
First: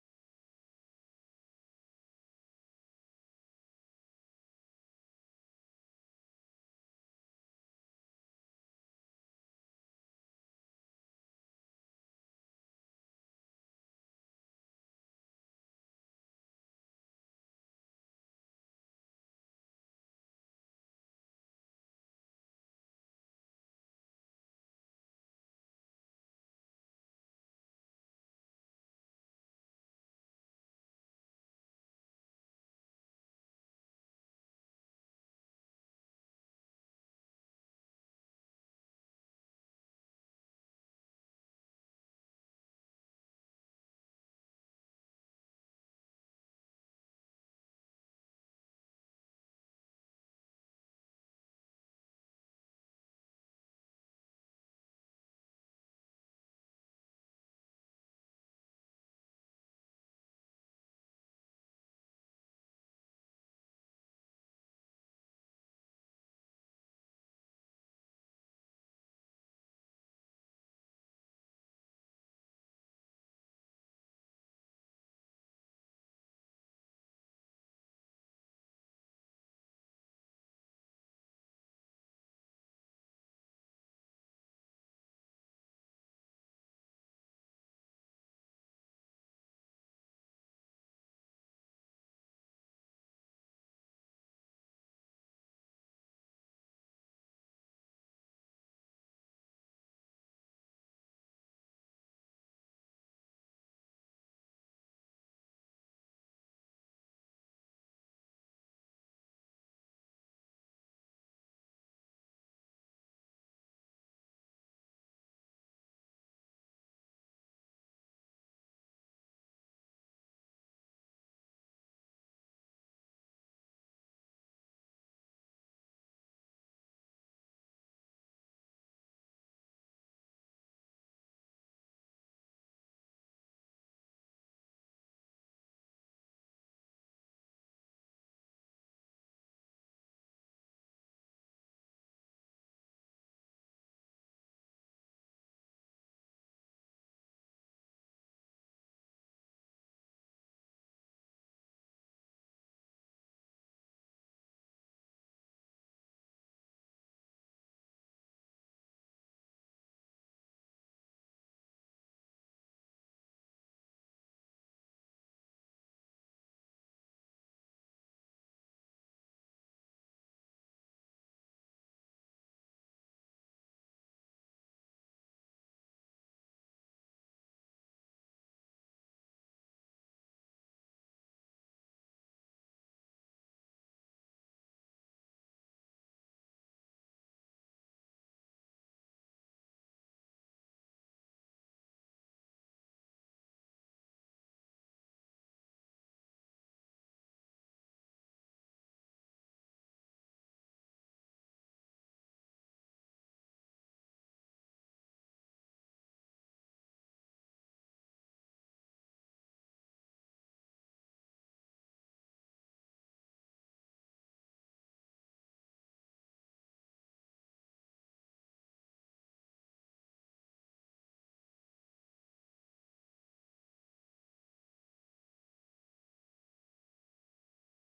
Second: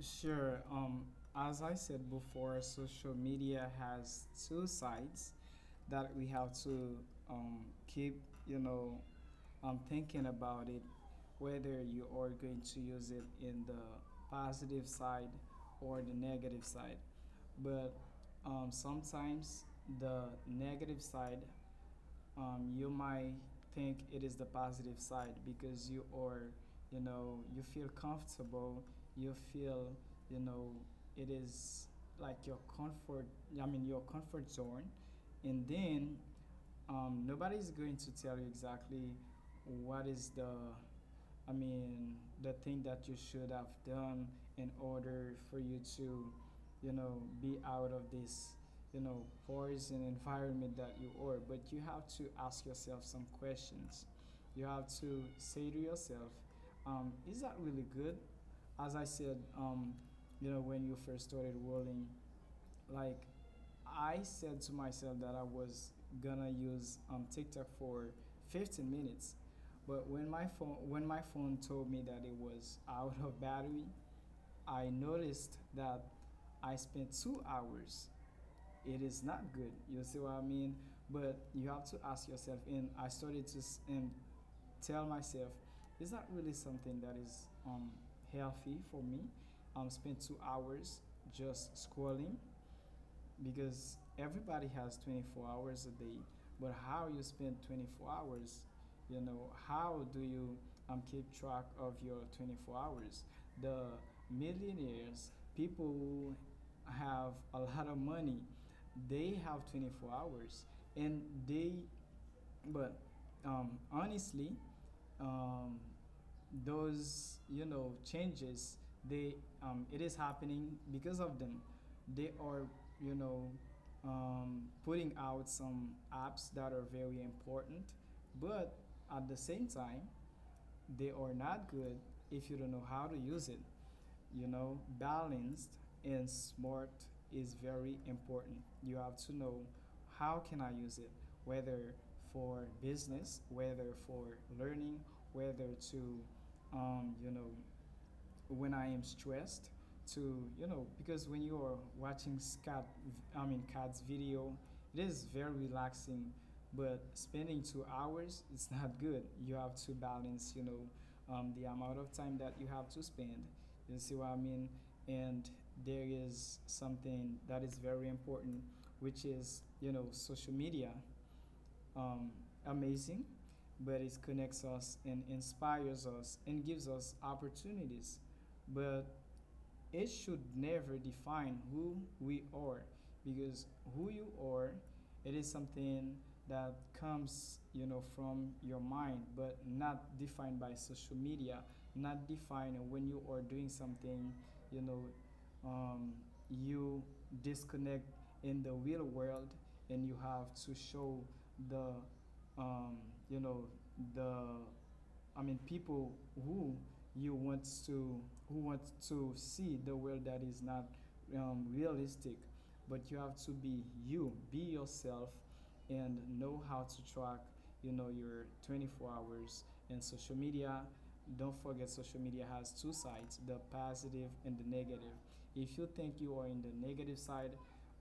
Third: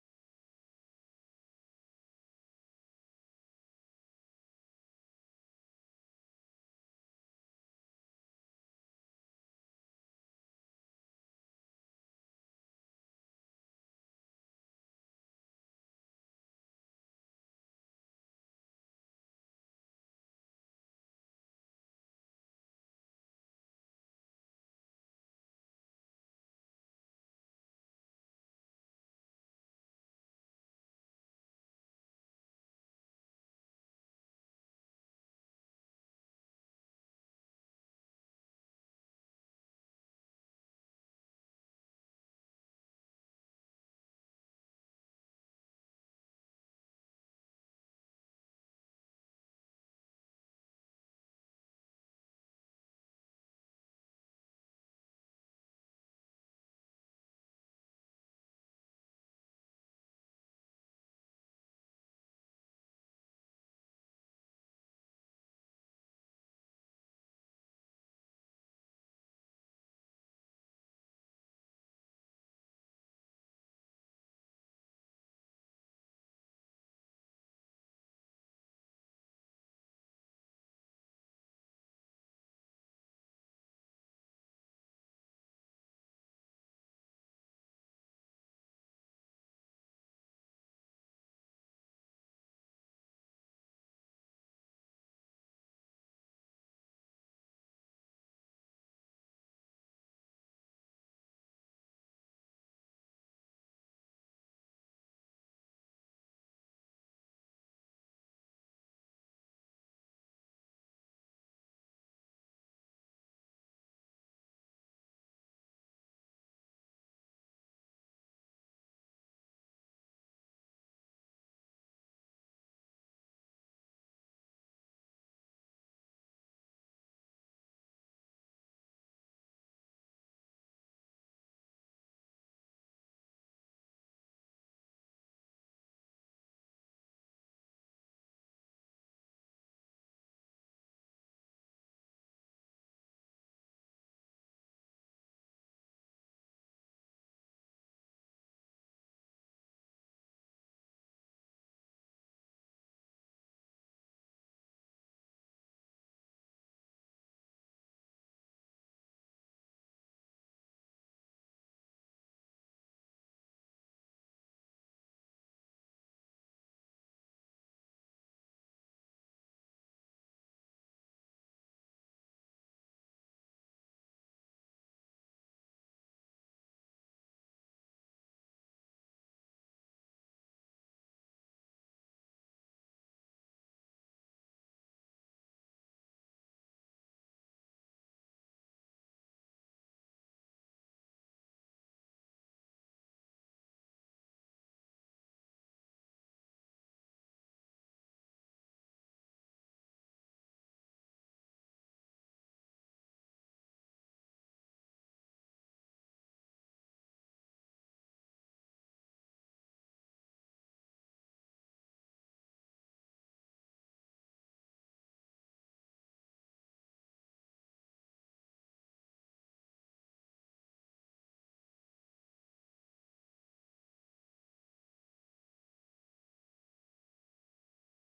Sure. As I said before, social media has two sides that we have to um, keep, you know, thinking about it, whether you are going to use it in the positive side or the negative side. But sometimes the negative side, you might think it is the positive side, because you are, you know, you feel comfortable, you feel, you know, it is like your comfort, I mean, your comfort zone. And then nobody's going to tell you exactly what is the I mean, the thing that you should have done in order for you to, you know, be out of this, you know, poison environment that you are. But you have to ask yourself some questions. You have to say to yourself, is that really good? As I said, when you first started rolling, like, I said to myself that I was gonna use TikTok for 15 minutes, but when my phone told me that it was out of battery, I noticed that I spent 2 hours. It is not good. You see what I mean? But you have to ask yourself. And I started to and tell myself, is that really something that is healthy for me? Spend 2 hours just scrolling, because everybody has 24 hours a day. But how you spend 24 hours, how do you keep track of your 24 hours? The millionaires, people who have a lot of money, they have 24 hours, and they, but honestly, um, those, changes, they, it is happening because of them. They are, you know putting out some apps that are very important, but at the same time they are not good if you don't know how to use it. Balanced and smart is very important. You have to know how can I use it, whether for business, whether for learning, whether to, um, you know when I am stressed, to, because when you are watching Scott I mean Cat's video, it is very relaxing. But spending 2 hours, it's not good. You have to balance, the amount of time that you have to spend. You see what I mean? And there is something that is very important, which is, social media, um, amazing, but it connects us and inspires us and gives us opportunities. But it should never define who we are, because who you are, it is something that comes, you know, from your mind, but not defined by social media, not defined when you are doing something. you know, um, you disconnect in the real world, and you have to show the um, you know the I mean, people who you want to who want to see the world that is not realistic. But you have to be you, be yourself, and know how to track. You know, your 24 hours and social media. Don't forget, social media has two sides: the positive and the negative. If you think you are in the negative side,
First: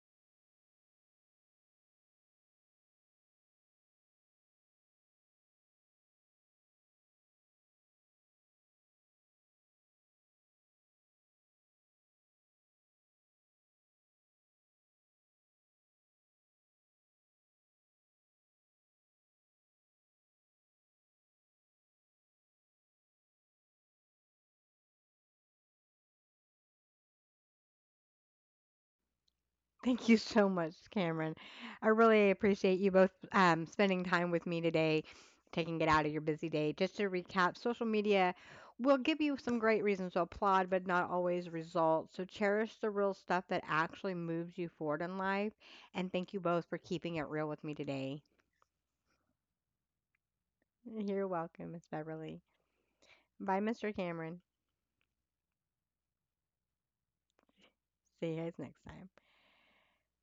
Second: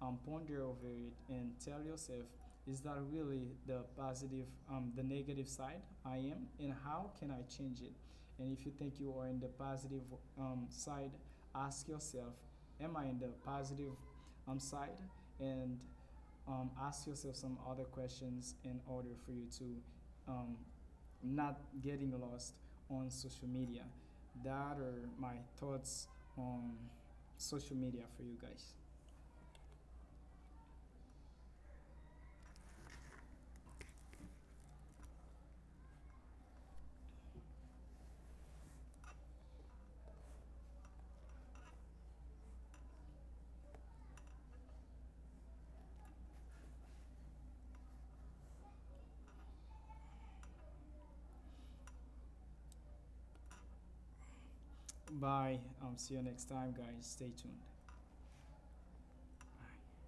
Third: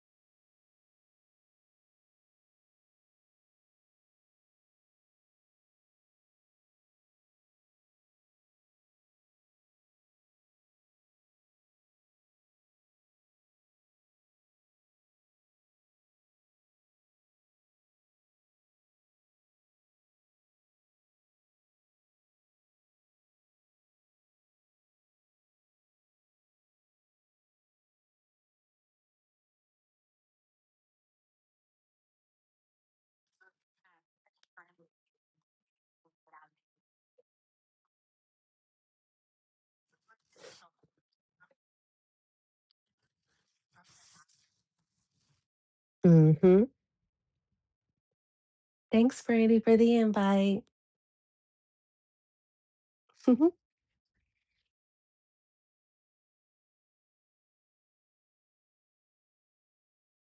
ponder over it and tell yourself, is that really the negative side I am, and how can I change it? And if you think you are in the positive side, ask yourself, am I in the positive side? And ask yourself some other questions in order for you to um, not getting lost on social media. That are my thoughts on social media for you guys. Thank you so much, Cameron. I really appreciate you both spending time with me today, taking it out of your busy day. Just to recap, social media will give you some great reasons to applaud, but not always results. So cherish the real stuff that actually moves you forward in life. And thank you Mm-hmm. both for keeping it real with me today. Thanks, Brandy, for the invite. You're welcome, Miss Beverly. Bye, Mr. Cameron. Bye. See you next time, guys. Stay tuned. See you guys next time. Bye.